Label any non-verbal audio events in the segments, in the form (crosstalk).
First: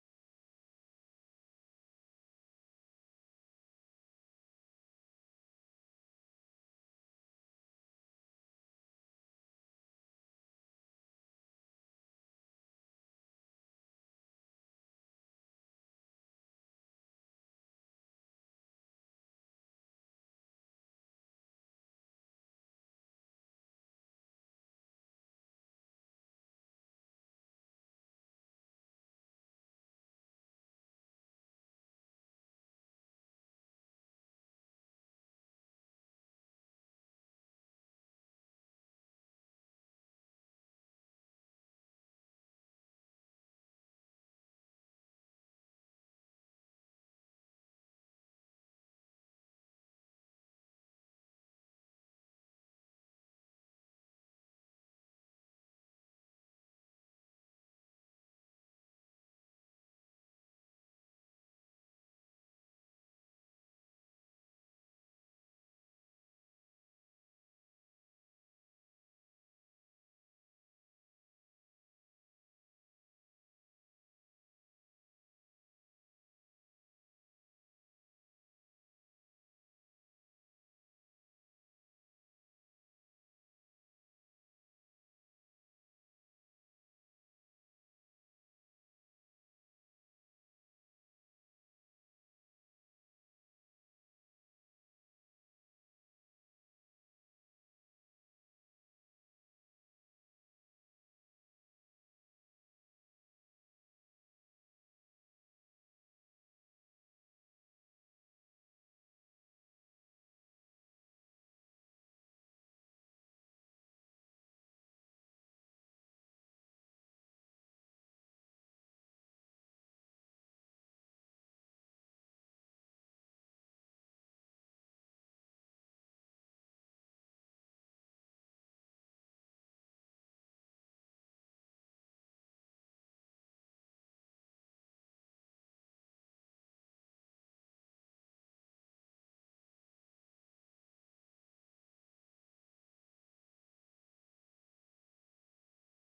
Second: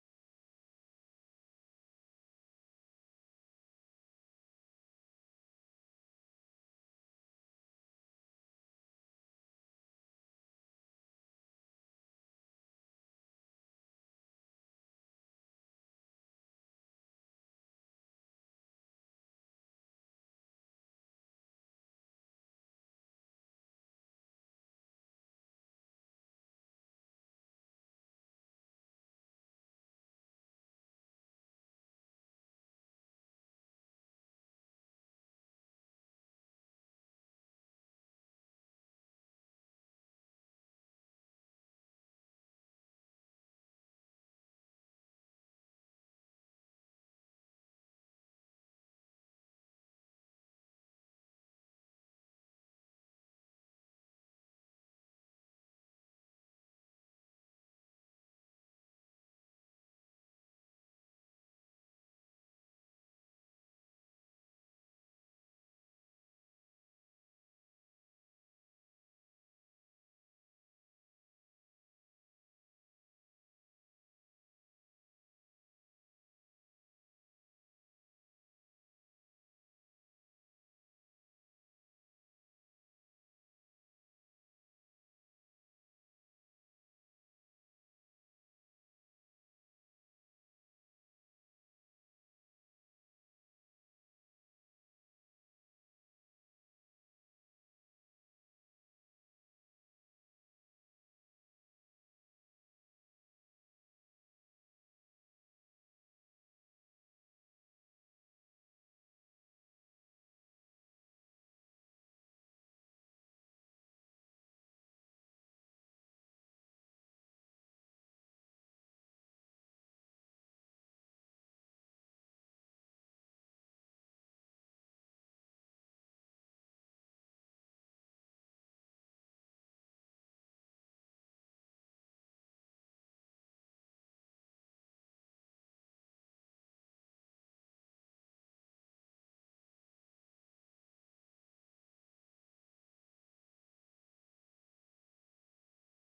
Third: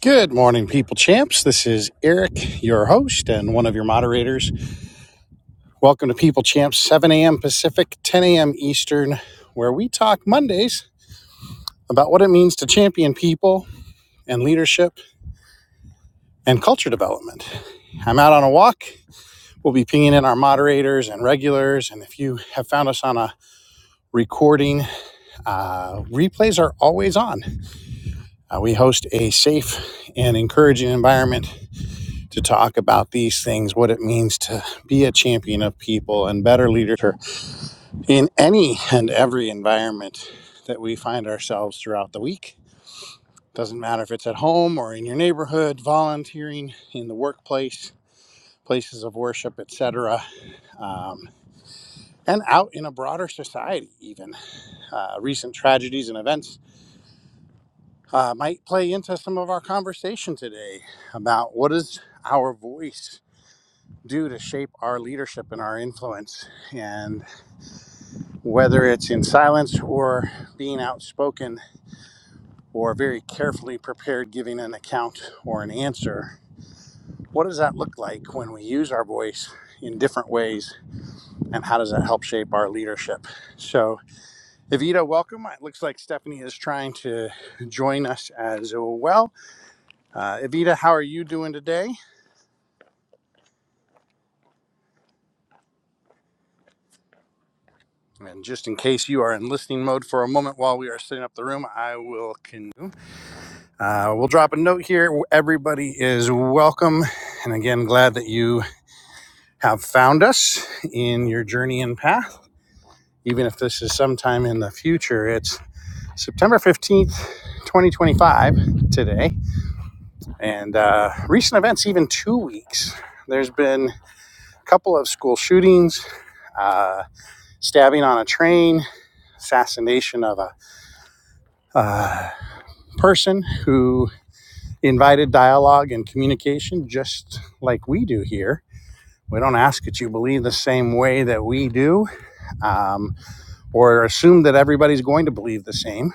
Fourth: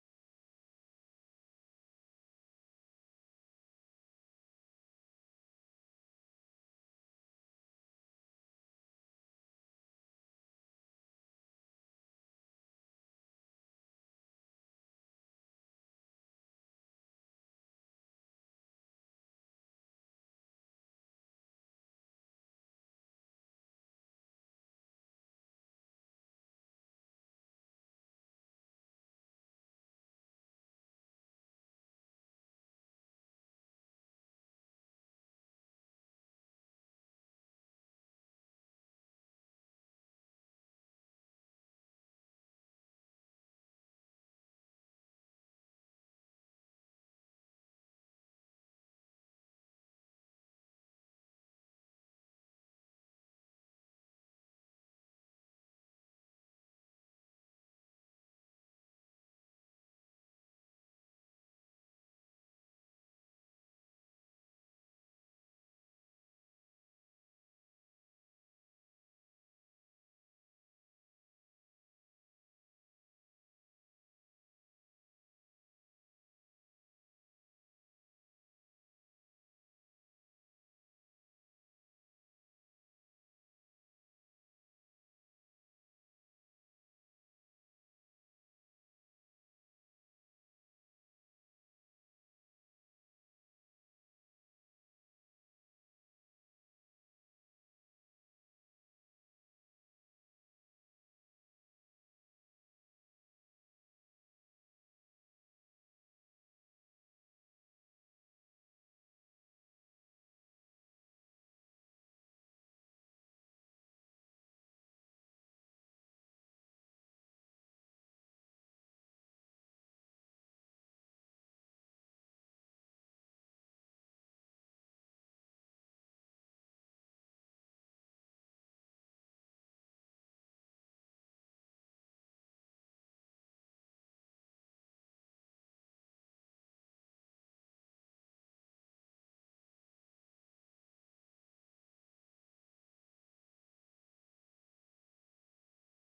Good morning, people champs. This is Eric, your host and one of your moderators. Welcome to People Champs, 7 a.m. Pacific, 10 a.m. Eastern, where we talk Mondays about what it means to champion people and leadership and culture development. I'm out on a walk. We'll be pinging in our moderators and regulars. And if you have found us on a recording, uh, replays are always on. Uh, we host a safe and encouraging environment to talk about these things, what it means to be a champion of people and better leadership in any and every environment that we find ourselves throughout the week. Doesn't matter if it's at home or in your neighborhood, volunteering in the workplace, places of worship, etc., um, and out in a broader society. Even uh, recent tragedies and events uh, might play into some of our conversation today about what is our voice do to shape our leadership and our influence. And whether it's in silence or being outspoken or very carefully prepared giving an account or an answer, what does that look like when we use our voice in different ways? And how does that help shape our leadership? So, Evita, welcome. It looks like Stephanie is trying to join us as well. Uh, Evita, how are you doing today? And just in case you are in listening mode for a moment while we are setting up the room, I will continue. Uh, we'll drop a note here. Everybody is welcome. And again, glad that you have found us in your journey and path. Even if this is sometime in the future, it's September 15th, 2025 today. And uh, recent events, even two weeks, there's been a couple of school shootings, uh, stabbing on a train, assassination of a uh, person who invited dialogue and communication just like we do here We don't ask that you believe the same way that we do um, or assume that everybody's going to believe the same.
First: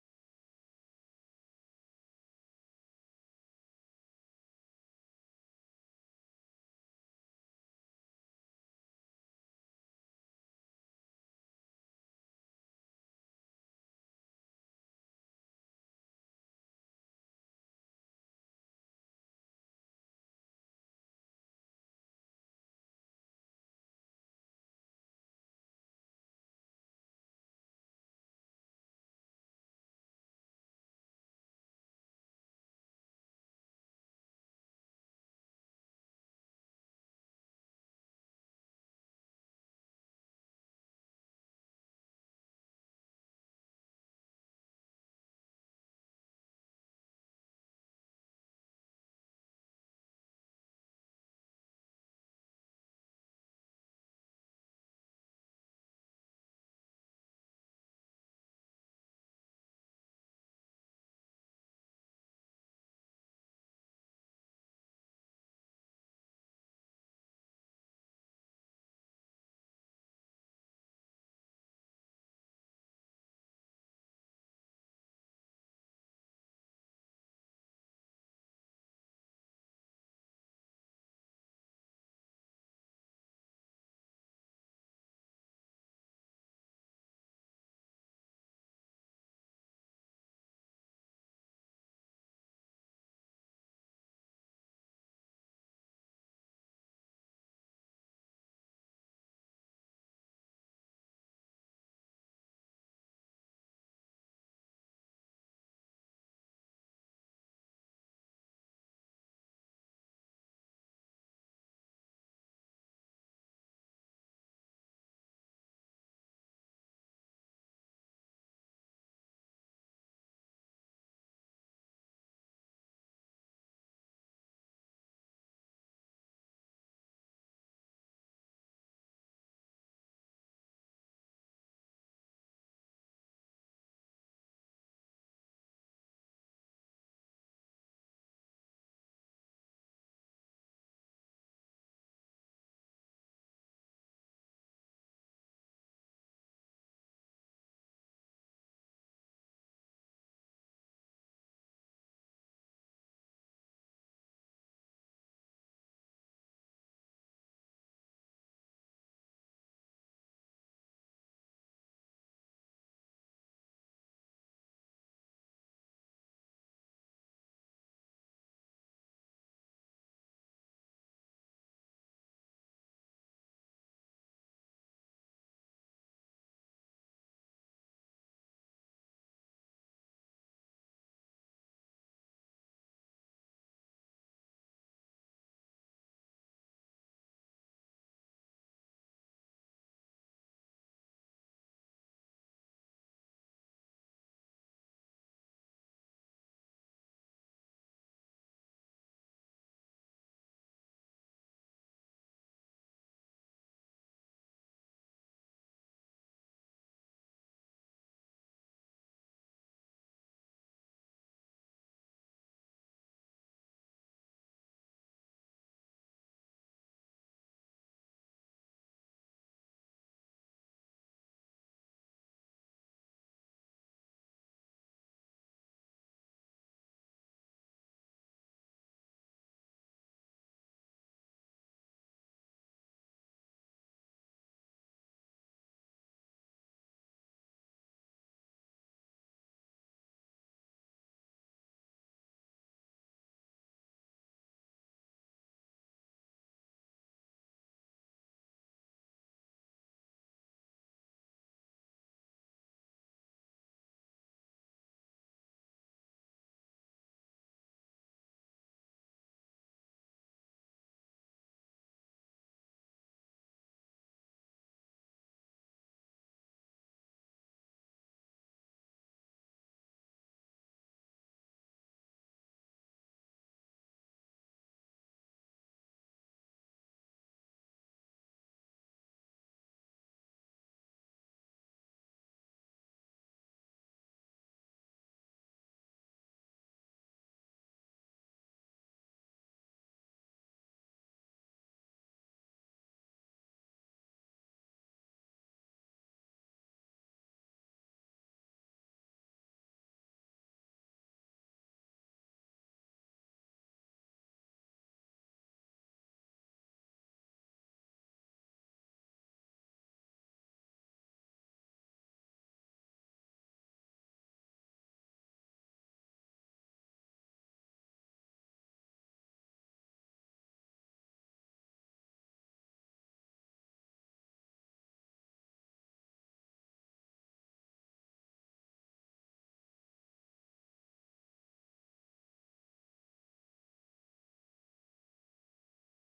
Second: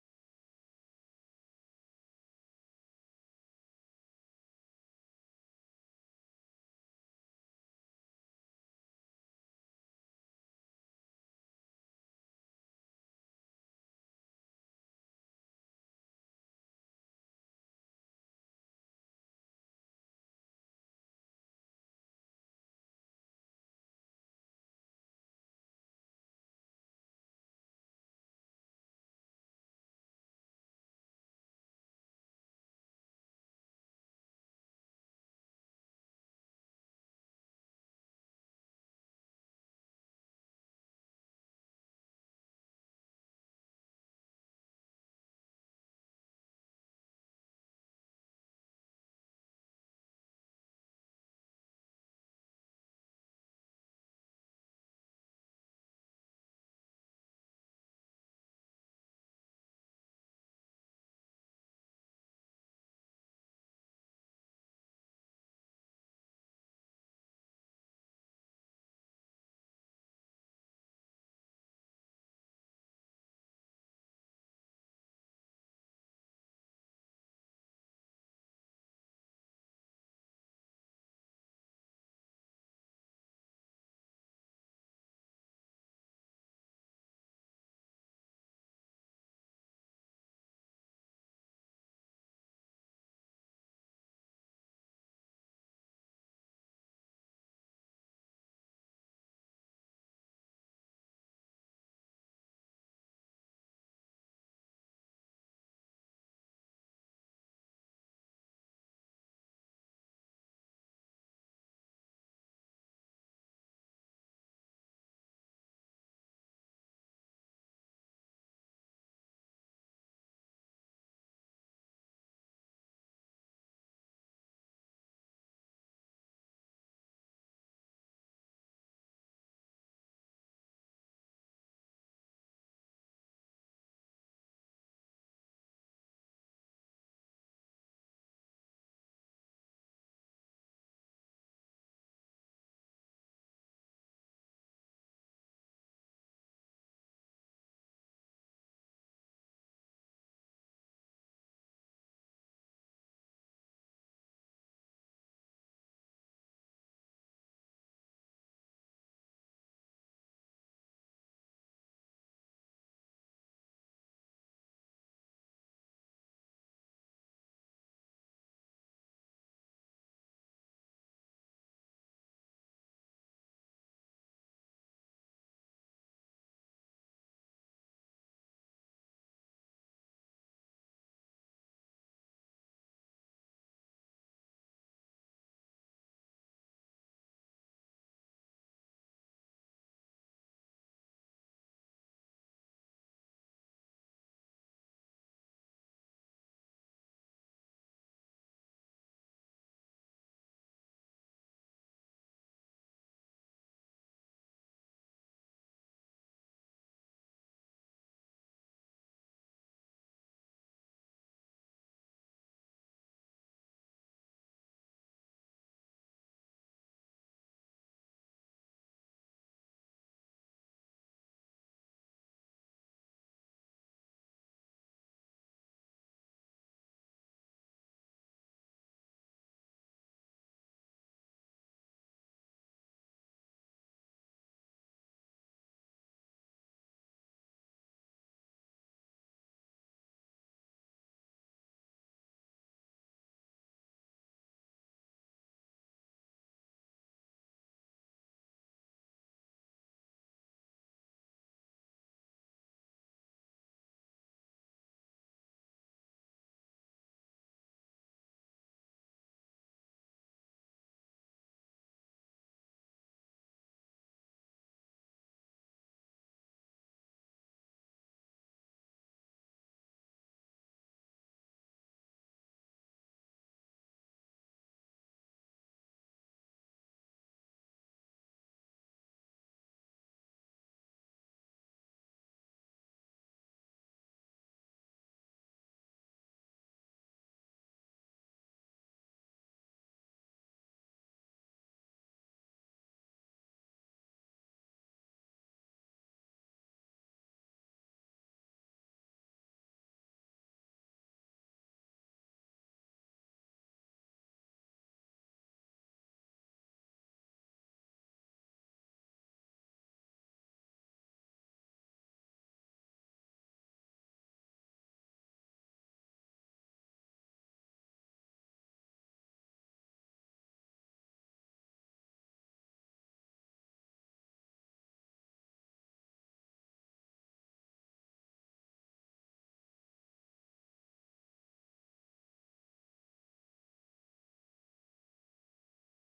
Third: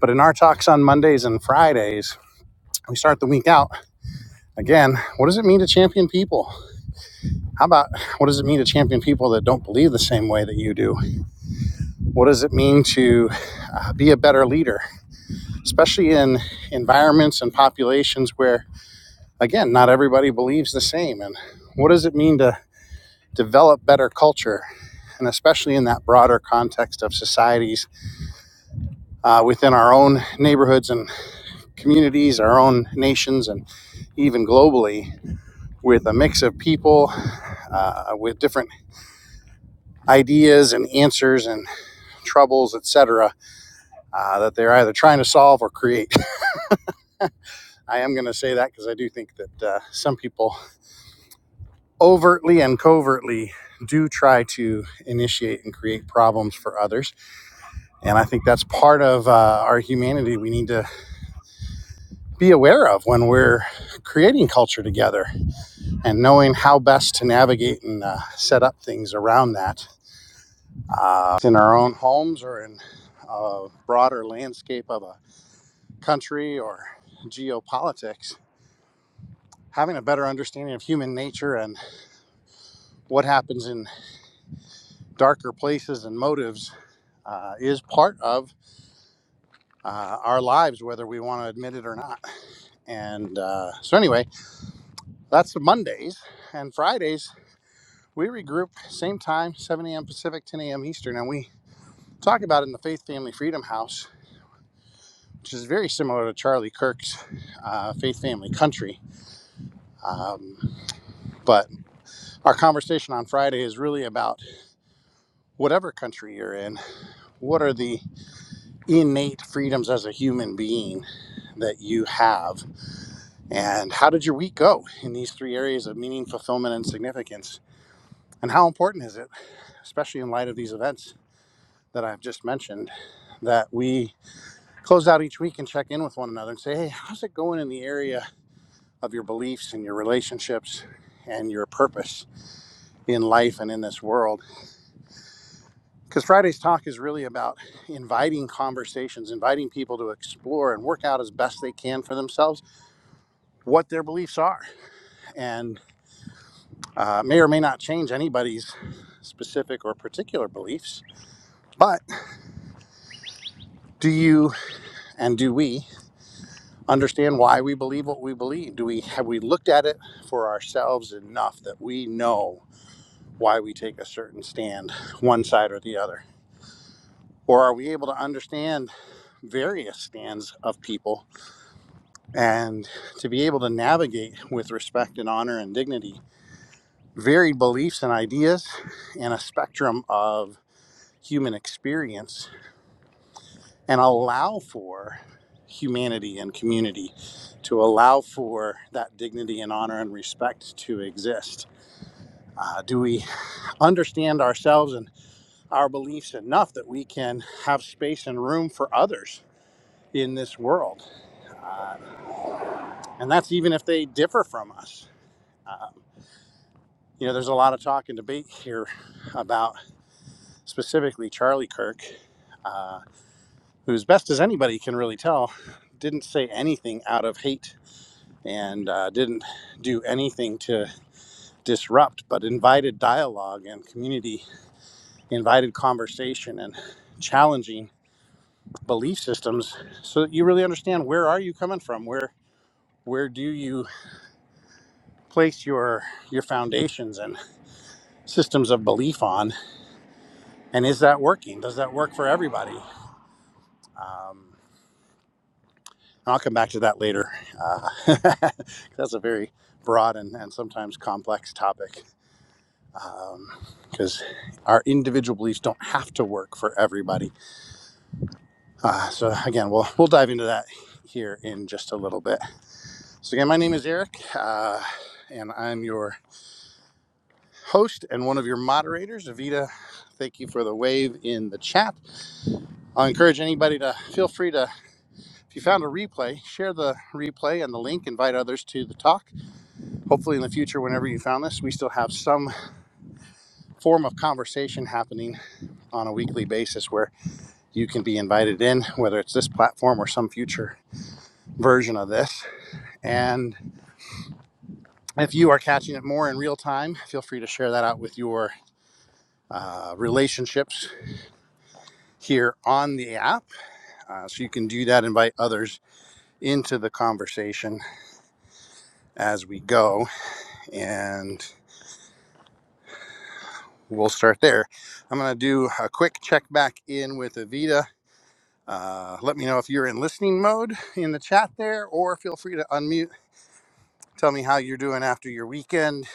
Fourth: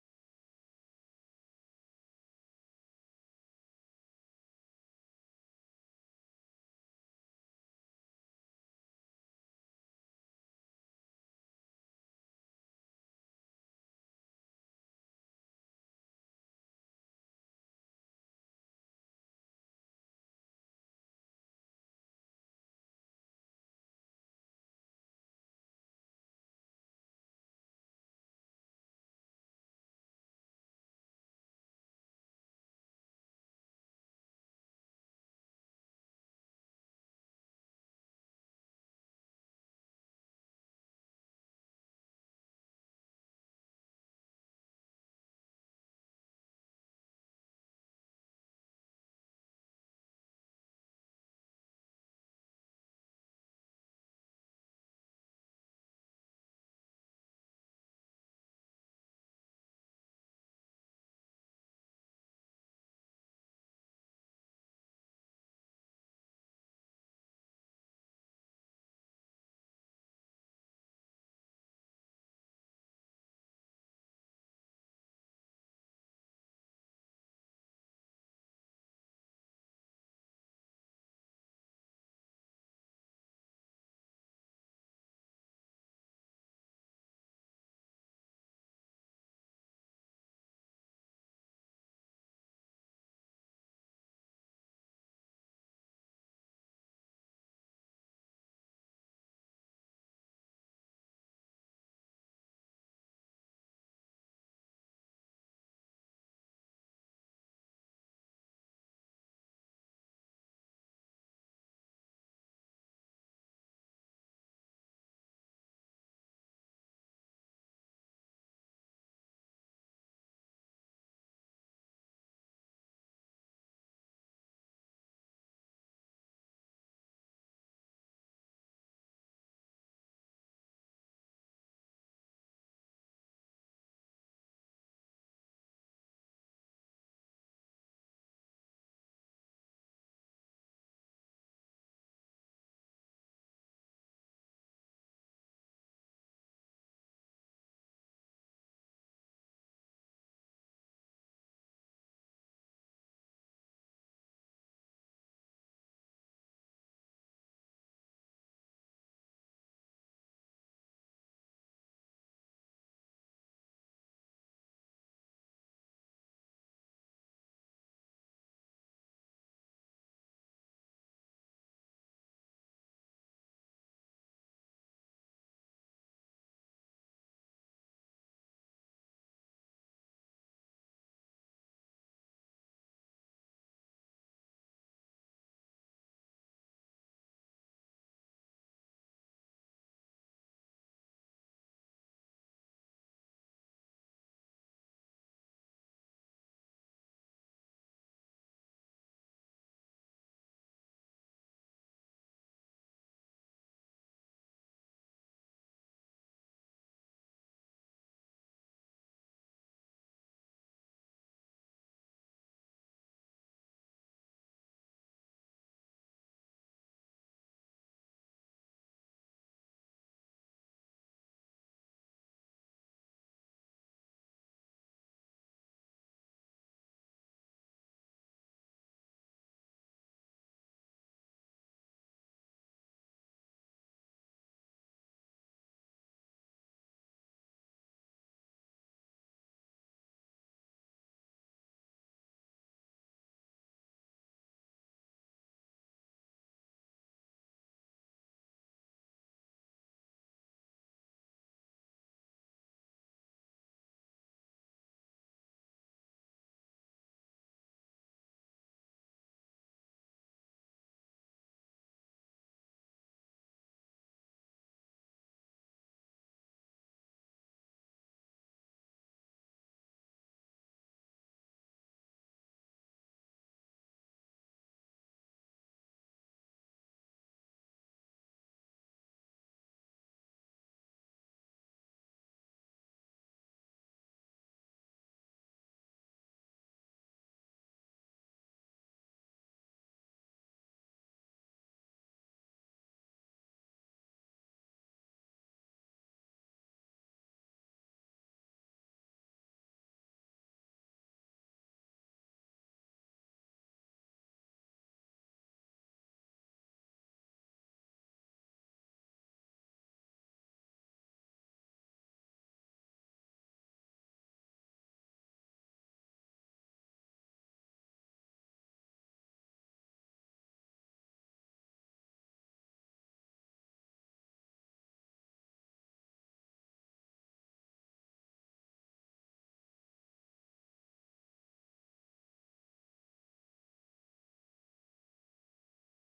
But in our talks on Mondays and Fridays, we start the week out again. What does it mean to champion people? How about what does it mean to champion people that don't believe the same way that you do? What does it mean to uh, be a better leader, especially in environments and populations where, again, not everybody believes the same? And what does it mean to develop better culture, and especially in that broader context of societies uh, within our own neighborhoods and communities, our own nations, and even globally, with a mix of people uh, with different ideas and answers and troubles, etc., uh, that they're either trying to solve or create. (laughs) I am going to say that because I do think that uh, some people overtly and covertly do try to initiate and create problems for others And I think that's part of uh, our humanity we need to be aware of when we're creating culture together and knowing how best to navigate and uh, set up things around that uh, in our own homes or in a broader landscape of a country or geopolitics. Having a better understanding of human nature and what happens in darker places and motives uh, is part of uh, our lives, whether we want to admit it or not. And uh, so, anyway, That's the Mondays and Fridays. We regroup same time, 7 a.m. Pacific, 10 a.m. Eastern, and we talk about it in the Faith Family Freedom House, which is very similar to Charlie Kirk's uh, Faith Family Country. Um, but our conversation on Friday is really about whatever country you're in. What are the innate freedoms as a human being that you have, and how did your week go in these three areas of meaning, fulfillment, and significance? And how important is it, especially in light of these events? that I've just mentioned that we close out each week and check in with one another and say, hey, how's it going in the area of your beliefs and your relationships and your purpose in life and in this world? Because Friday's talk is really about inviting conversations, inviting people to explore and work out as best they can for themselves what their beliefs are and uh, may or may not change anybody's specific or particular beliefs. But do you and do we? understand why we believe what we believe do we have we looked at it for ourselves enough that we know why we take a certain stand one side or the other or are we able to understand various stands of people and to be able to navigate with respect and honor and dignity varied beliefs and ideas and a spectrum of human experience and allow for humanity and community, to allow for that dignity and honor and respect to exist? Uh, do we understand ourselves and our beliefs enough that we can have space and room for others in this world? Uh, and that's even if they differ from us. Um, you know, there's a lot of talk and debate here about specifically Charlie Kirk, uh, who, as best as anybody can really tell, didn't say anything out of hate and uh, didn't do anything to disrupt, but invited dialogue and community, invited conversation and challenging belief systems so that you really understand where are you coming from where where do you place your your foundations and systems of belief on and is that working does that work for everybody um, and i'll come back to that later uh, (laughs) that's a very broad and, and sometimes complex topic because um, our individual beliefs don't have to work for everybody. Uh, so again, we'll we'll dive into that here in just a little bit. So again, my name is Eric, uh, and I'm your host and one of your moderators. Avita, thank you for the wave in the chat. I'll encourage anybody to feel free to. If you found a replay, share the replay and the link. Invite others to the talk. Hopefully, in the future, whenever you found this, we still have some form of conversation happening on a weekly basis where you can be invited in, whether it's this platform or some future version of this. And if you are catching it more in real time, feel free to share that out with your uh, relationships here on the app. Uh, so you can do that, invite others into the conversation as we go. And we'll start there. I'm going to do a quick check back in with Avita. Uh, let me know if you're in listening mode in the chat there, or feel free to unmute. Tell me how you're doing after your weekend,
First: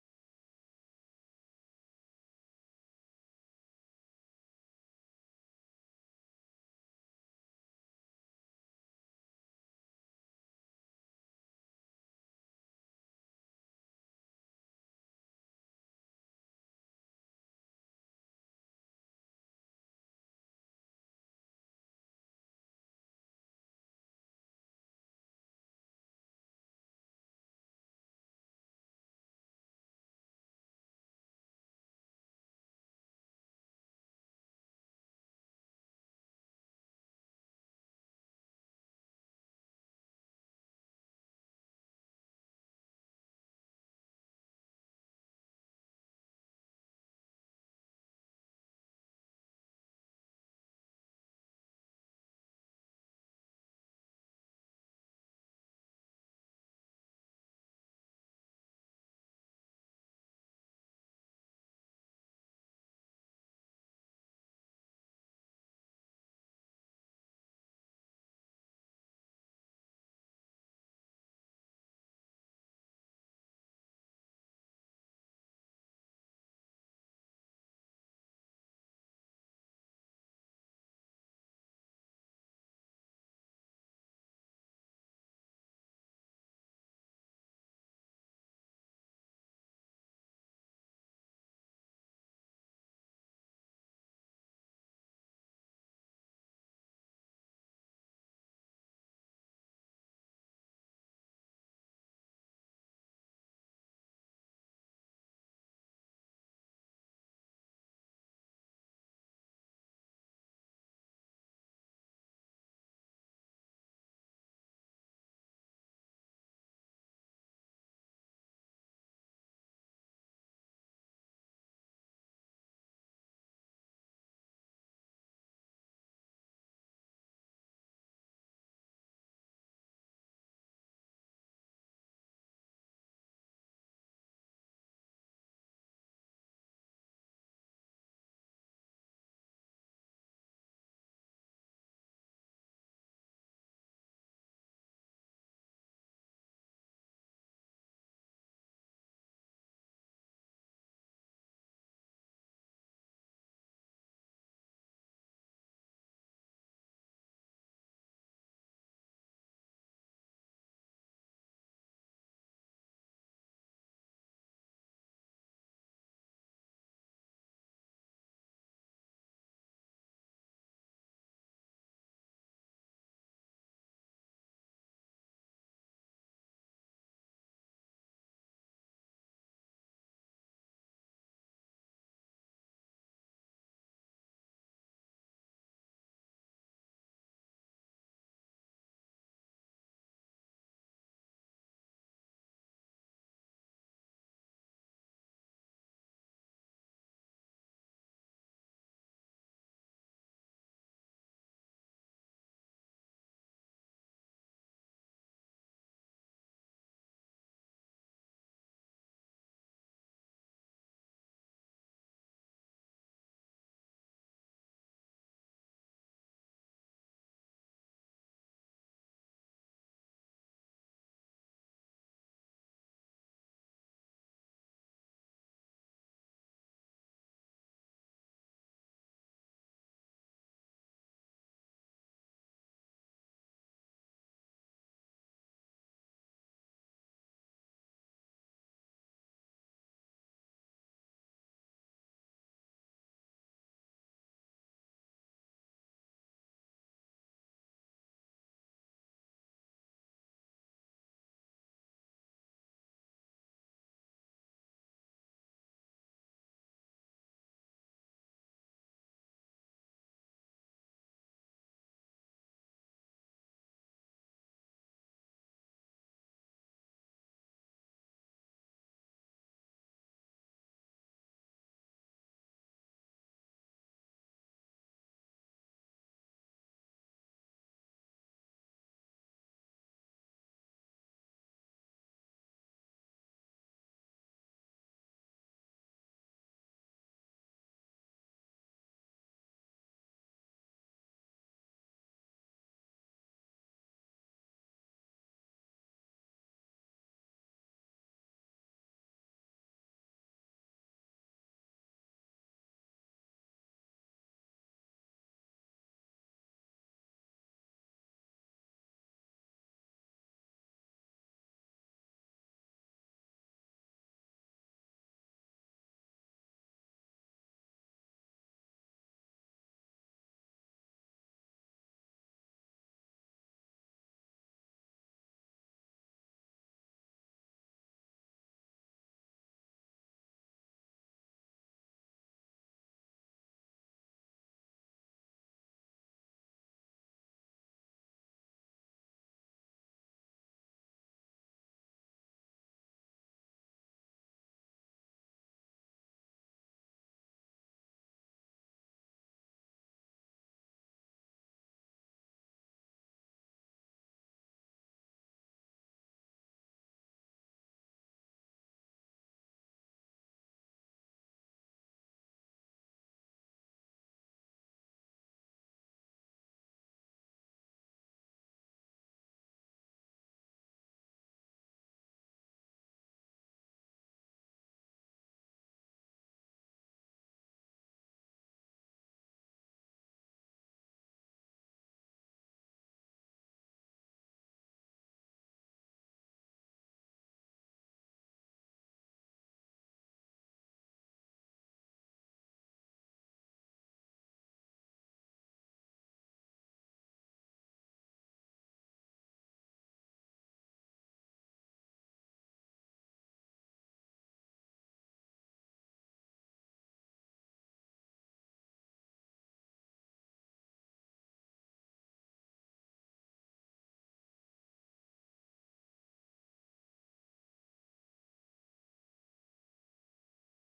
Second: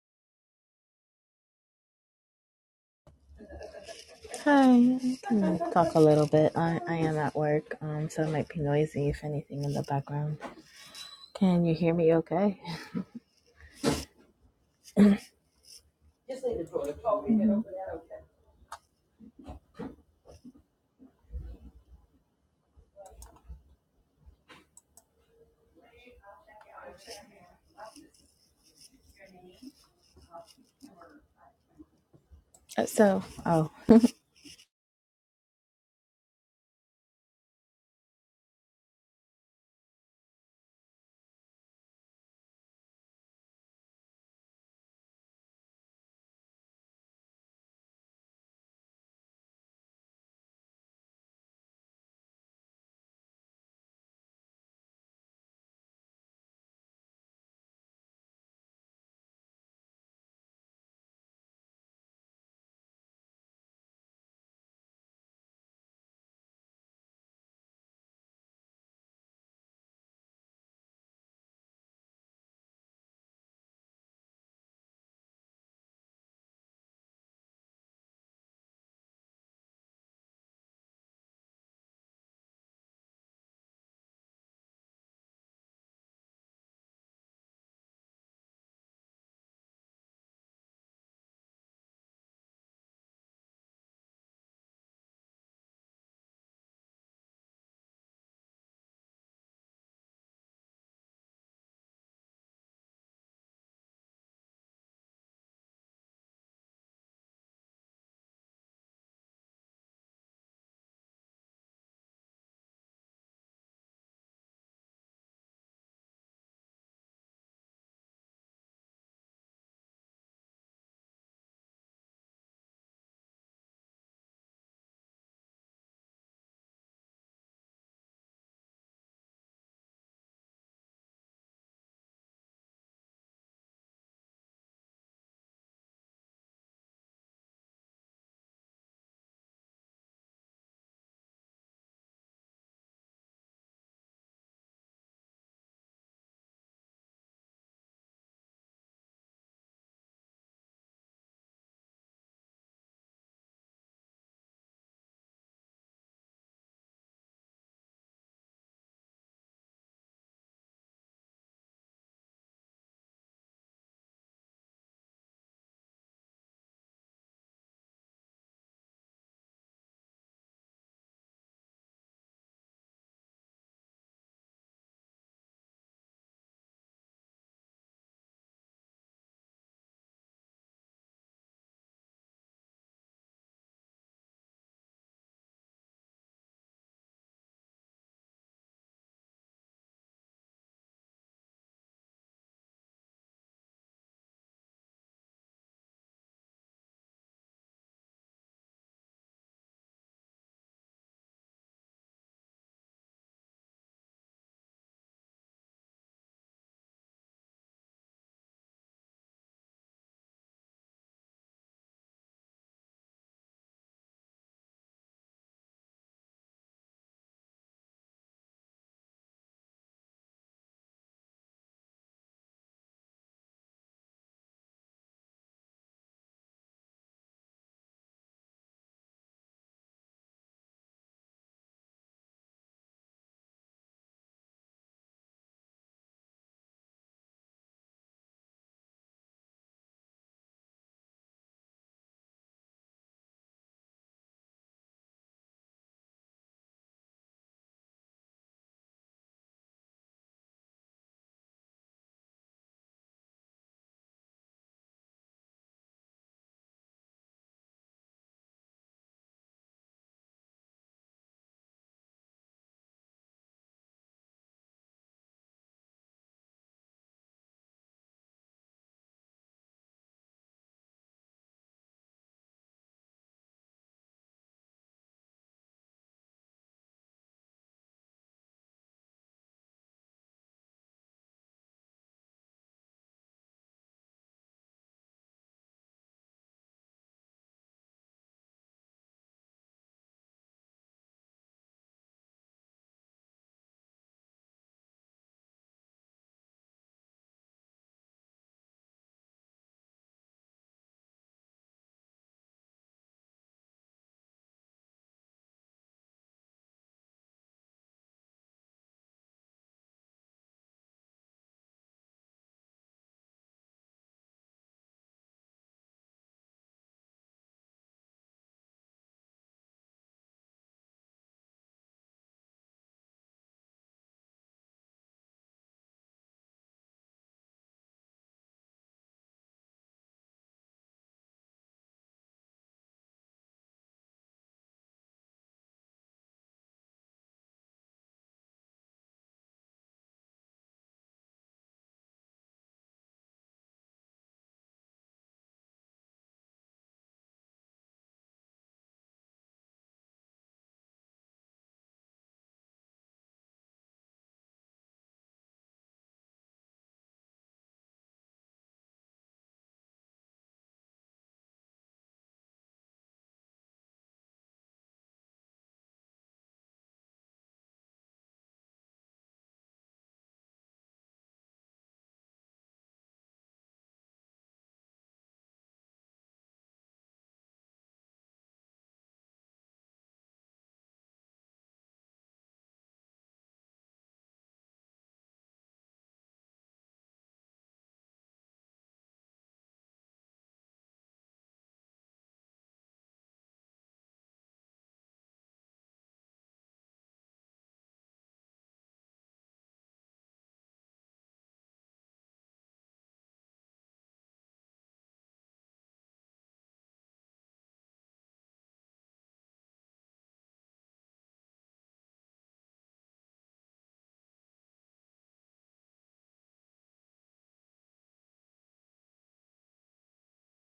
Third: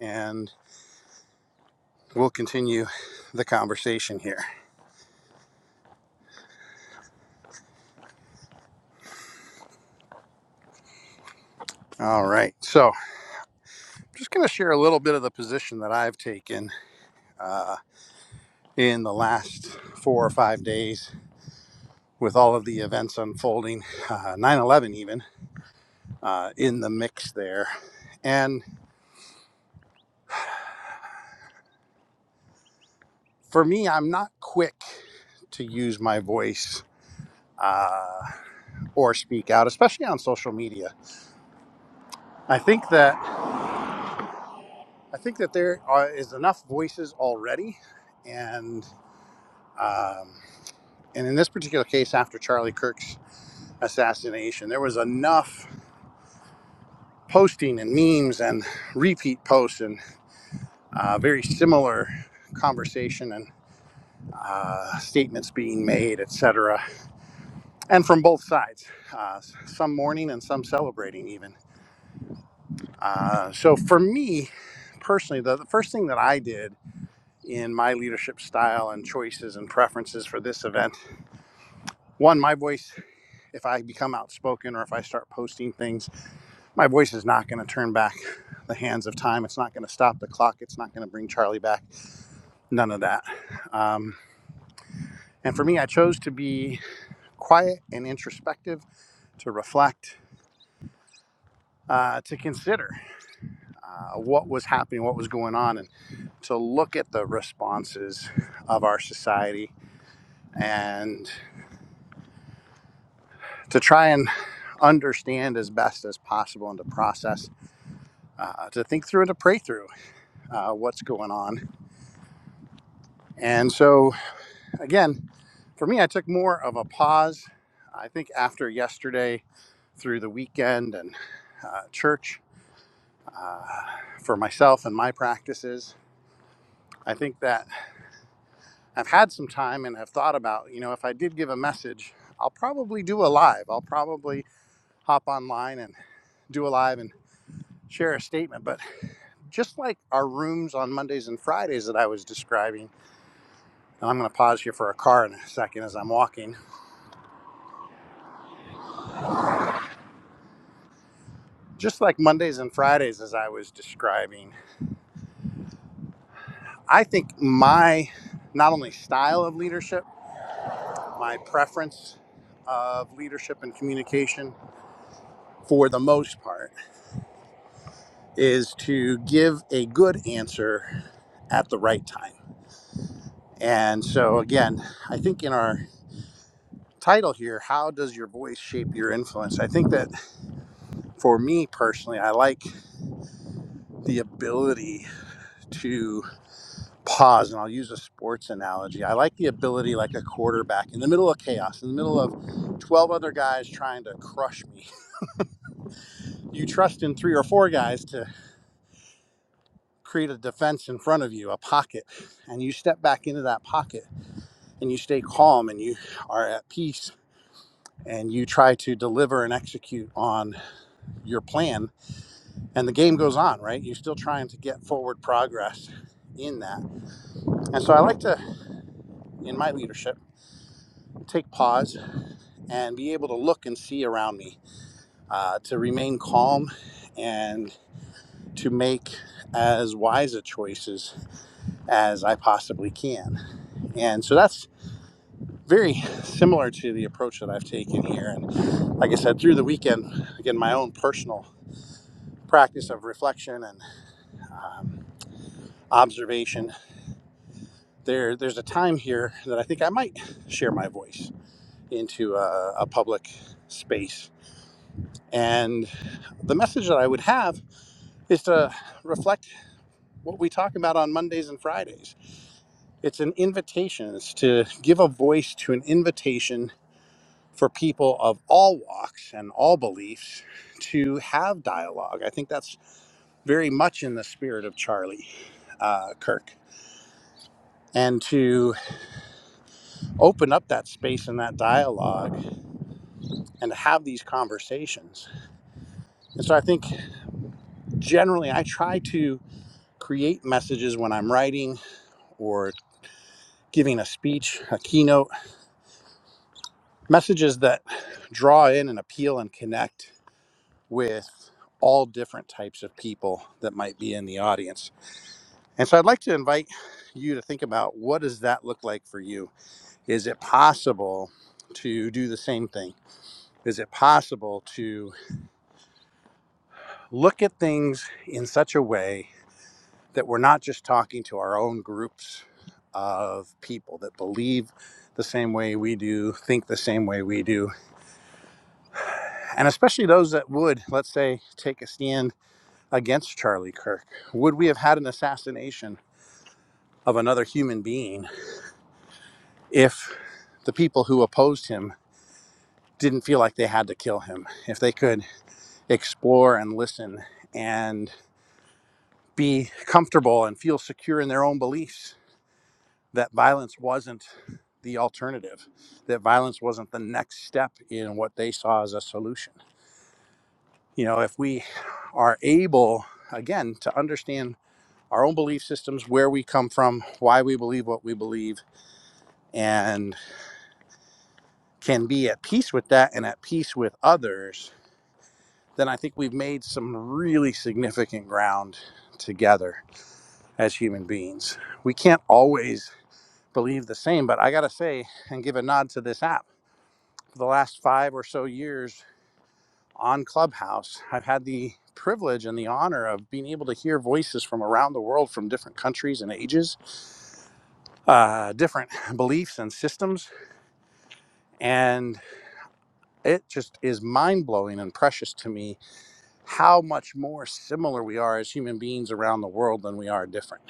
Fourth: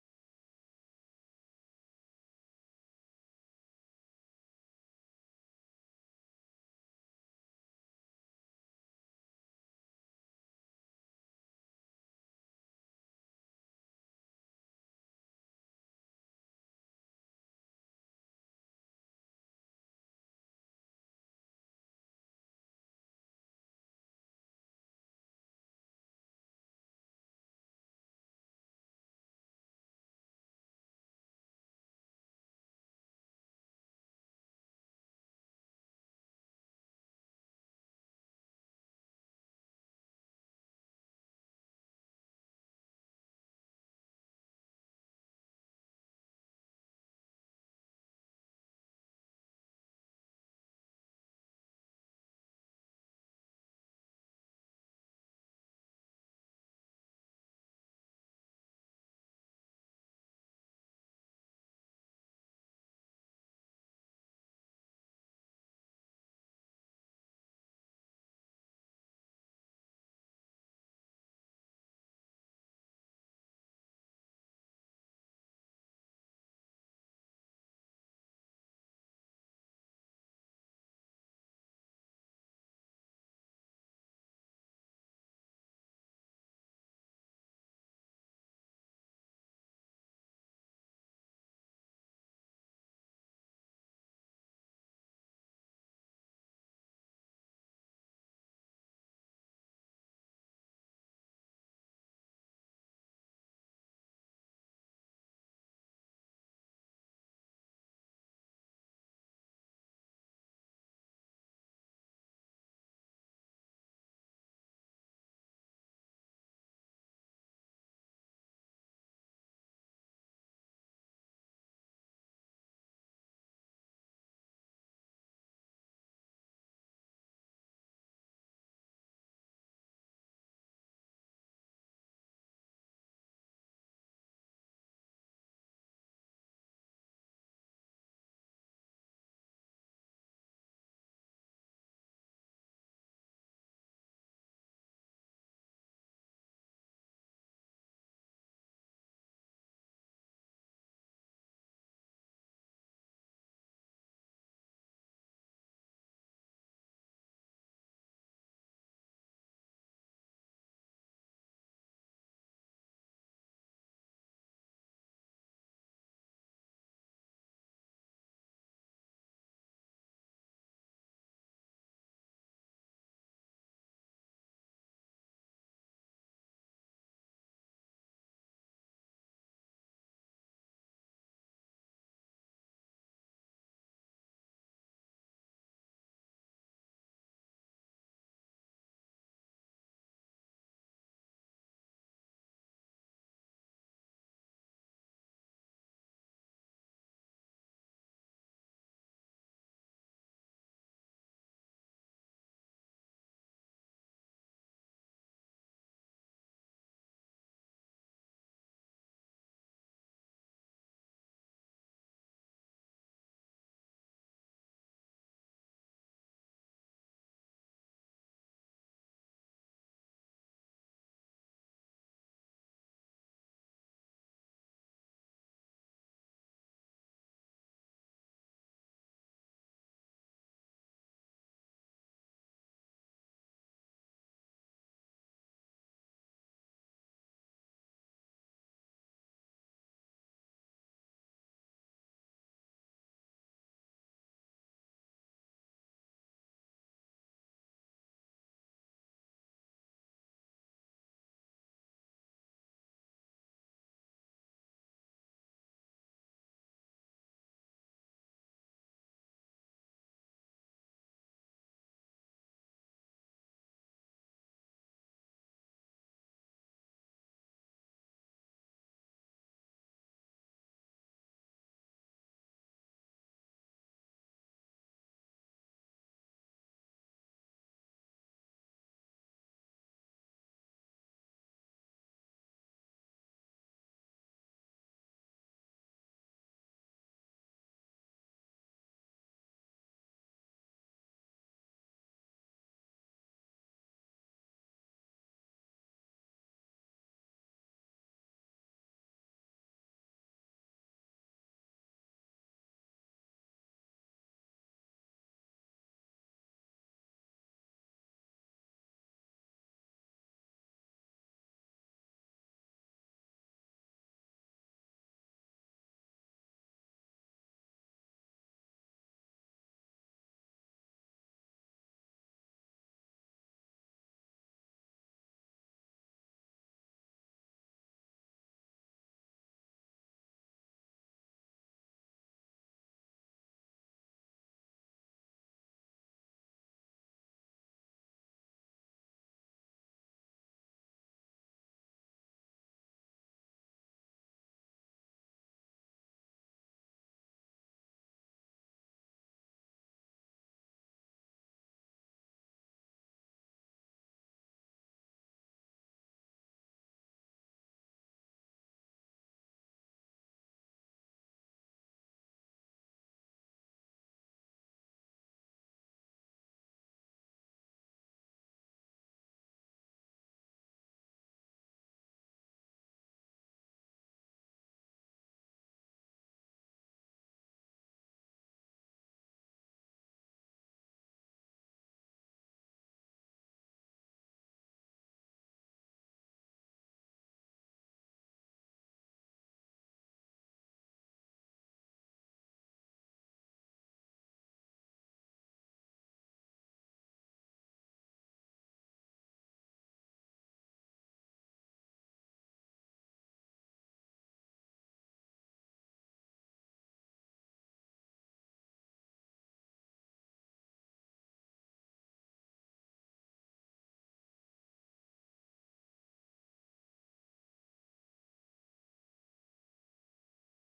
and we'll continue the conversation here. Hi, I can talk a little bit. I, I am at work, um, so it might be noisy if anything in the background. Can you hear me All right. okay? So, I'm just going to share a little bit of the position that I've taken Mhm. uh, in the last four or five days with all of the events unfolding, uh, 9 11 even, uh, in the mix there. And Uh, So, for oh, me, I'm not quick to use my voice. Uh, or speak out, especially on social media. I think that I think that there are, is enough voices already, and um, And in this particular case, after Charlie Kirk's assassination, there was enough posting and memes and repeat posts and uh, very similar conversation and uh, statements being made, et cetera, And from both sides, uh, some mourning and some celebrating, even. Uh, so for me personally, the, the first thing that I did in my leadership style and choices and preferences for this event one, my voice, if I become outspoken or if I start posting things My voice is not going to turn back the hands of time. It's not going to stop the clock. It's not going to bring Charlie back. None of that. Um, and for me, I chose to be quiet and introspective, to reflect, uh, to consider uh, what was happening, what was going on, and to look at the responses of our society and to try and understand as best as possible and to process, uh, to think through and to pray through uh, what's going on. And so, again, For me, I took more of a pause. I think after yesterday, through the weekend and uh, church, uh, for myself and my practices, I think that I've had some time and have thought about, you know, if I did give a message, I'll probably do a live. I'll probably hop online and do a live and share a statement. But just like our rooms on Mondays and Fridays that I was describing, and I'm going to pause here for a car in a second as I'm walking, just like Mondays and Fridays as I was describing. I think my not only style of leadership, my preference of leadership and communication for the most part is to give a good answer at the right time. And so, again, I think in our title here, how does your voice shape your influence? I think that for me personally, I like the ability to. pause, and I'll use a sports analogy. I like the ability, like a quarterback, in the middle of chaos, in the middle of 12 other guys trying to crush me. (laughs) You trust in three or four guys to create a defense in front of you, a pocket, and you step back into that pocket and you stay calm and you are at peace and you try to deliver and execute on your plan and the game goes on right you're still trying to get forward progress in that and so i like to in my leadership take pause and be able to look and see around me, uh, to remain calm and to make as wise a choices as I possibly can. And so that's very similar to the approach that I've taken here. And like I said, through the weekend, again, my own personal practice of reflection and um, observation, there, there's a time here that I think I might share my voice into a, a public space. And the message that I would have is to reflect what we talk about on Mondays and Fridays. It's an invitation, it's to give a voice to an invitation for people of all walks and all beliefs to have dialogue. I think that's very much in the spirit of Charlie uh, Kirk. And to open up that space and that dialogue and to have these conversations. And so I think generally I try to create messages when I'm writing or giving a speech, a keynote messages that draw in and appeal and connect with all different types of people that might be in the audience. And so I'd like to invite you to think about what does that look like for you? Is it possible to do the same thing? Is it possible to look at things in such a way that we're not just talking to our own groups of people that believe the same way we do, think the same way we do, and especially those that would, let's say, take a stand against Charlie Kirk? Would we have had an assassination of another human being if the people who opposed him didn't feel like they had to kill him? If they could explore and listen and be comfortable and feel secure in their own beliefs that violence wasn't the alternative, that violence wasn't the next step in what they saw as a solution. You know, if we are able, again, to understand our own belief systems, where we come from, why we believe what we believe, and can be at peace with that and at peace with others, then I think we've made some really significant ground together as human beings. We can't always believe the same, but I got to say and give a nod to this app. For the last five or so years on Clubhouse, I've had the privilege and the honor of being able to hear voices from around the world from different countries and ages, uh, different beliefs and systems. And it just is mind blowing and precious to me how much more similar we are as human beings around the world than we are different.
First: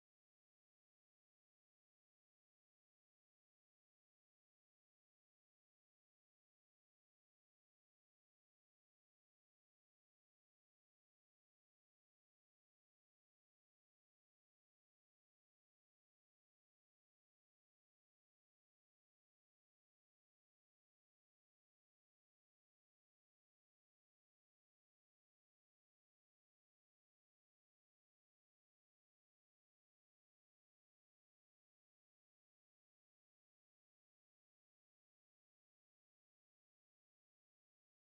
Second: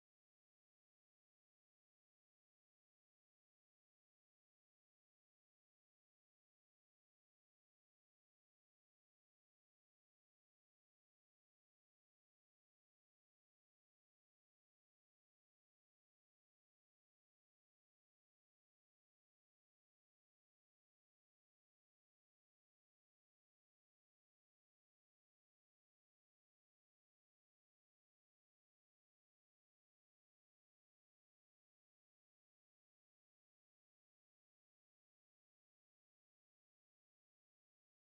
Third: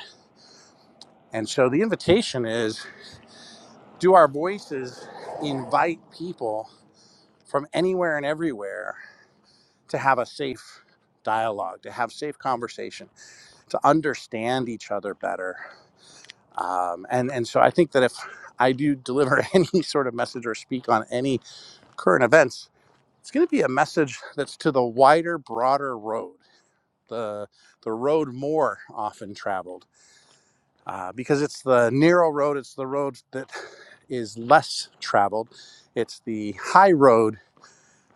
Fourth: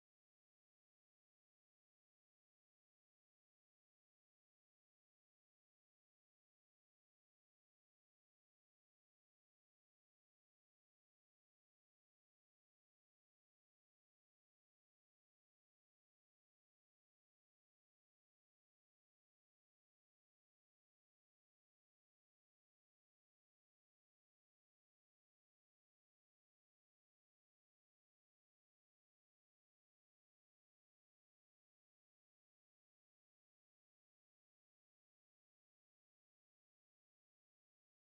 And so the invitation is do our voices invite people from anywhere and everywhere to have a safe dialogue, to have safe conversation, to understand each other better? Um, and, and so I think that if I do (laughs) deliver any sort of message or speak on any current events, it's going to be a message that's to the wider, broader road, the, the road more often traveled uh, because it's the narrow road. It's the road that is less traveled. It's the high road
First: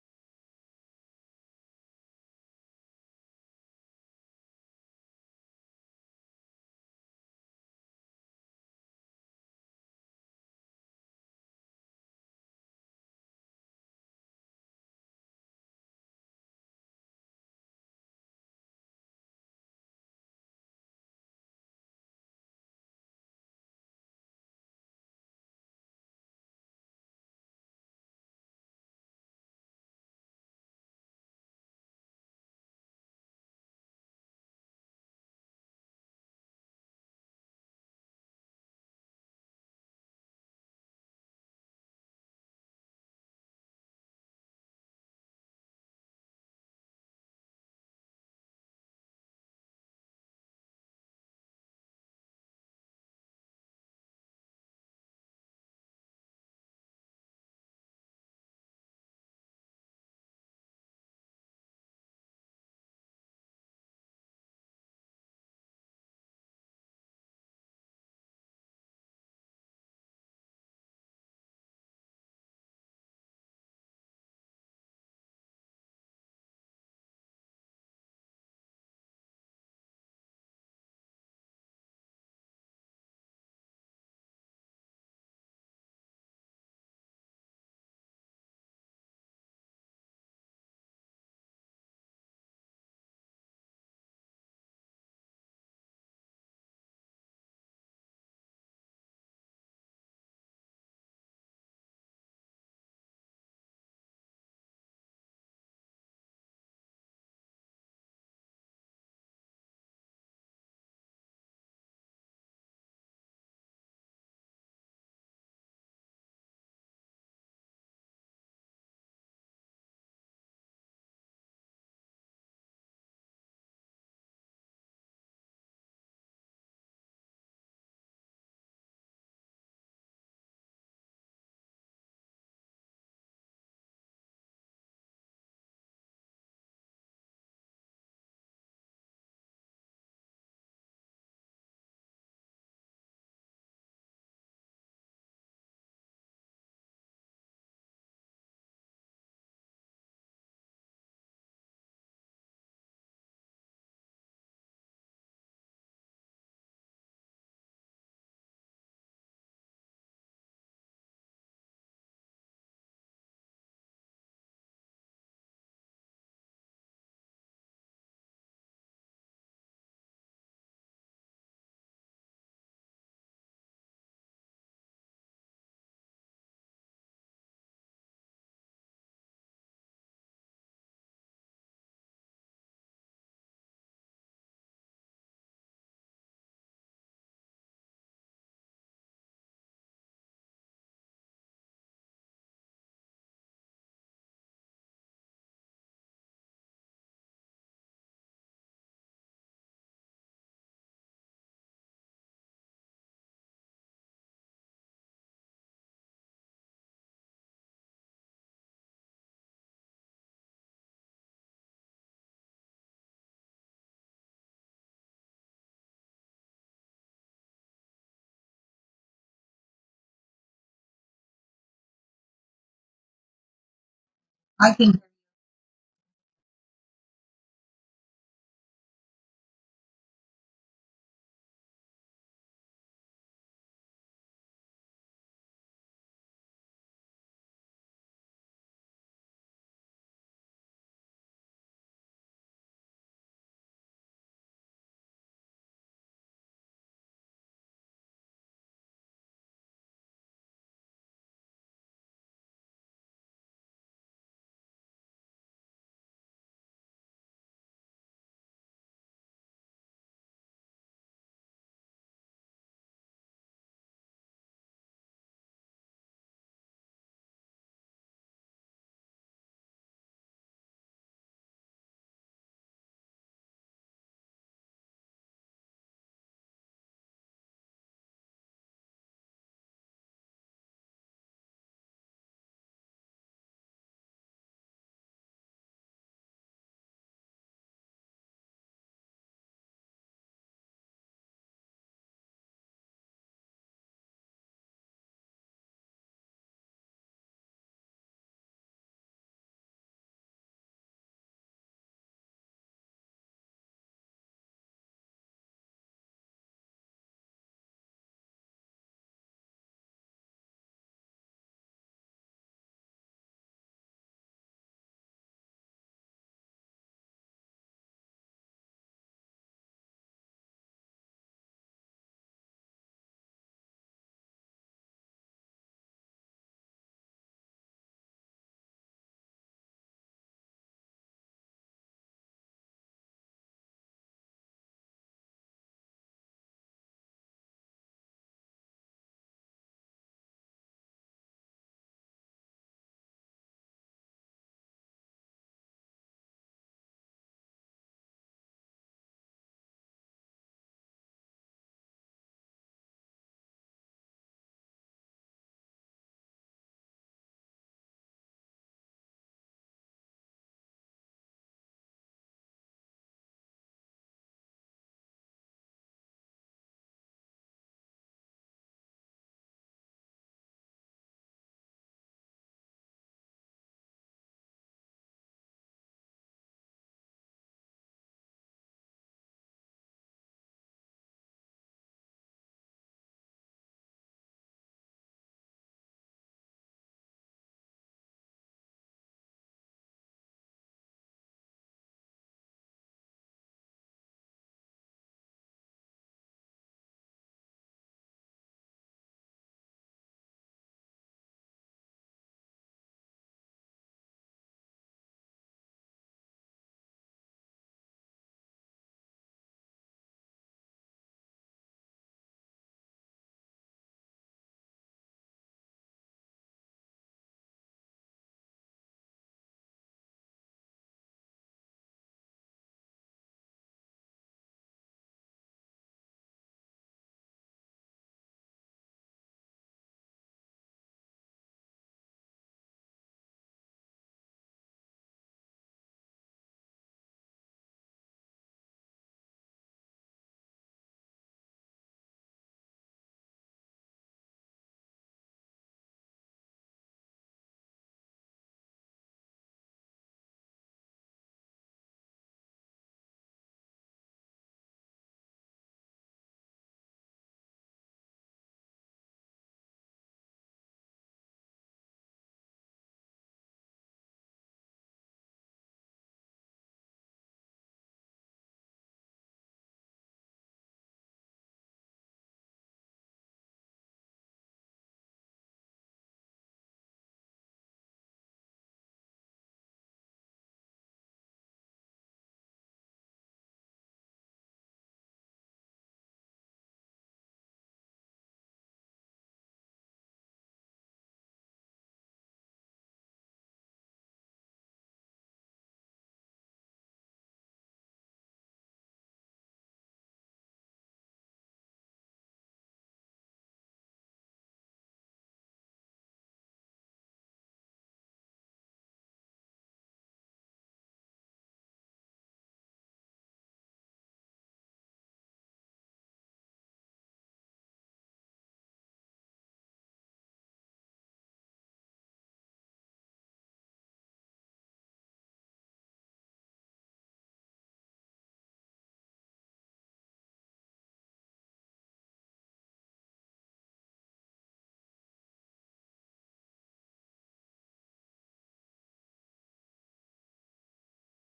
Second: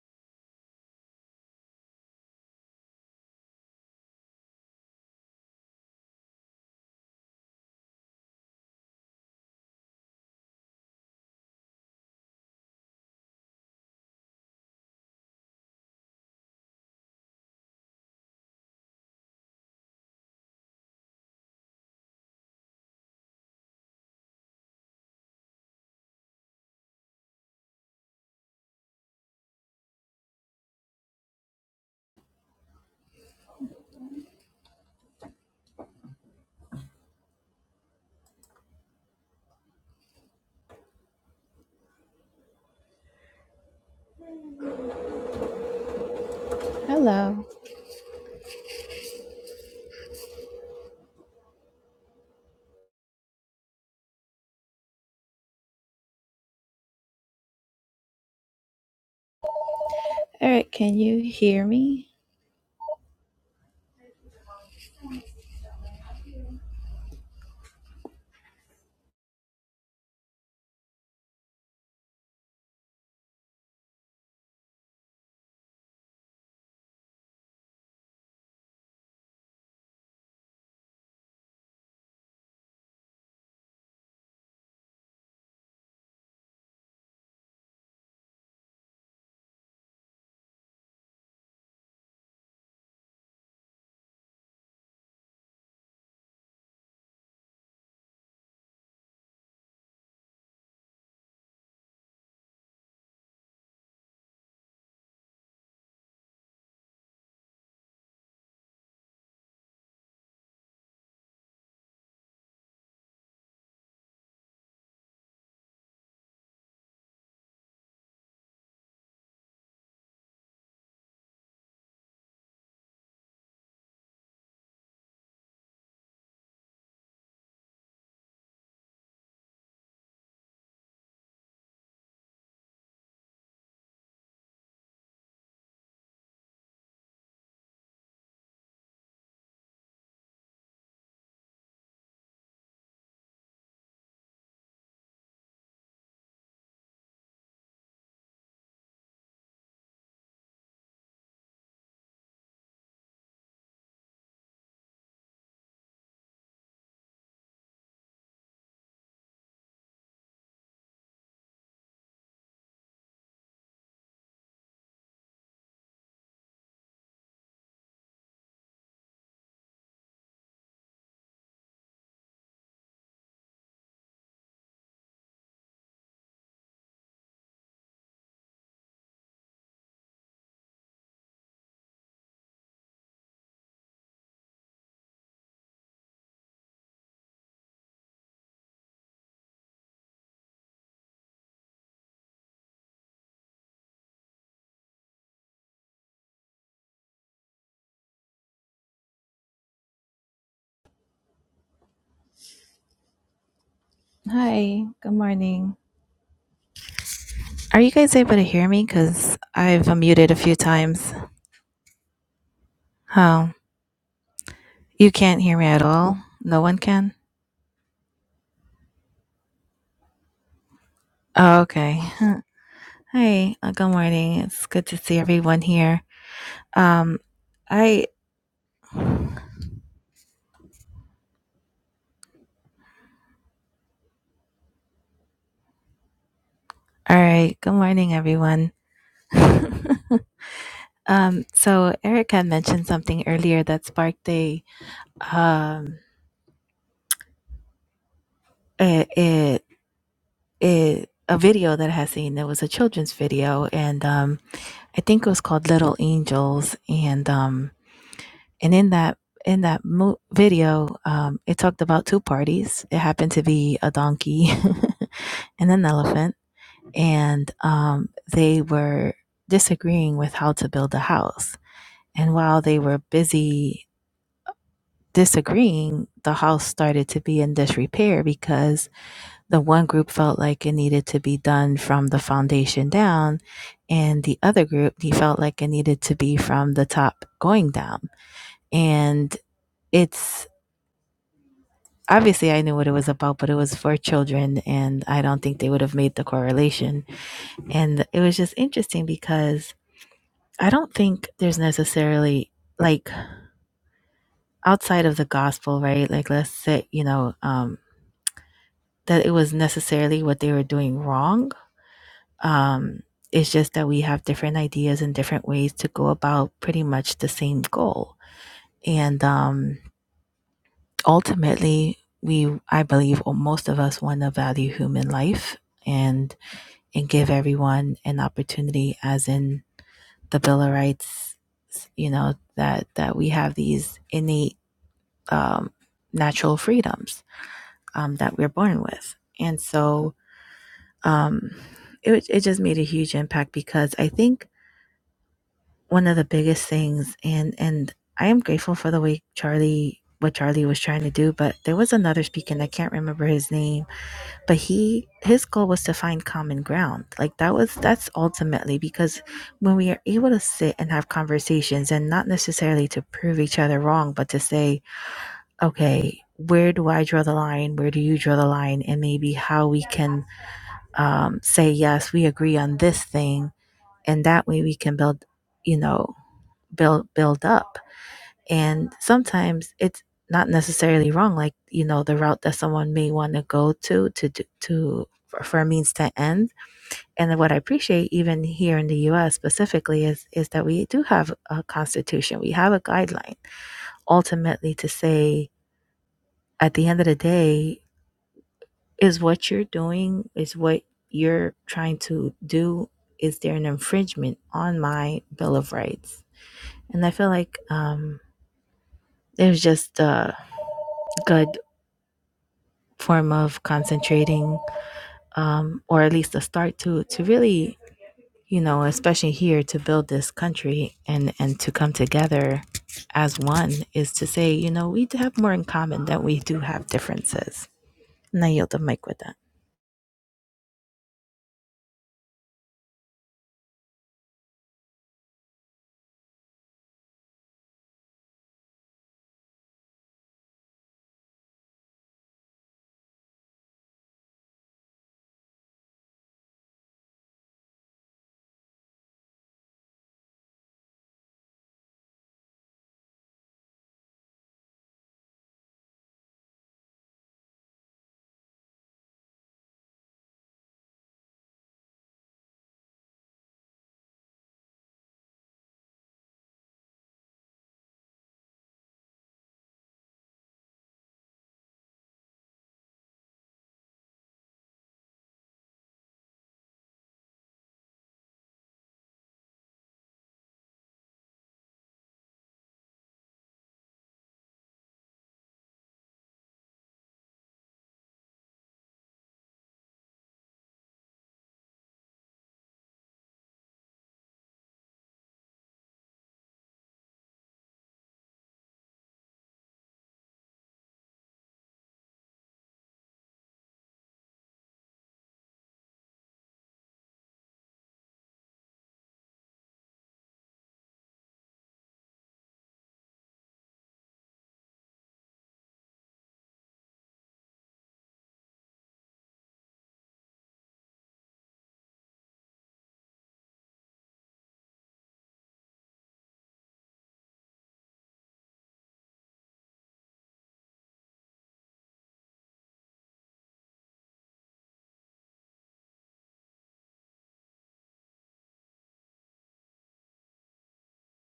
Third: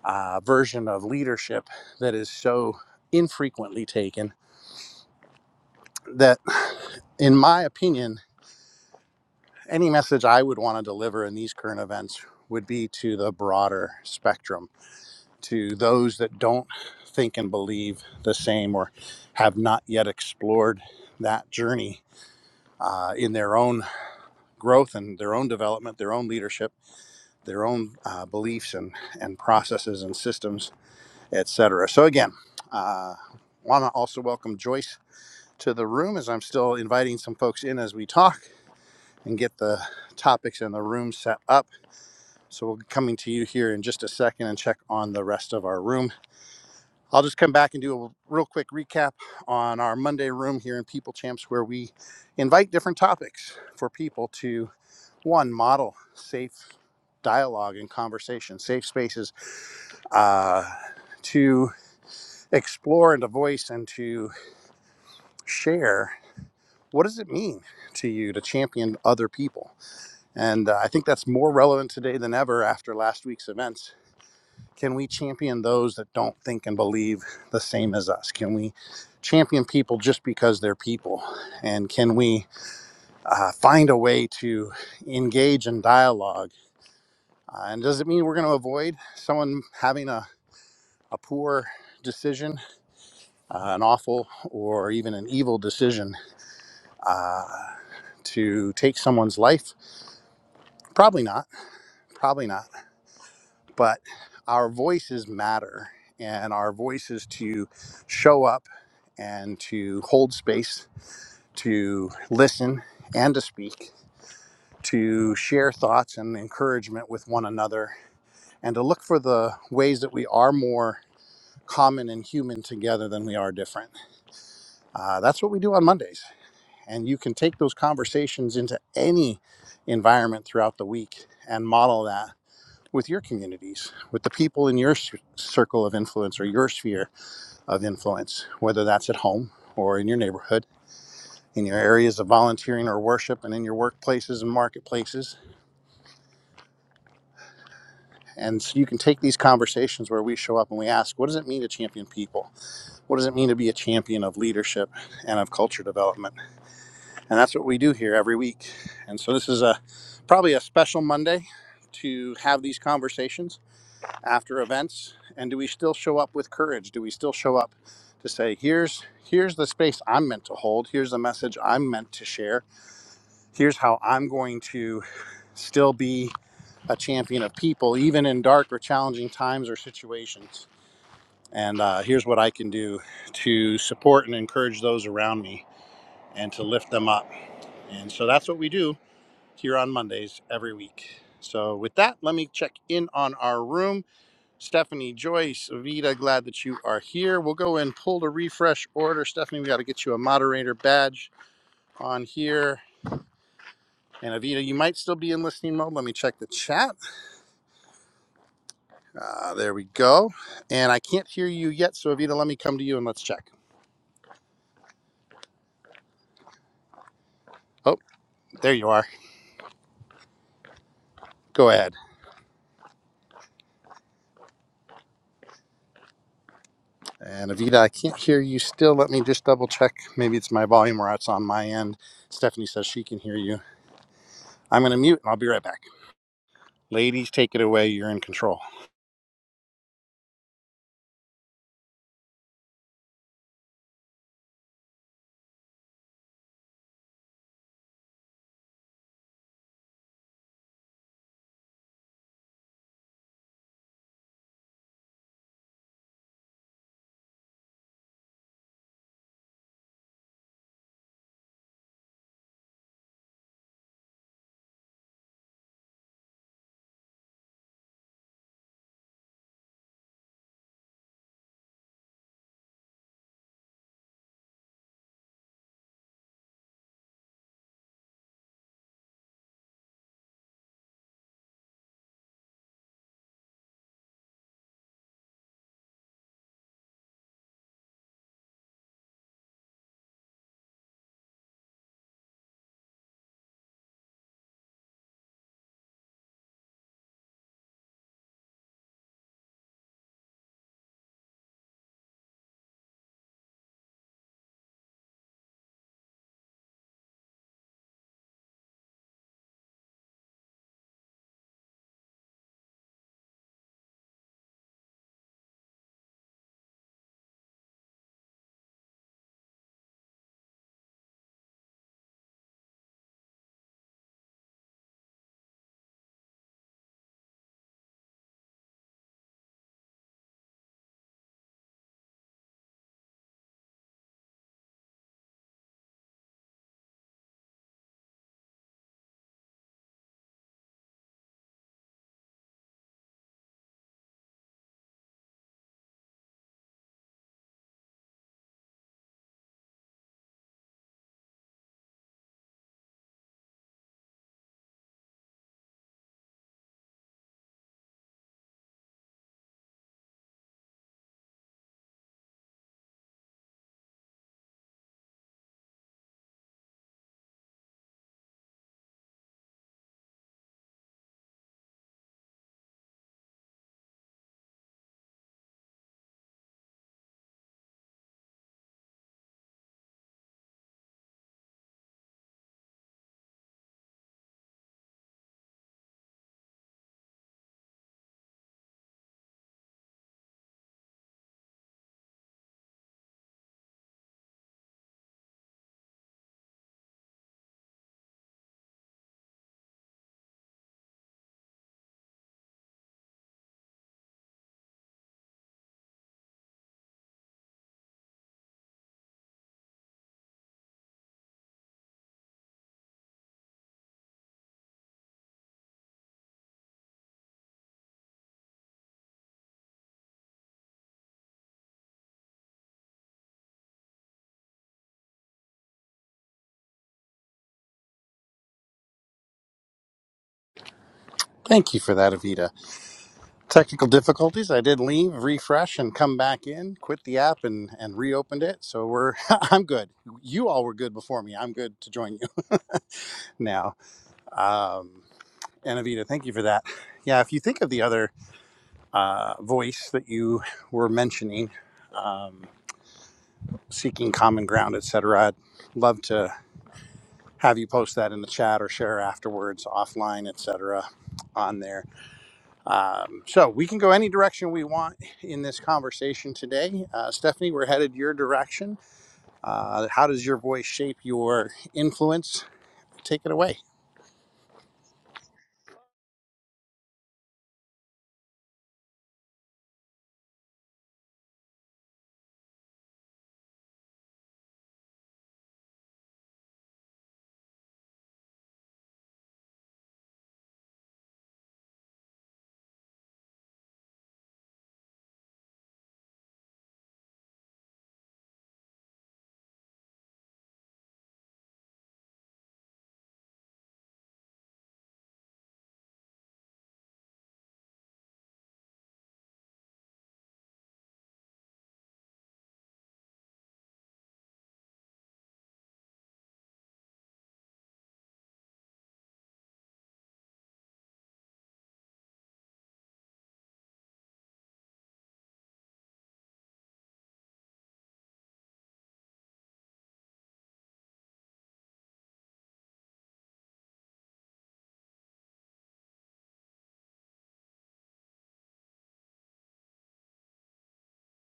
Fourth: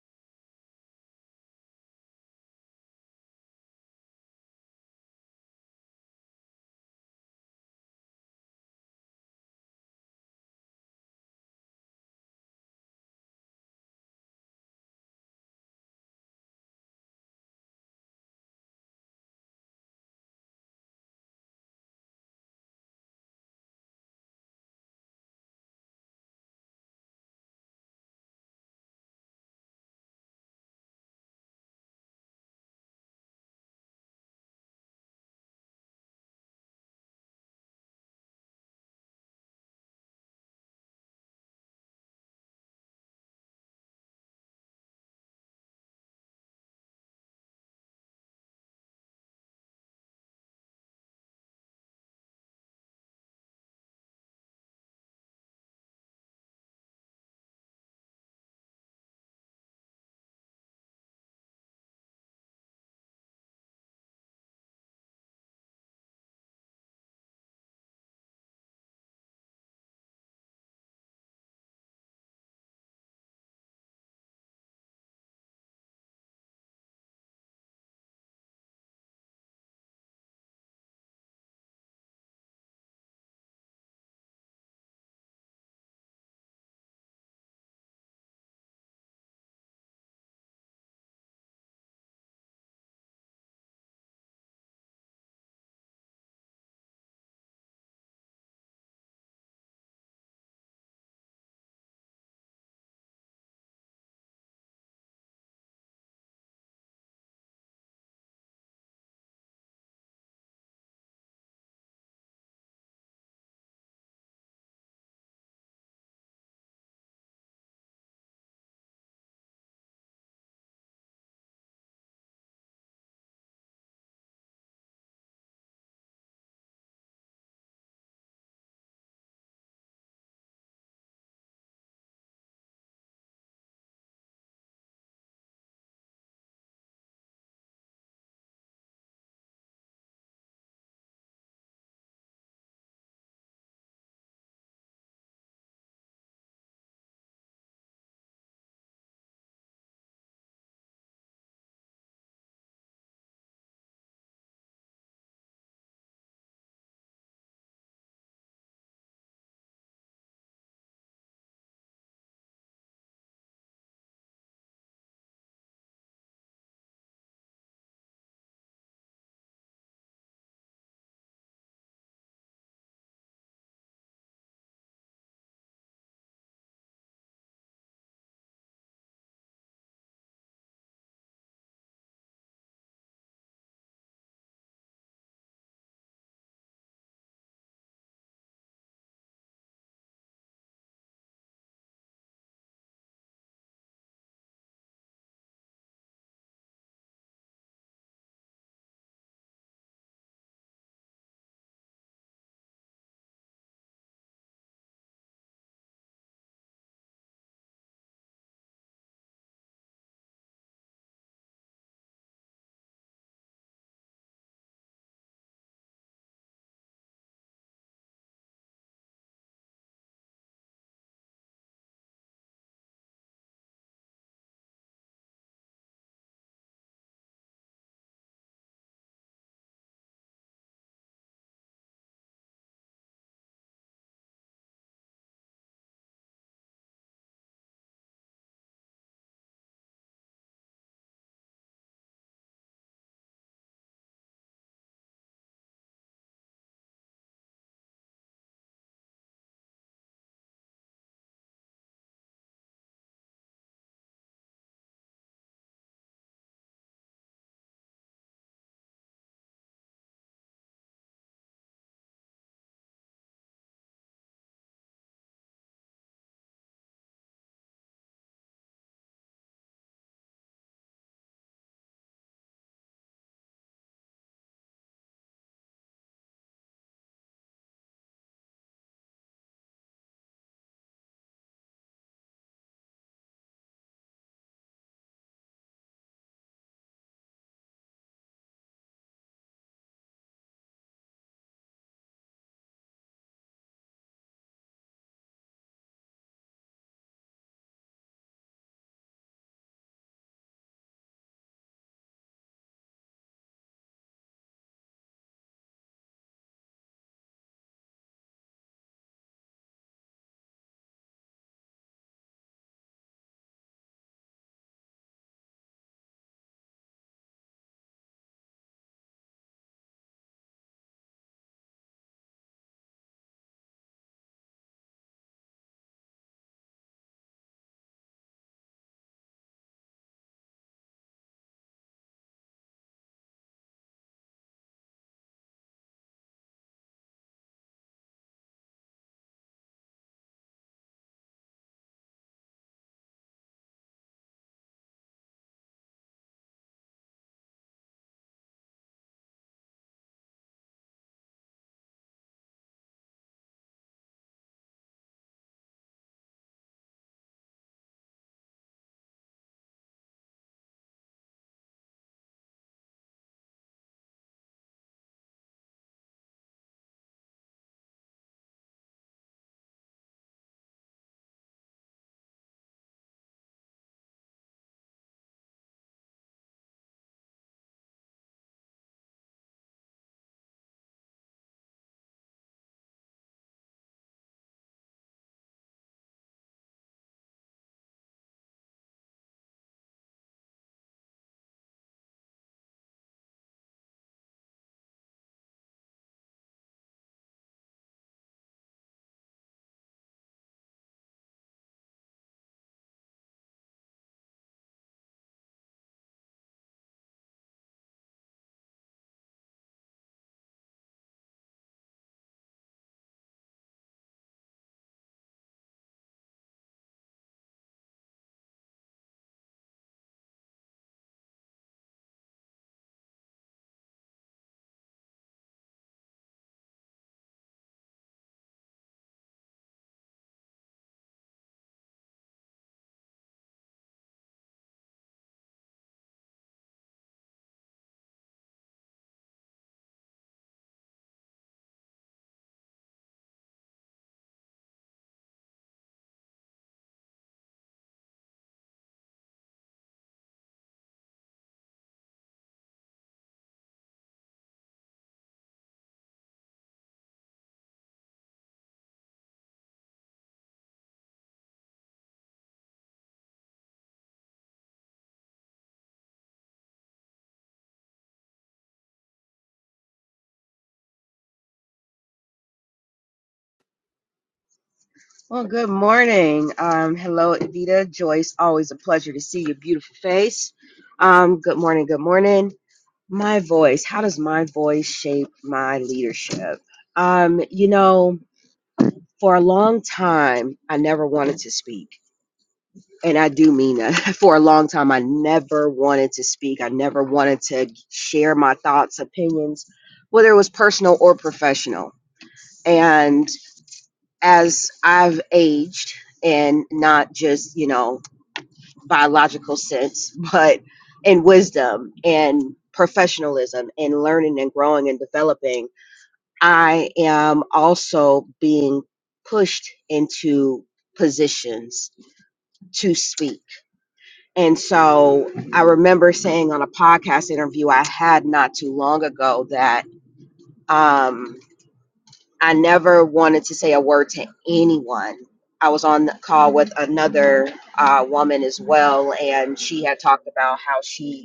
uh, version of leadership that is so infrequently taken that, in my opinion, any message I would want to deliver in these current events would be to the broader spectrum, to those that don't think and believe the same or have not yet explored that journey uh, in their own growth and their own development, their own leadership their own uh, beliefs and, and processes and systems, etc. So again, I uh, want to also welcome Joyce to the room as I'm still inviting some folks in as we talk and get the topics in the room set up. So we'll be coming to you here in just a second and check on the rest of our room. I'll just hello. come back and do a real quick recap on our Monday room here in People Champs where we invite different topics for people to one model safe dialogue and conversation, safe spaces uh, Eric, can you hear to me? explore and to voice and to share what does it mean to you to champion other people and uh, i think that's more relevant today than ever after last week's events can we champion those that don't think and believe the same as us can we champion people just because they're people and can we uh, find a way to engage in dialogue uh, and does it mean we're going to avoid someone having a, a poor decision uh, an awful or even an evil decision uh, to take someone's life? Probably not. Probably not. But our voices matter, and our voices to show up and to hold space, to listen and to speak, to share thoughts and encouragement with one another, and to look for the ways that we are more common and human together than we are different. Uh, that's what we do on Mondays. And you can take those conversations into any environment throughout the week and model that with your communities, with the people in your circle of influence or your sphere of influence, whether that's at home or in your neighborhood, in your areas of volunteering or worship, and in your workplaces and marketplaces. And so you can take these conversations where we show up and we ask, what does it mean to champion people? What does it mean to be a champion of leadership and of culture development? and that's what we do here every week. And so this is a probably a special Monday to have these conversations after events. And do we still show up with courage? Do we still show up to say, here's here's the space I'm meant to hold. Here's the message I'm meant to share. Here's how I'm going to still be a champion of people, even in dark or challenging times or situations. And uh, here's what I can do to support and encourage those around me and to lift them up. And so that's what we do here on Mondays every week. So, with that, let me check in on our room. Stephanie Joyce, Vida, glad that you are here. We'll go and pull the refresh order. Stephanie, we got to get you a moderator badge on here. And Avita, you Hi, might good still be in listening morning. mode. Let me check the chat. Are you guys able to hear me? Because Uh, there we I've go. unmuted a few And I times. can't hear you yet. So, Avita, let me come to you and let's Oh, check. you can't hear me at all? No one can? Oh, there you are. Oh, Go ahead. okay. (laughs) Huh. Hi, uh, good morning. It's I good think. to see everyone here. Um, And Avita, I I. can't hear you still. Let me just double check. Maybe it's my volume or it's on my end. Stephanie says she can hear you. I'm going to mute and I'll be right back. All Ladies, right. take it Good away. You're morning, in control. everyone. (laughs) um, so Eric had mentioned something earlier that sparked a um a, a, a, a video that I had seen. It was a children's video, and um, I think it was called Little Angels. And um, and in that in that mo- video, um, it talked about two parties. It happened to be a donkey (laughs) and an elephant, and um, they were disagreeing with how to build a house And while they were busy disagreeing, the house started to be in disrepair because the one group felt like it needed to be done from the foundation down, and the other group they felt like it needed to be from the top going down. And it's obviously I knew what it was about, but it was for children, and I don't think they would have made the correlation. And it was just interesting because I don't think there's necessarily like outside of the gospel, right? Like let's say, you know, um, that it was necessarily what they were doing wrong. Um, it's just that we have different ideas and different ways to go about pretty much the same goal. And um, ultimately, we, I believe, most of us want to value human life and and give everyone an opportunity, as in the Bill of Rights. You know that that we have these innate um, natural freedoms um, that we're born with. And so um, it, it just made a huge impact because I think one of the biggest things, and, and I am grateful for the way Charlie, what Charlie was trying to do, but there was another speaker, and I can't remember his name, but he, his goal was to find common ground. Like that was, that's ultimately because when we are able to sit and have conversations and not necessarily to prove each other wrong, but to say, okay, where do I draw the line? Where do you draw the line? And maybe how we can um, say yes we agree on this thing and that way we can build you know build build up and sometimes it's not necessarily wrong like you know the route that someone may want to go to to to for, a means to end and what i appreciate even here in the us specifically is is that we do have a constitution we have a guideline ultimately to say at the end of the day is what you're doing is what you're trying to do is there an infringement on my bill of rights and i feel like um there's just a good form of concentrating um or at least a start to to really you know especially here to build this country and and to come together as one is to say you know we have more in common than we do have differences and i yield the mic with that Thank you for that, Avita. Technical difficulties. I did leave, refresh, and come back in, quit the app and, and reopened it. So we're, (laughs) I'm good. You all were good before me. I'm good to join you (laughs) now. Um, and Avita, thank you for that. Yeah, if you think of the other uh, voice that you were mentioning, um, seeking common ground, etc., I'd love to have you post that in the chat or share afterwards offline etc on there um, so we can go any direction we want in this conversation today uh, stephanie we're headed your direction uh, how does your voice shape your influence take it away Well, good morning. Um, hello, Evita, Joyce. Always a pleasure to see your beautiful face. Um, good morning. Good morning. My voice. How does my voice shape my leadership? Um, you know, for a long time, I never wanted to speak. And I do mean that. (laughs) For a long time, I never wanted to speak. I never wanted to share my thoughts, opinions, whether it was personal or professional. And as I've aged, and not just you know biological sense, but in wisdom and professionalism and learning and growing and developing, I am also being pushed into positions to speak. And so I remember saying on a podcast interview I had not too long ago that um, I never wanted to say a word to anyone. I was on the call with another uh, woman as well, and she had talked about how she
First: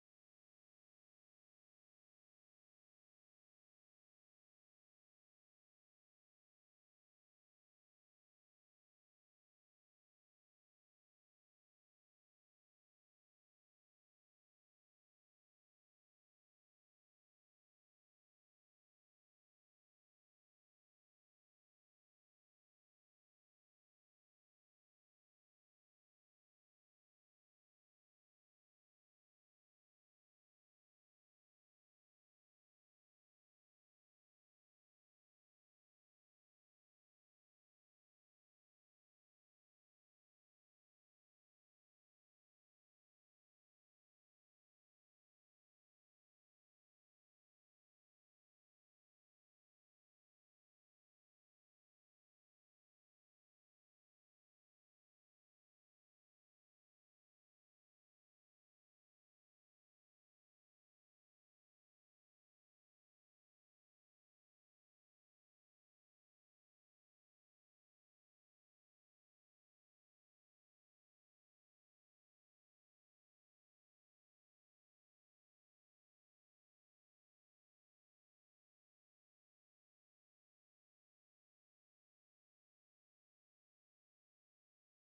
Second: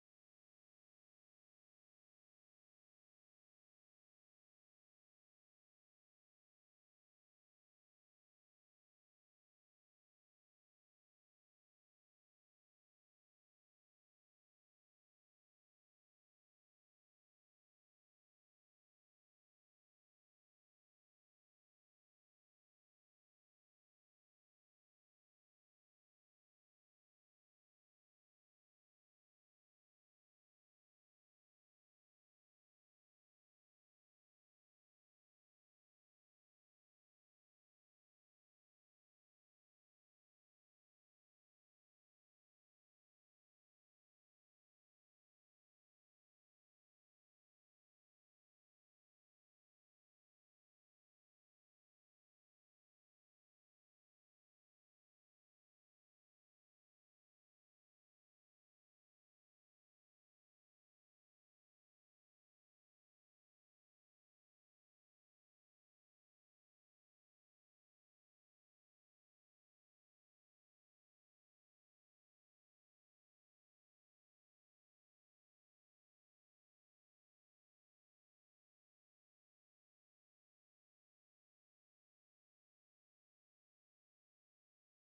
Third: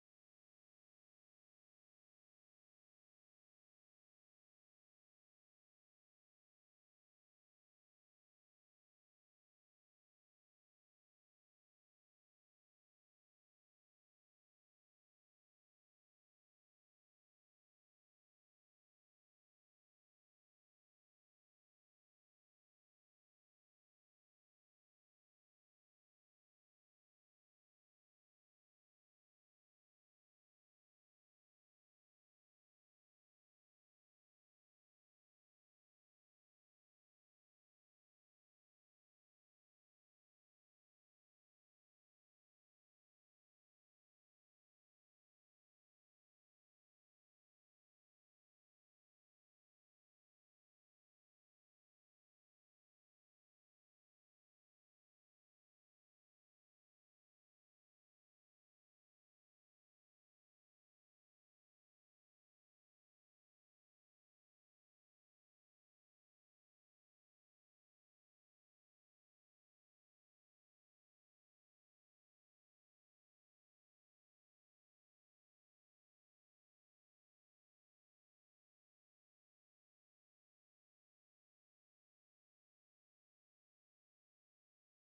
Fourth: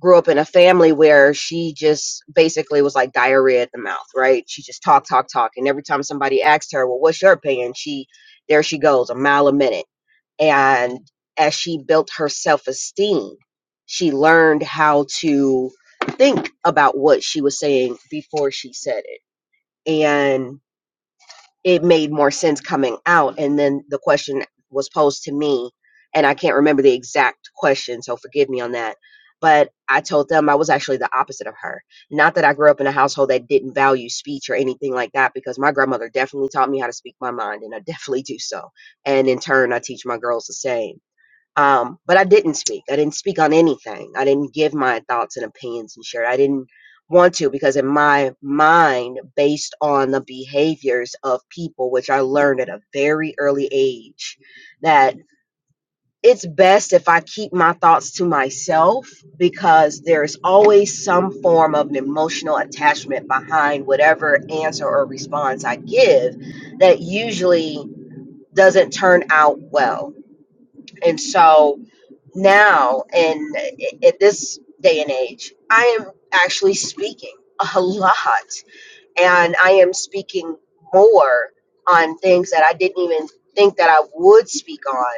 grew up in a family where she just basically was like diarrhea at the mouth, right? She just talk, talk, talk. And every time somebody asked her, Well, what's your opinion? She there she goes, a mile a minute. And as she built her self esteem, she learned how to think about what she was saying before she said it. And it made more sense coming out. And then the question was posed to me, and I can't remember the exact question, so forgive me on that. But I told them I was actually the opposite of her. Not that I grew up in a household that didn't value speech or anything like that, because my grandmother definitely taught me how to speak my mind, and I (laughs) definitely do so. And in turn, I teach my girls the same. Um, but I didn't speak. I didn't speak on anything. I didn't give my thoughts and opinions and share. I didn't want to because in my mind, based on the behaviors of people, which I learned at a very early age, that it's best if I keep my thoughts to myself because there's always some form of an emotional attachment behind whatever answer or response I give that usually doesn't turn out well. And so now in in this day and age, I am actually speaking a lot and I am speaking more on things that I didn't even think that I would speak on.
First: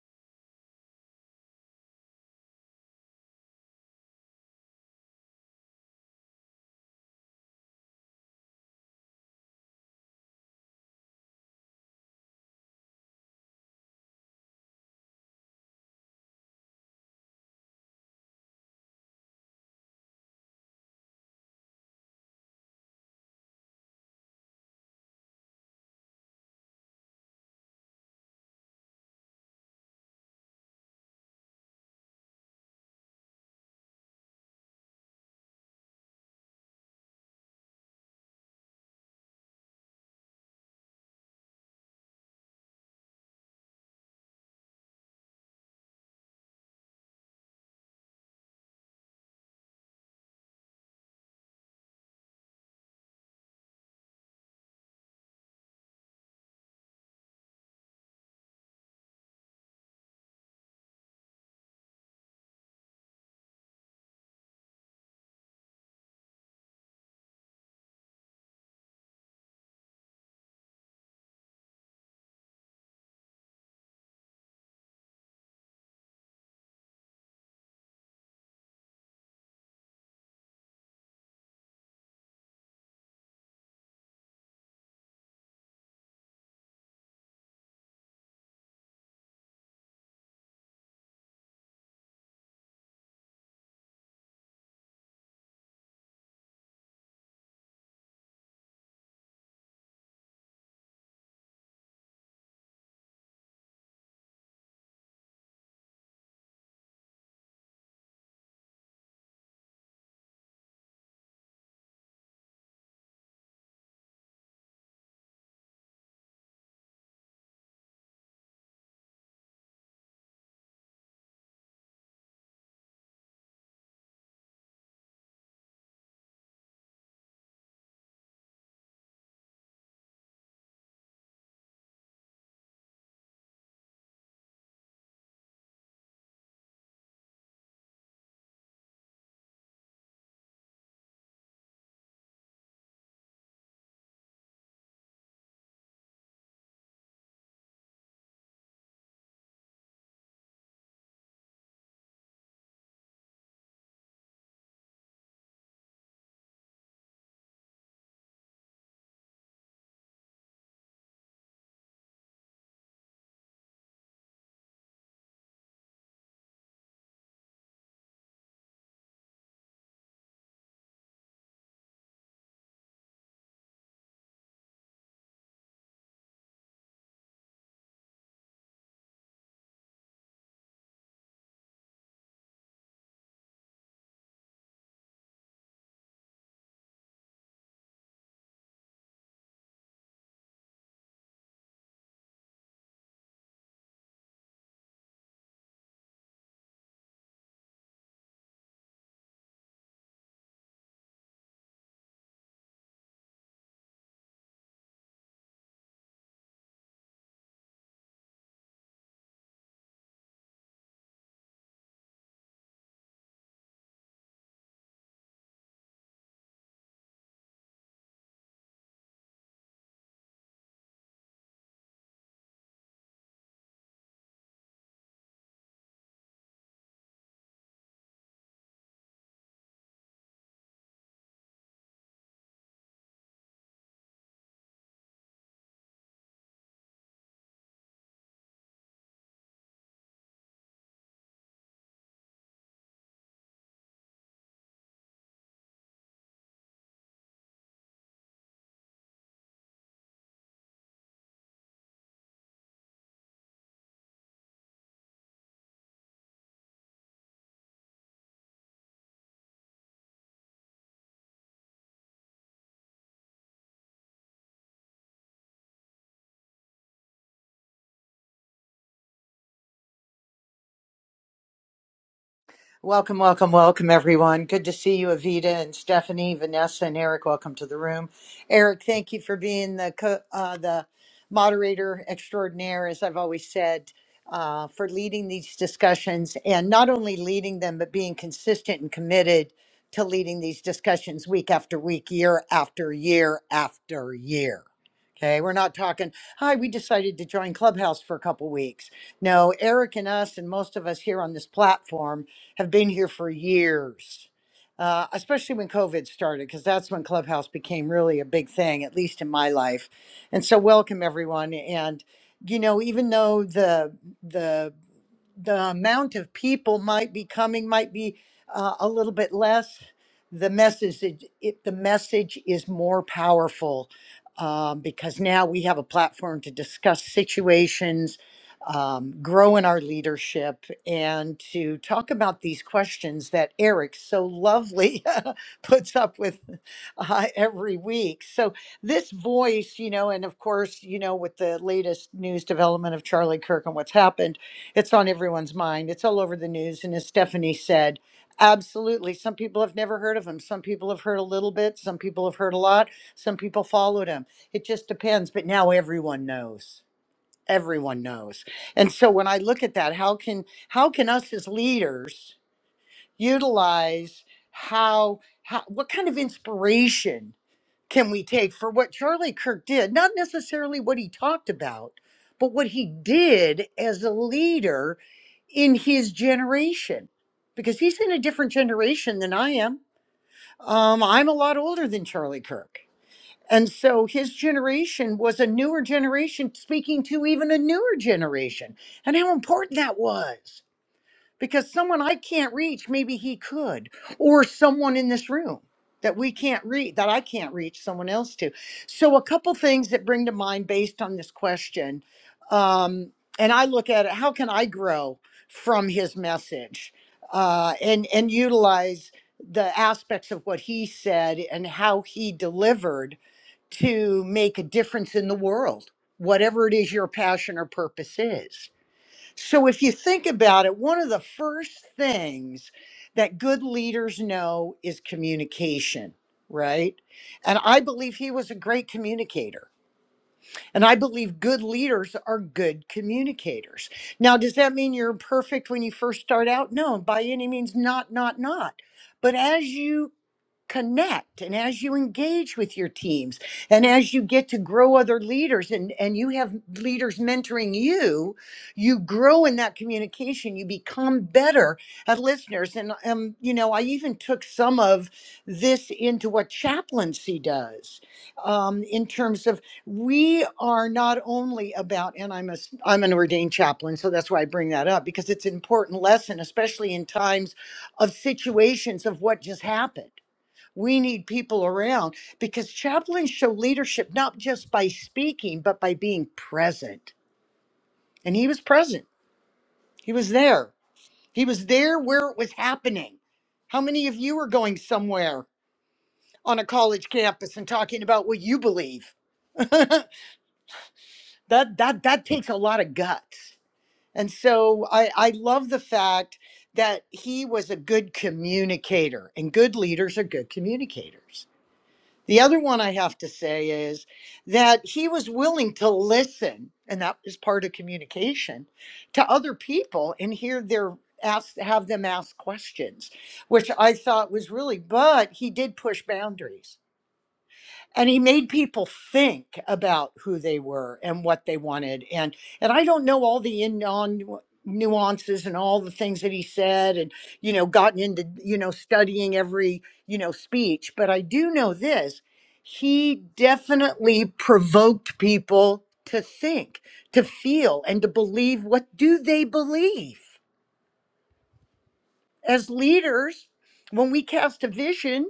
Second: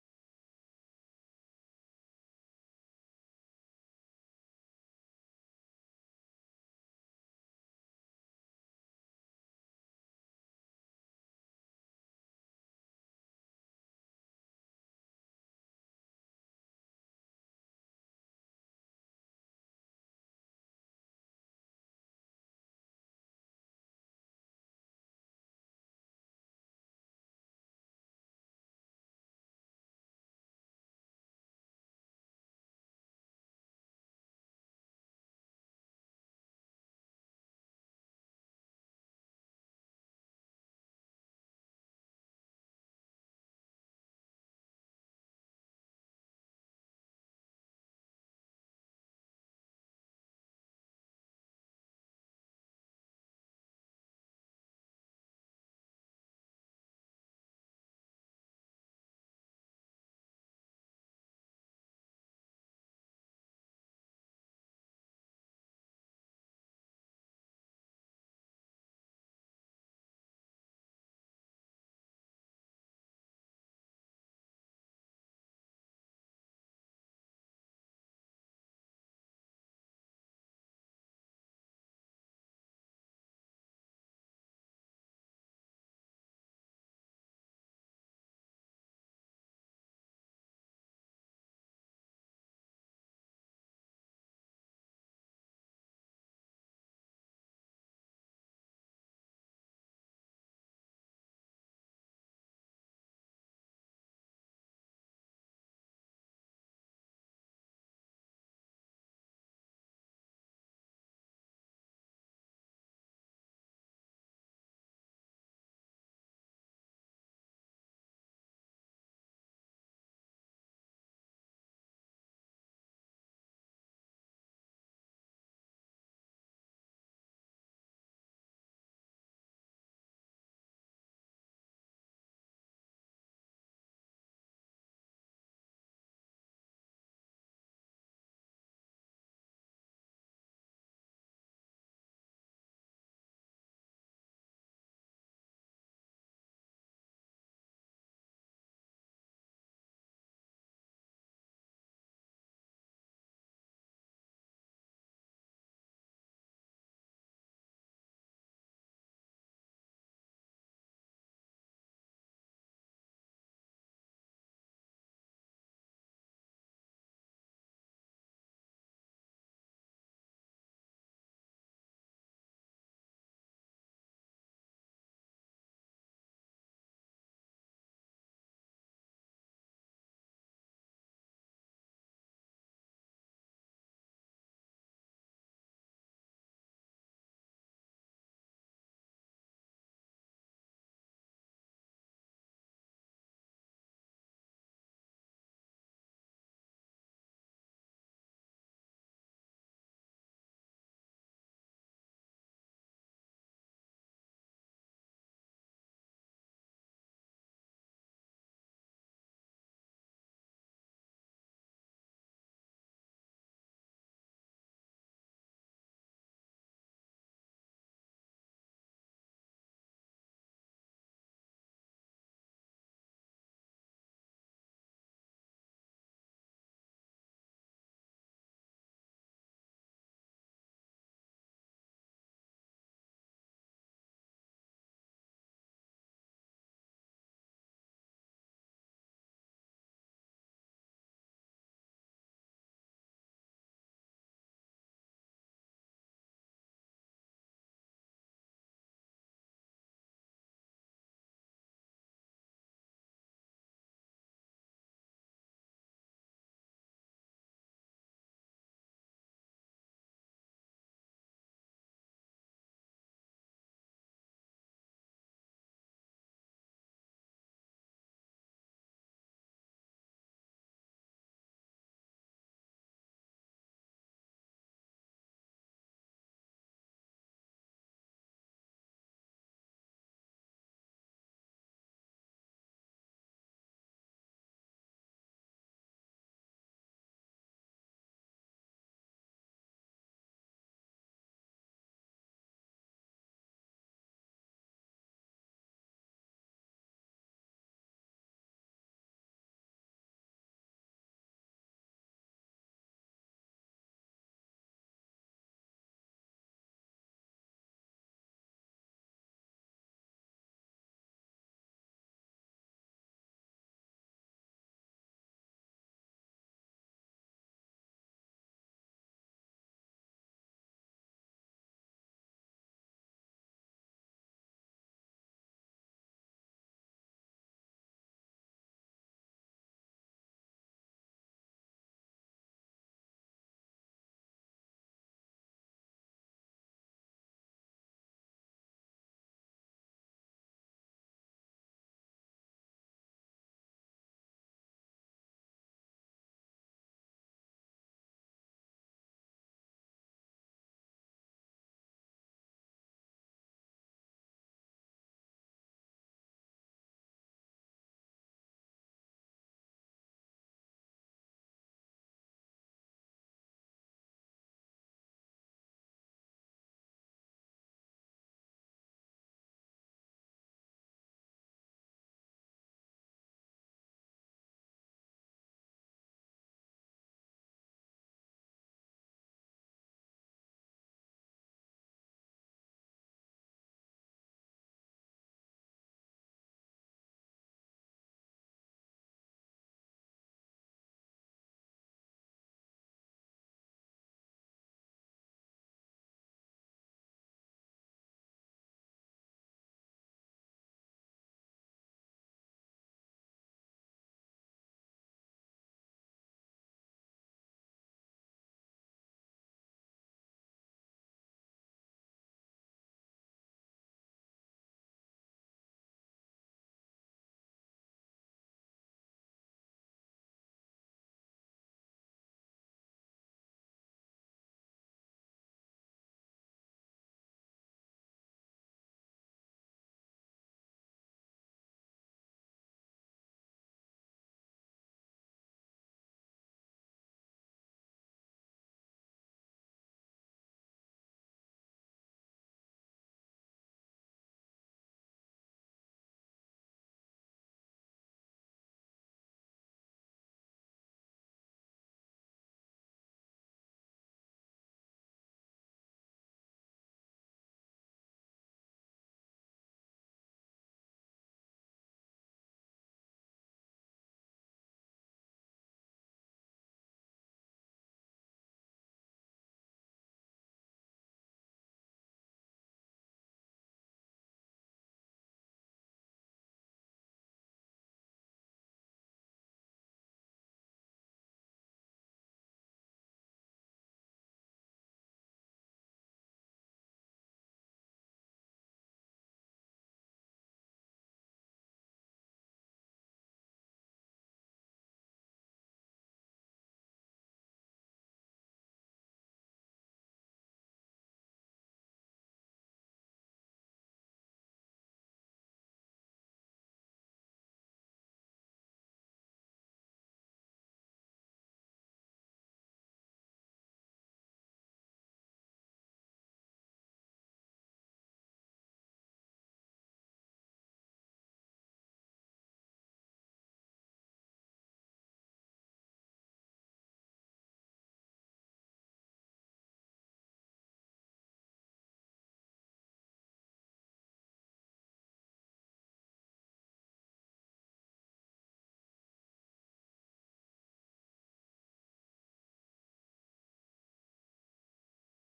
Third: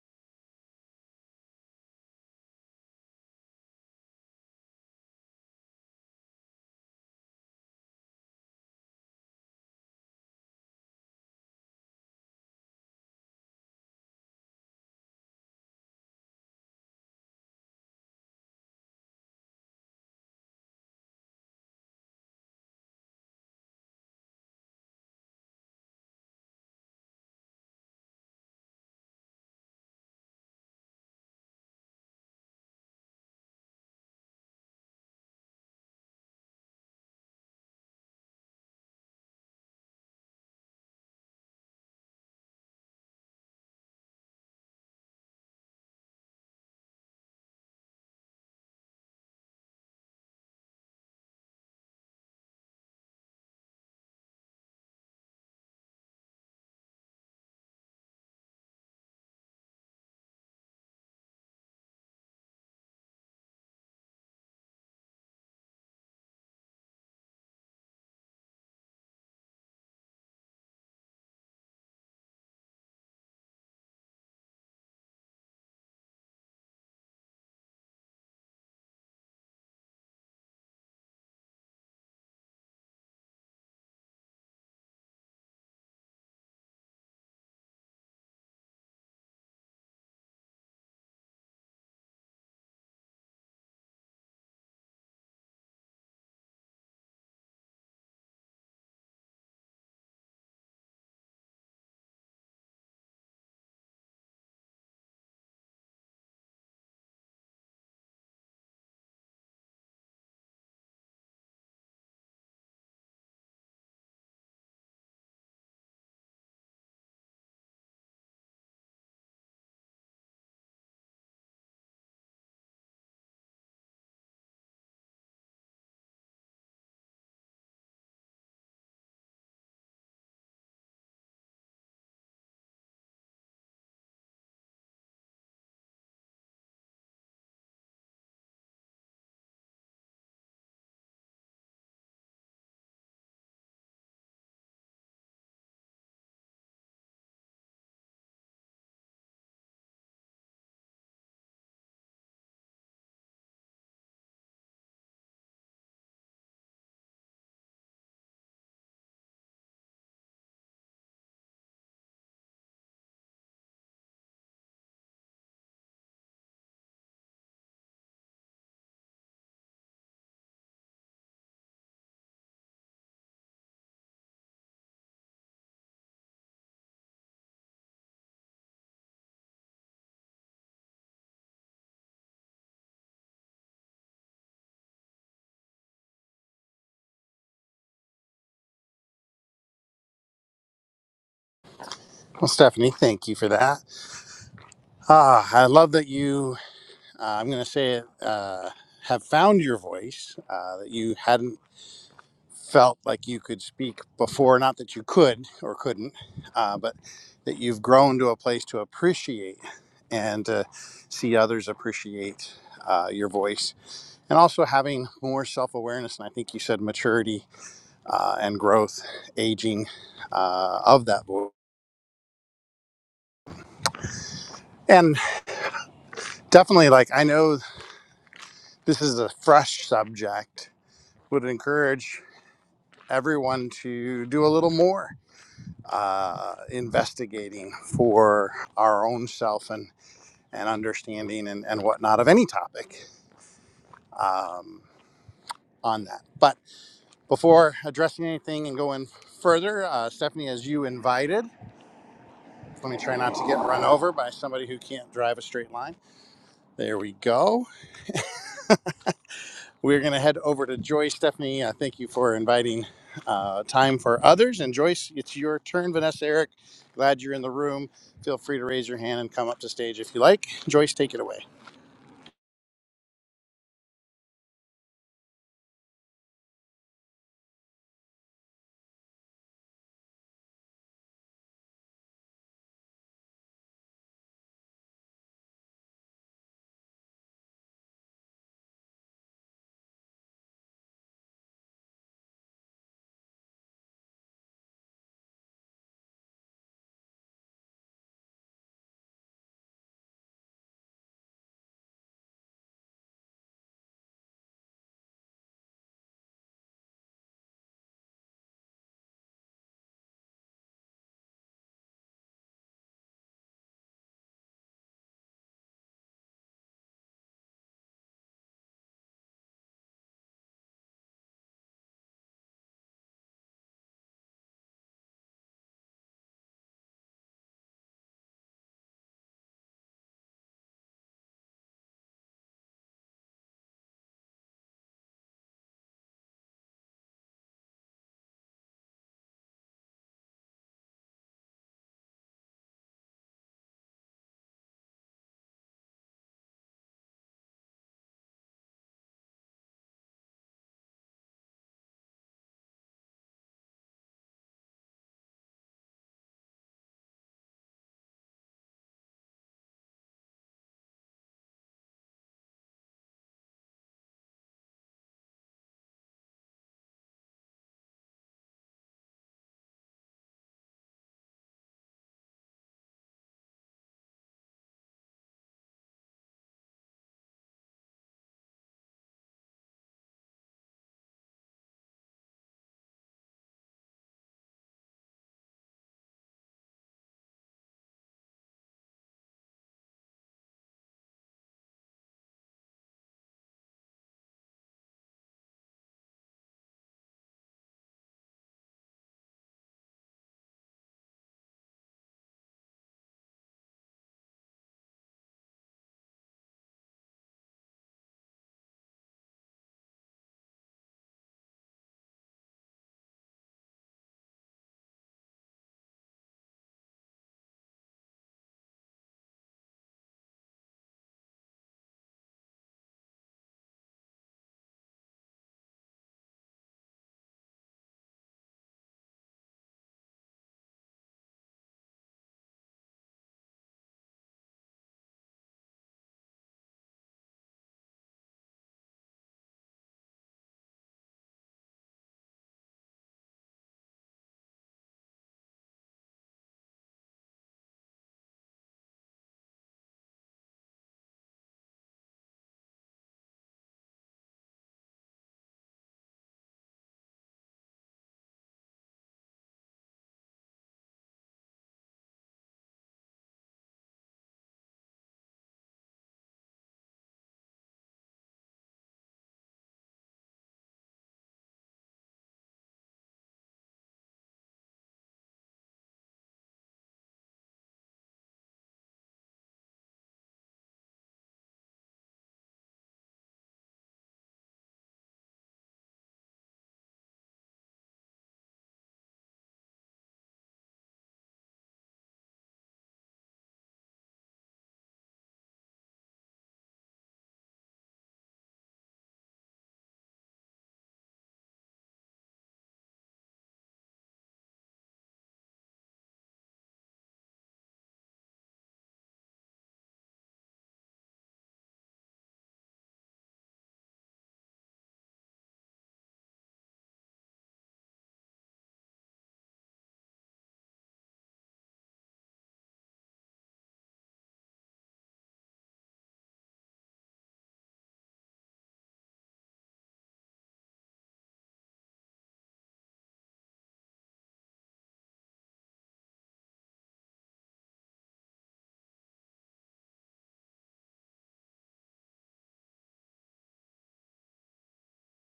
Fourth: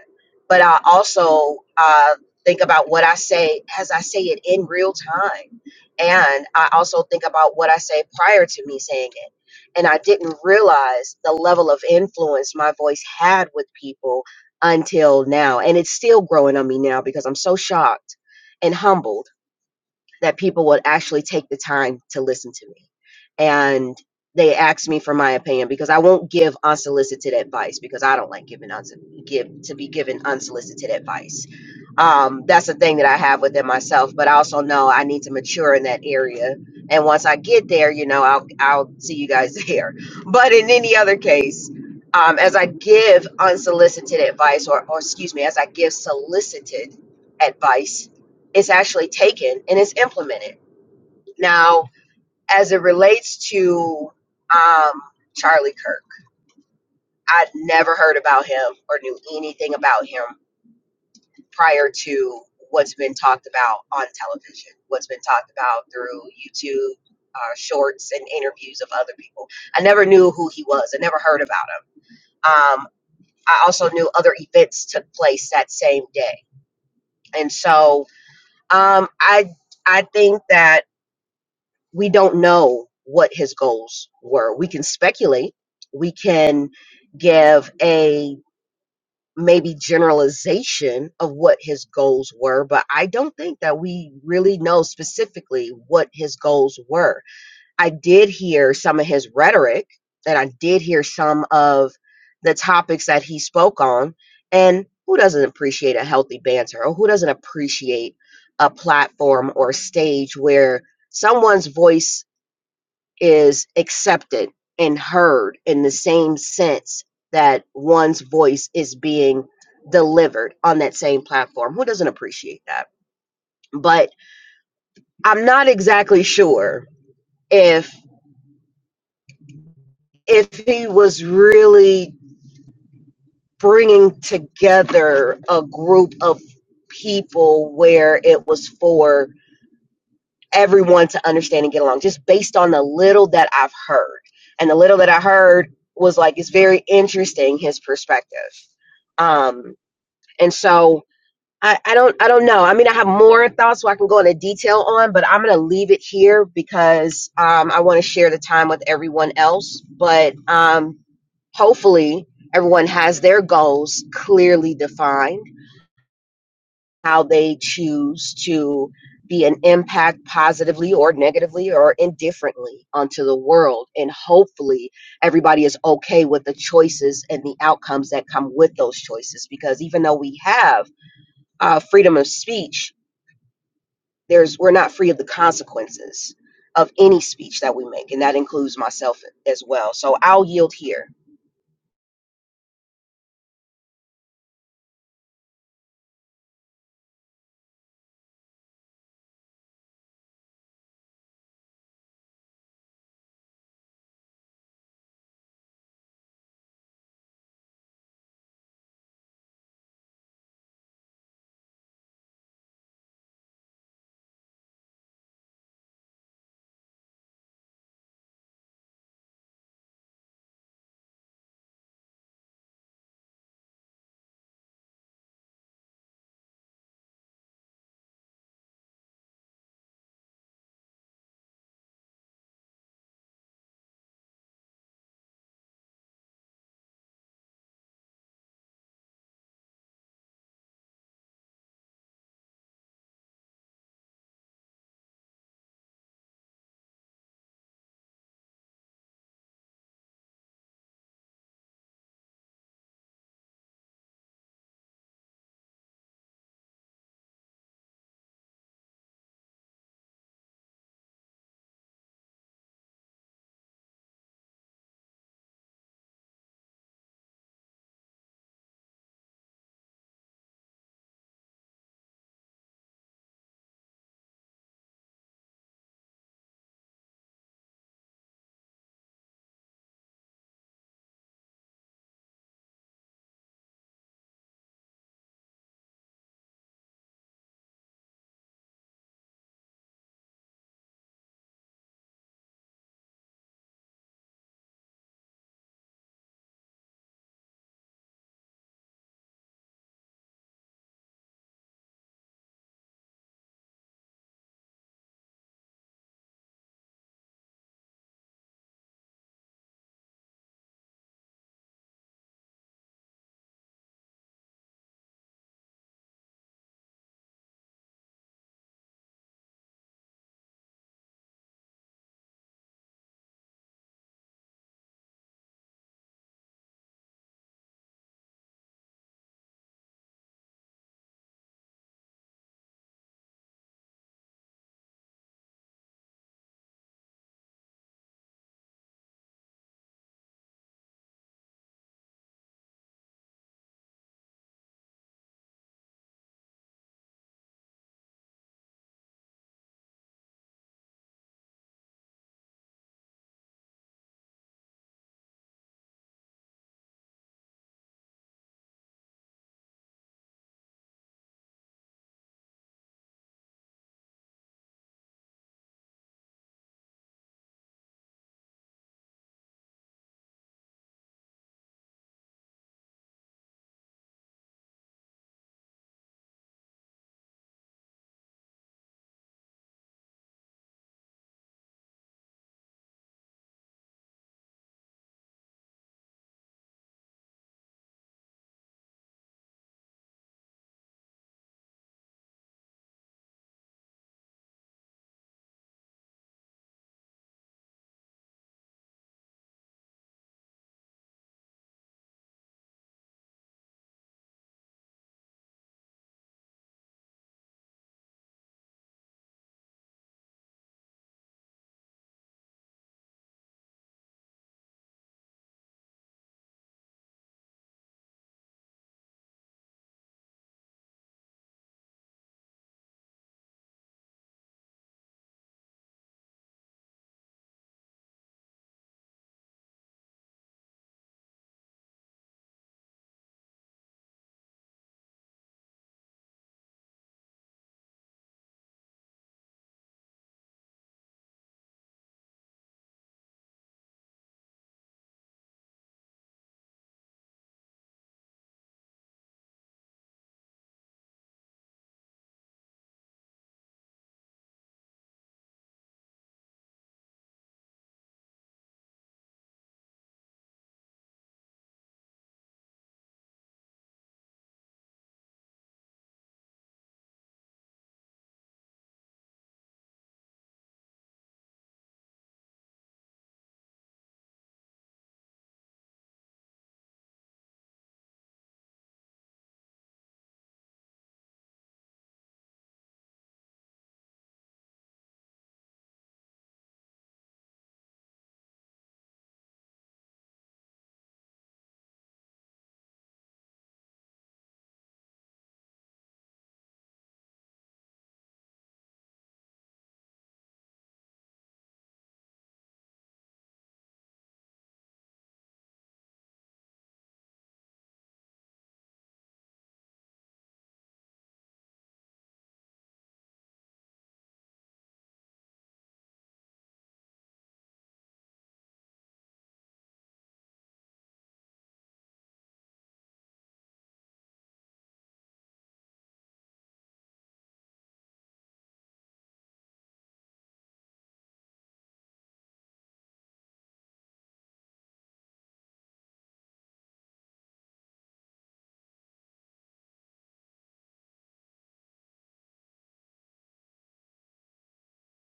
But I also uh, think about what I say as I say it in real time, and I also think about what I say prior to me saying it. And I didn't realize the level of influence my voice had with people until now, and it's still growing on me now because I'm so shocked and humbled that people would actually take the time to listen to me. And they asked me for my opinion because I won't give unsolicited advice because I don't like giving uns- give to be given unsolicited advice. Um, that's the thing that I have within myself, but I also know I need to mature in that area. And once I get there, you know, I'll I'll see you guys (laughs) there. But in any other case, um, as I give unsolicited advice, or, or excuse me, as I give solicited advice, it's actually taken and it's implemented. Now, as it relates to um, Charlie Kirk, I'd never heard about him or knew anything about him prior to what's been talked about on television, what's been talked about through YouTube uh, shorts and interviews of other people. I never knew who he was, I never heard about him. Um, I also knew other events took place that same day. And so um, I, I think that we don't know what his goals were. We can speculate. We can give a maybe generalization of what his goals were, but I don't think that we really know specifically what his goals were. I did hear some of his rhetoric and I did hear some of the topics that he spoke on. And who doesn't appreciate a healthy banter or who doesn't appreciate a platform or stage where someone's voice is accepted and heard in the same sense that one's voice is being delivered on that same platform. Who doesn't appreciate that? But I'm not exactly sure if if he was really bringing together a group of people where it was for everyone to understand and get along just based on the little that I've heard. And the little that I heard was like, it's very interesting, his perspective. Um, and so I, I don't, I don't know. I mean, I have more thoughts so I can go into detail on, but I'm going to leave it here because, um, I want to share the time with everyone else, but, um, hopefully everyone has their goals clearly defined how they choose to be an impact positively or negatively or indifferently onto the world. And hopefully, everybody is okay with the choices and the outcomes that come with those choices. Because even though we have uh, freedom of speech, there's we're not free of the consequences of any speech that we make, and that includes myself as well. So I'll yield here. well stephanie thank you for that Ah, i love that you uh, I'm going to say it, uh, have found your voice uh, that you hadn't felt like you could speak before. Not that you could or couldn't, uh, but that you've grown to a place to appreciate and to see others appreciate uh, your voice. And also having more self awareness, and I think you said maturity uh, and growth, aging uh, of that voice. And definitely, like, I know this is a fresh subject, would encourage. everyone to do a little more uh, investigating for our own self and, and understanding and, and whatnot of any topic um, on that. But before addressing anything and going further, uh, Stephanie, as you invited, let me try not to get run over by somebody who can't drive a straight line. There we go. We're going to head over to Joyce. Stephanie, uh, thank you for inviting uh, time for others. And Joyce, it's your turn. Vanessa, Eric, glad you're in the room. Feel free to raise your hand and come up to stage if you like. Joyce, take it away. Welcome, welcome, welcome, everyone. Good to see you, Avita and Stephanie, Vanessa and Eric. Welcome to the room. Eric, thank you for being the co- uh, the moderator extraordinaire, as I've always said, uh, for leading these discussions and not only leading them but being consistent and committed to leading these discussions week after week, year after year after year. Okay, we're not talking. Hi, we decided to join Clubhouse for a couple weeks. No, Eric and us, and most of us here on this platform have been here for years, uh, especially when COVID started, because that's when Clubhouse became really a big thing, at least in my life. And so, welcome everyone. And you know, even though the the the amount of people might be coming might be uh, a little bit less. The message it, it, the message is more powerful um, because now we have a platform to discuss situations um, grow in our leadership and to talk about these questions that Eric so lovely (laughs) puts up with uh, every week. So, this voice, you know, and of course, you know, with the latest news development of Charlie Kirk and what's happened, it's on everyone's mind. It's all over the news. And as Stephanie said, absolutely. Some people have never heard of him. Some people have heard a little bit. Some people have heard a lot. Some people followed him. It just depends. But now everyone knows everyone knows and so when i look at that how can how can us as leaders utilize how, how what kind of inspiration can we take for what charlie kirk did not necessarily what he talked about but what he did as a leader in his generation because he's in a different generation than i am um, i'm a lot older than charlie kirk and so his generation was a newer generation speaking to even a newer generation, and how important that was because someone I can't reach, maybe he could, or someone in this room that we can't reach, that I can't reach someone else to. So, a couple things that bring to mind based on this question. Um, and I look at it how can I grow from his message uh, and, and utilize the aspects of what he said and how he delivered to make a difference in the world, whatever it is your passion or purpose is? So, if you think about it, one of the first things that good leaders know is communication, right? And I believe he was a great communicator. And I believe good leaders are good communicators. Now, does that mean you're perfect when you first start out? No, by any means, not, not, not. But as you connect and as you engage with your teams and as you get to grow other leaders and and you have leaders mentoring you you grow in that communication you become better at listeners and um you know i even took some of this into what chaplaincy does um in terms of we are not only about and i'm a a i'm an ordained chaplain so that's why i bring that up because it's an important lesson especially in times of situations of what just happened we need people around because chaplains show leadership not just by speaking, but by being present. And he was present, he was there. He was there where it was happening. How many of you are going somewhere on a college campus and talking about what you believe? (laughs) that, that, that takes a lot of guts. And so I, I love the fact that he was a good communicator, and good leaders are good communicators. The other one I have to say is that he was willing to listen, and that is part of communication, to other people and hear their ask have them ask questions, which I thought was really, but he did push boundaries and he made people think about who they were and what they wanted and and i don't know all the in on nuances and all the things that he said and you know gotten into you know studying every you know speech but i do know this he definitely provoked people to think to feel and to believe what do they believe as leaders when we cast a vision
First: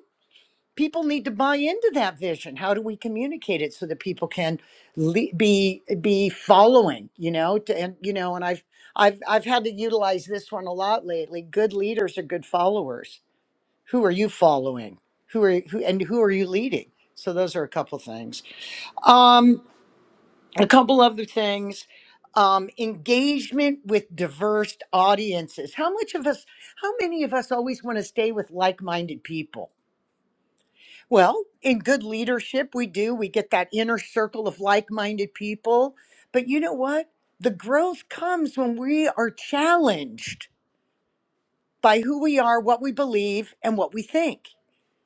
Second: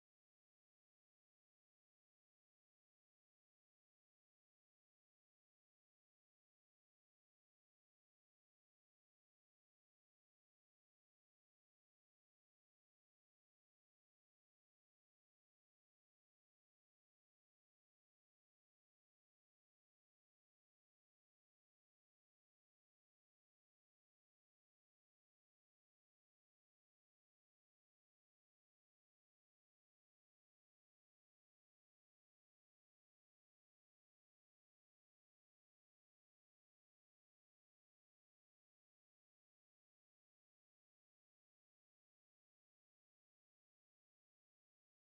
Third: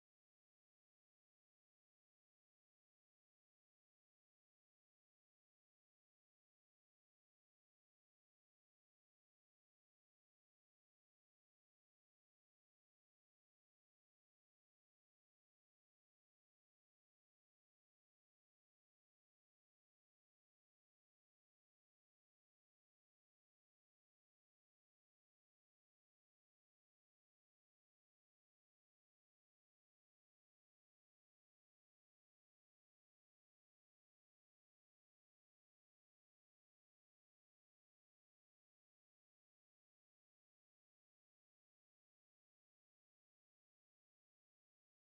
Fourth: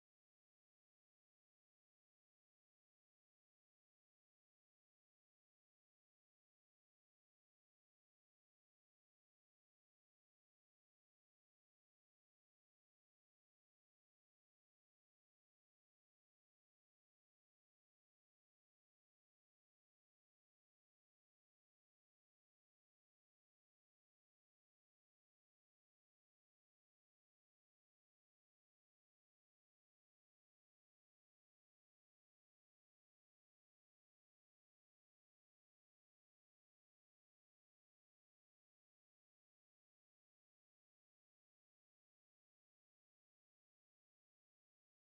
people need to buy into that vision how do we communicate it so that people can le- be be following you know to, and you know and i've i've i've had to utilize this one a lot lately good leaders are good followers who are you following who are who and who are you leading so those are a couple things um a couple other things um engagement with diverse audiences how much of us how many of us always want to stay with like-minded people well, in good leadership, we do. We get that inner circle of like minded people. But you know what? The growth comes when we are challenged by who we are, what we believe, and what we think.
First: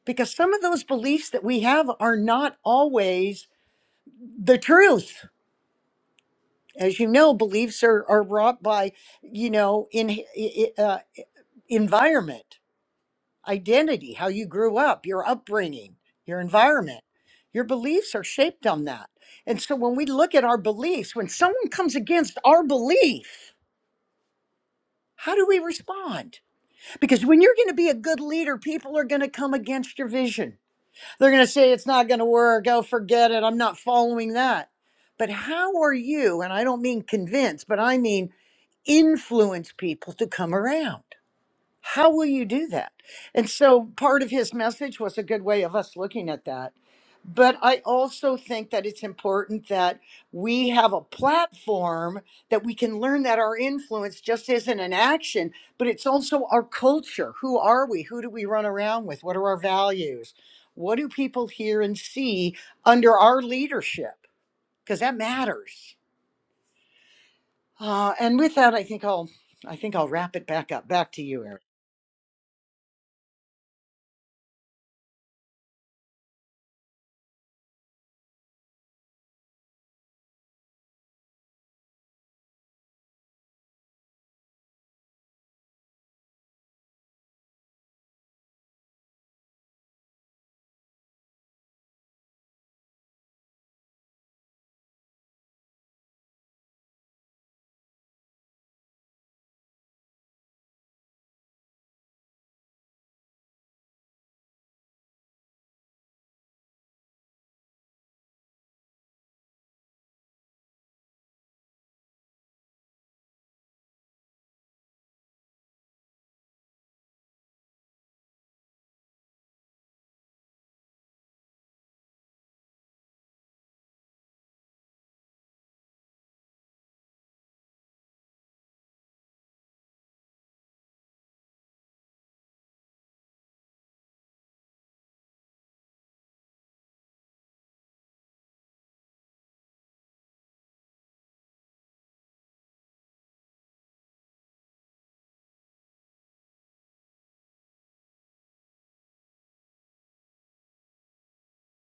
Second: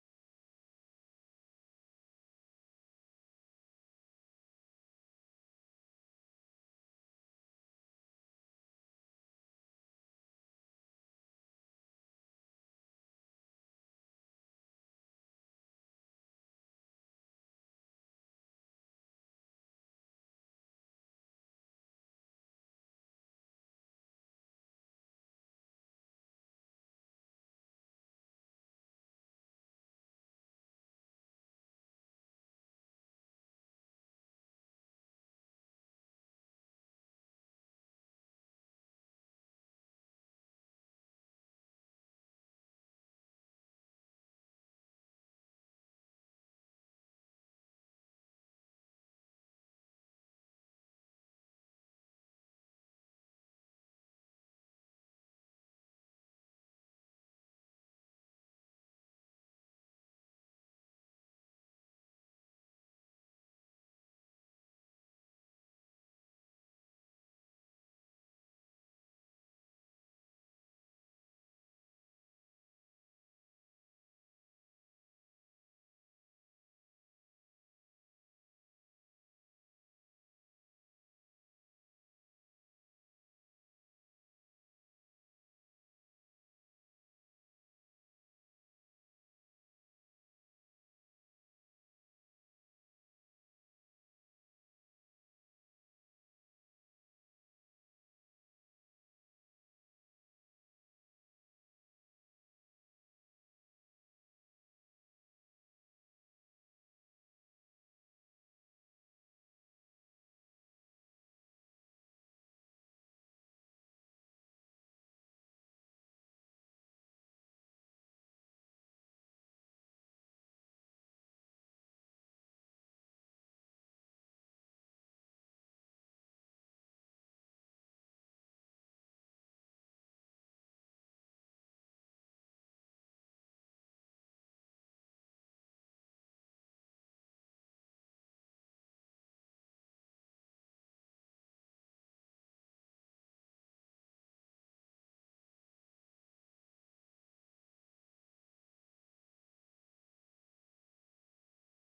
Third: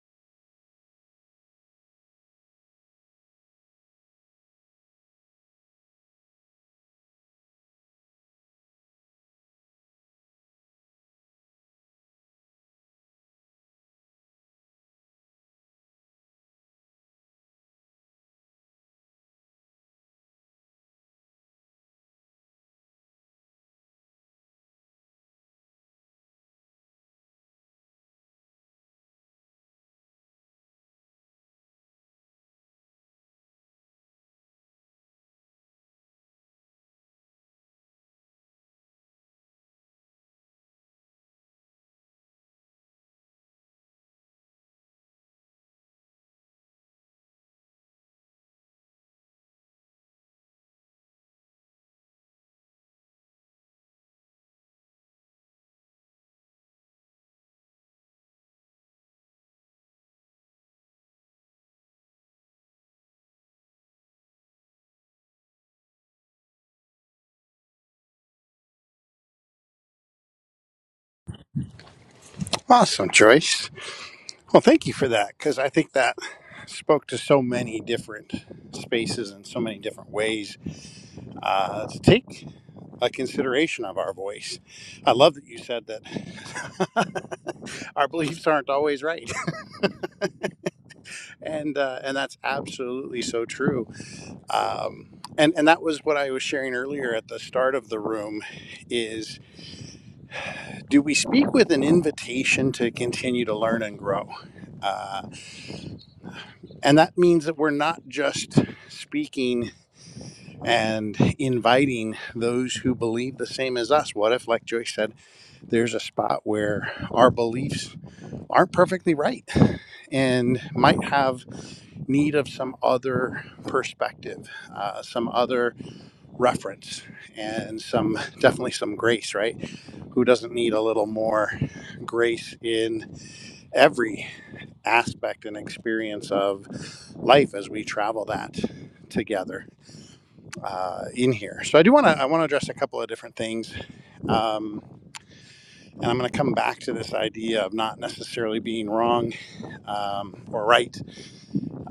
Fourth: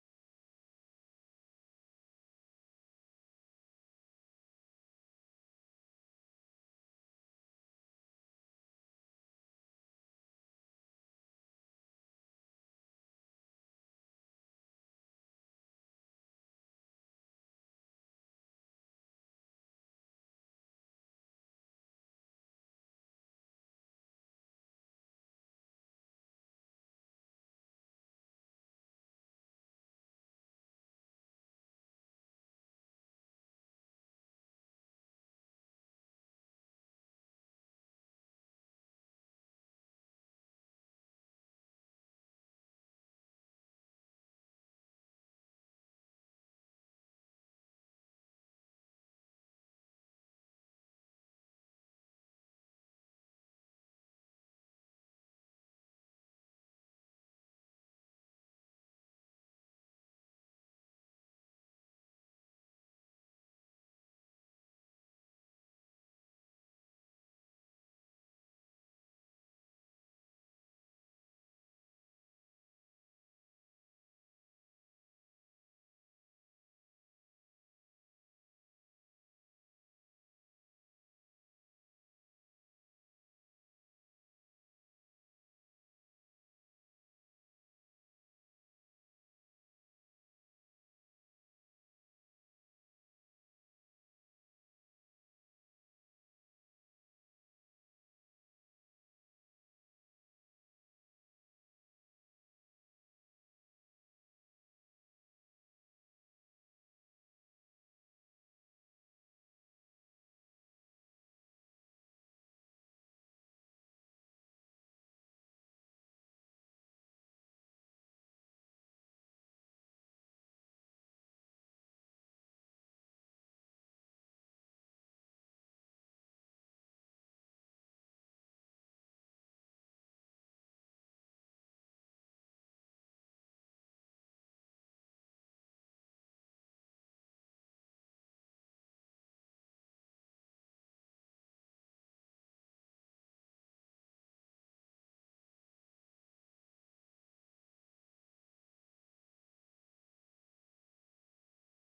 Because some of those beliefs that we have are not always the truth. As you know, beliefs are, are wrought by, you know, in, i- i- uh, environment. identity, how you grew up, your upbringing, your environment. Your beliefs are shaped on that. And so when we look at our beliefs, when someone comes against our belief, how do we respond? Because when you're going to be a good leader, people are going to come against your vision. They're going to say, it's not going to work. Oh, forget it. I'm not following that. But how are you, and I don't mean convince, but I mean influence people to come around? How will you do that? And so part of his message was a good way of us looking at that. But I also think that it's important that we have a platform that we can learn that our influence just isn't an action, but it's also our culture. Who are we? Who do we run around with? What are our values? What do people hear and see under our leadership? Because that matters. Uh, and with that, I think I'll I think I'll wrap it back up. Back to you, Eric. Awesome, Joyce. Well, thank you for that because I think that spoke to so many different spaces and so many different ways uh, to take a consideration of our voice. I love that you said that (laughs) our beliefs aren't always right and uh, and that's absolutely so true. Um, and and that was what I was sharing earlier at the start of the room. Is do we speak with an invitation to continue to learn and grow? Uh, and that means that we're not just speaking and inviting those who believe the same as us. What if, like Joyce said, there's a spot where our beliefs aren't perfectly right and might have need of some other perspective, uh, some other reference and some definitely some grace, right? Who doesn't need a little more grace in every aspect and experience of life as we travel that together uh, in here. So I do want to I want to address a couple of different things, um, and I'm going to come back to this idea of not necessarily being wrong um, or right,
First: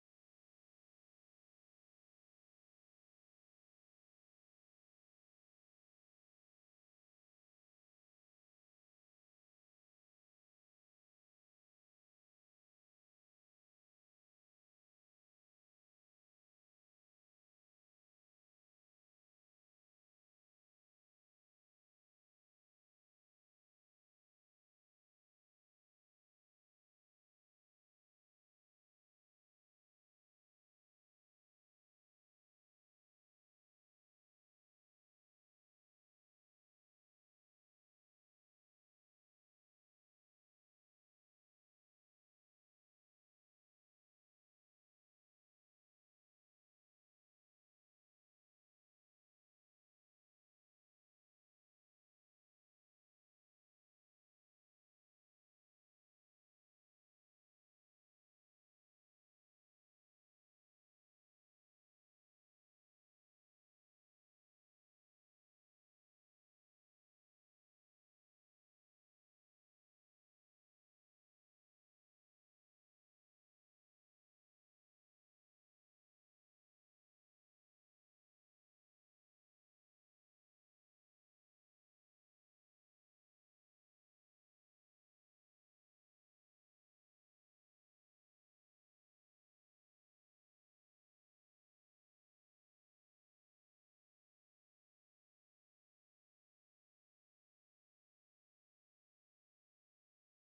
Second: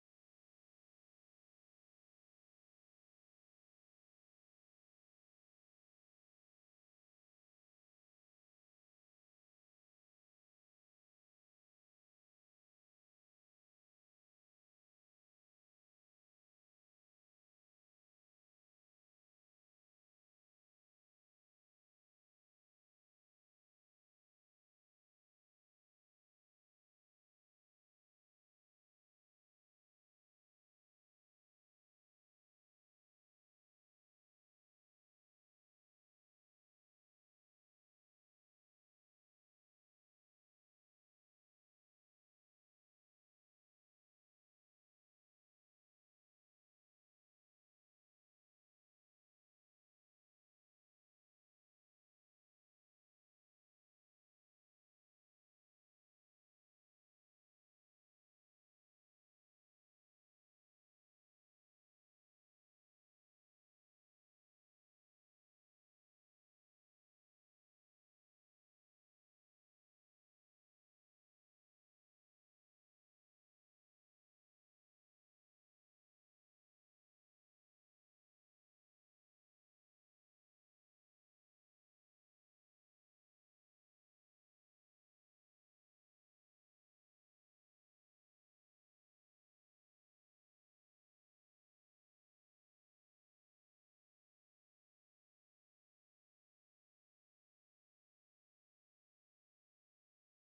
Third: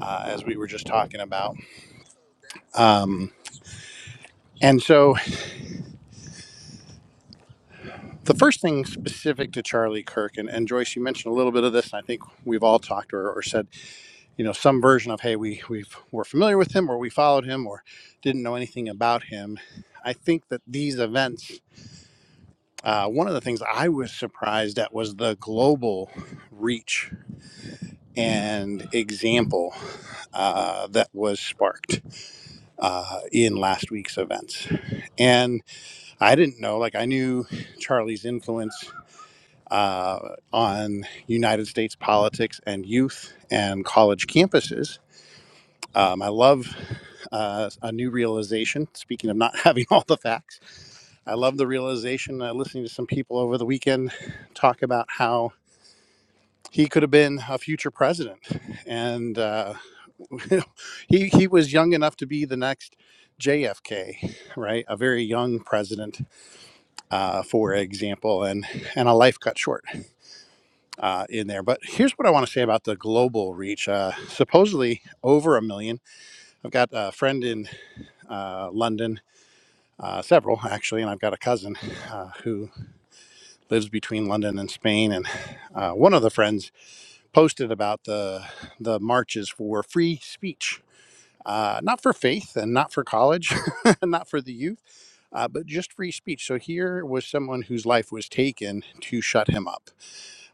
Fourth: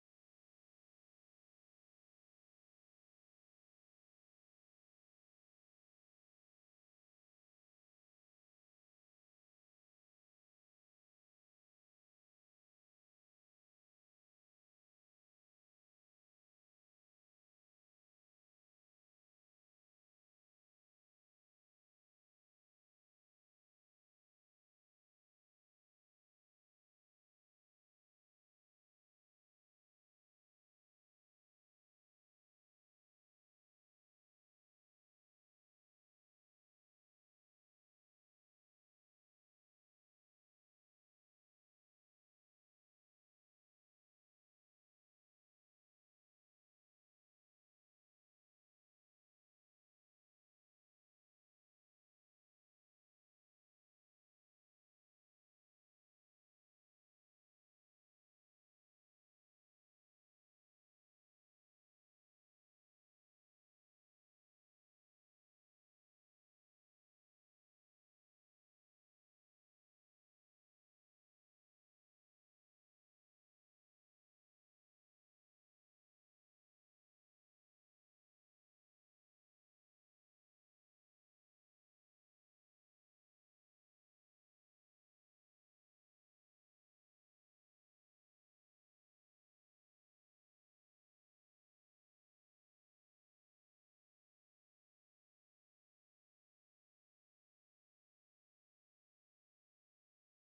uh, as we were just talking about. Um, and so The first thing specific to Charlie Kirk, and, and Joyce, you mentioned a little bit of this, and I think we've all talked or, or said, you know, some version of, hey, we we've, were familiar with him or we followed him or didn't know anything about him. I think that these events, uh, one of the things I was surprised at was the global reach and example uh, that was sparked uh, in last week's events. And I didn't know, like, I knew Charlie's influence uh, on United States politics and youth and college campuses. Um, I love uh, a new realization. Speaking of not (laughs) having all the facts, I love the realization uh, listening to some people over the weekend talk about how he could have been a future president, and uh, (laughs) he he was young enough to be the next JFK, right? A very young president, uh, for example, and and a life cut short. uh, in there. But here's what I want to say about the global reach. Uh, supposedly over a million. I've got a friend in uh, London, uh, several actually, and I've got a cousin uh, who lives between London and Spain. And uh, one of the friends posted about the the marches for free speech. Uh, not for faith and not for college, (laughs) not for the youth, uh, but just free speech. So here was someone whose life was taken to shut him up,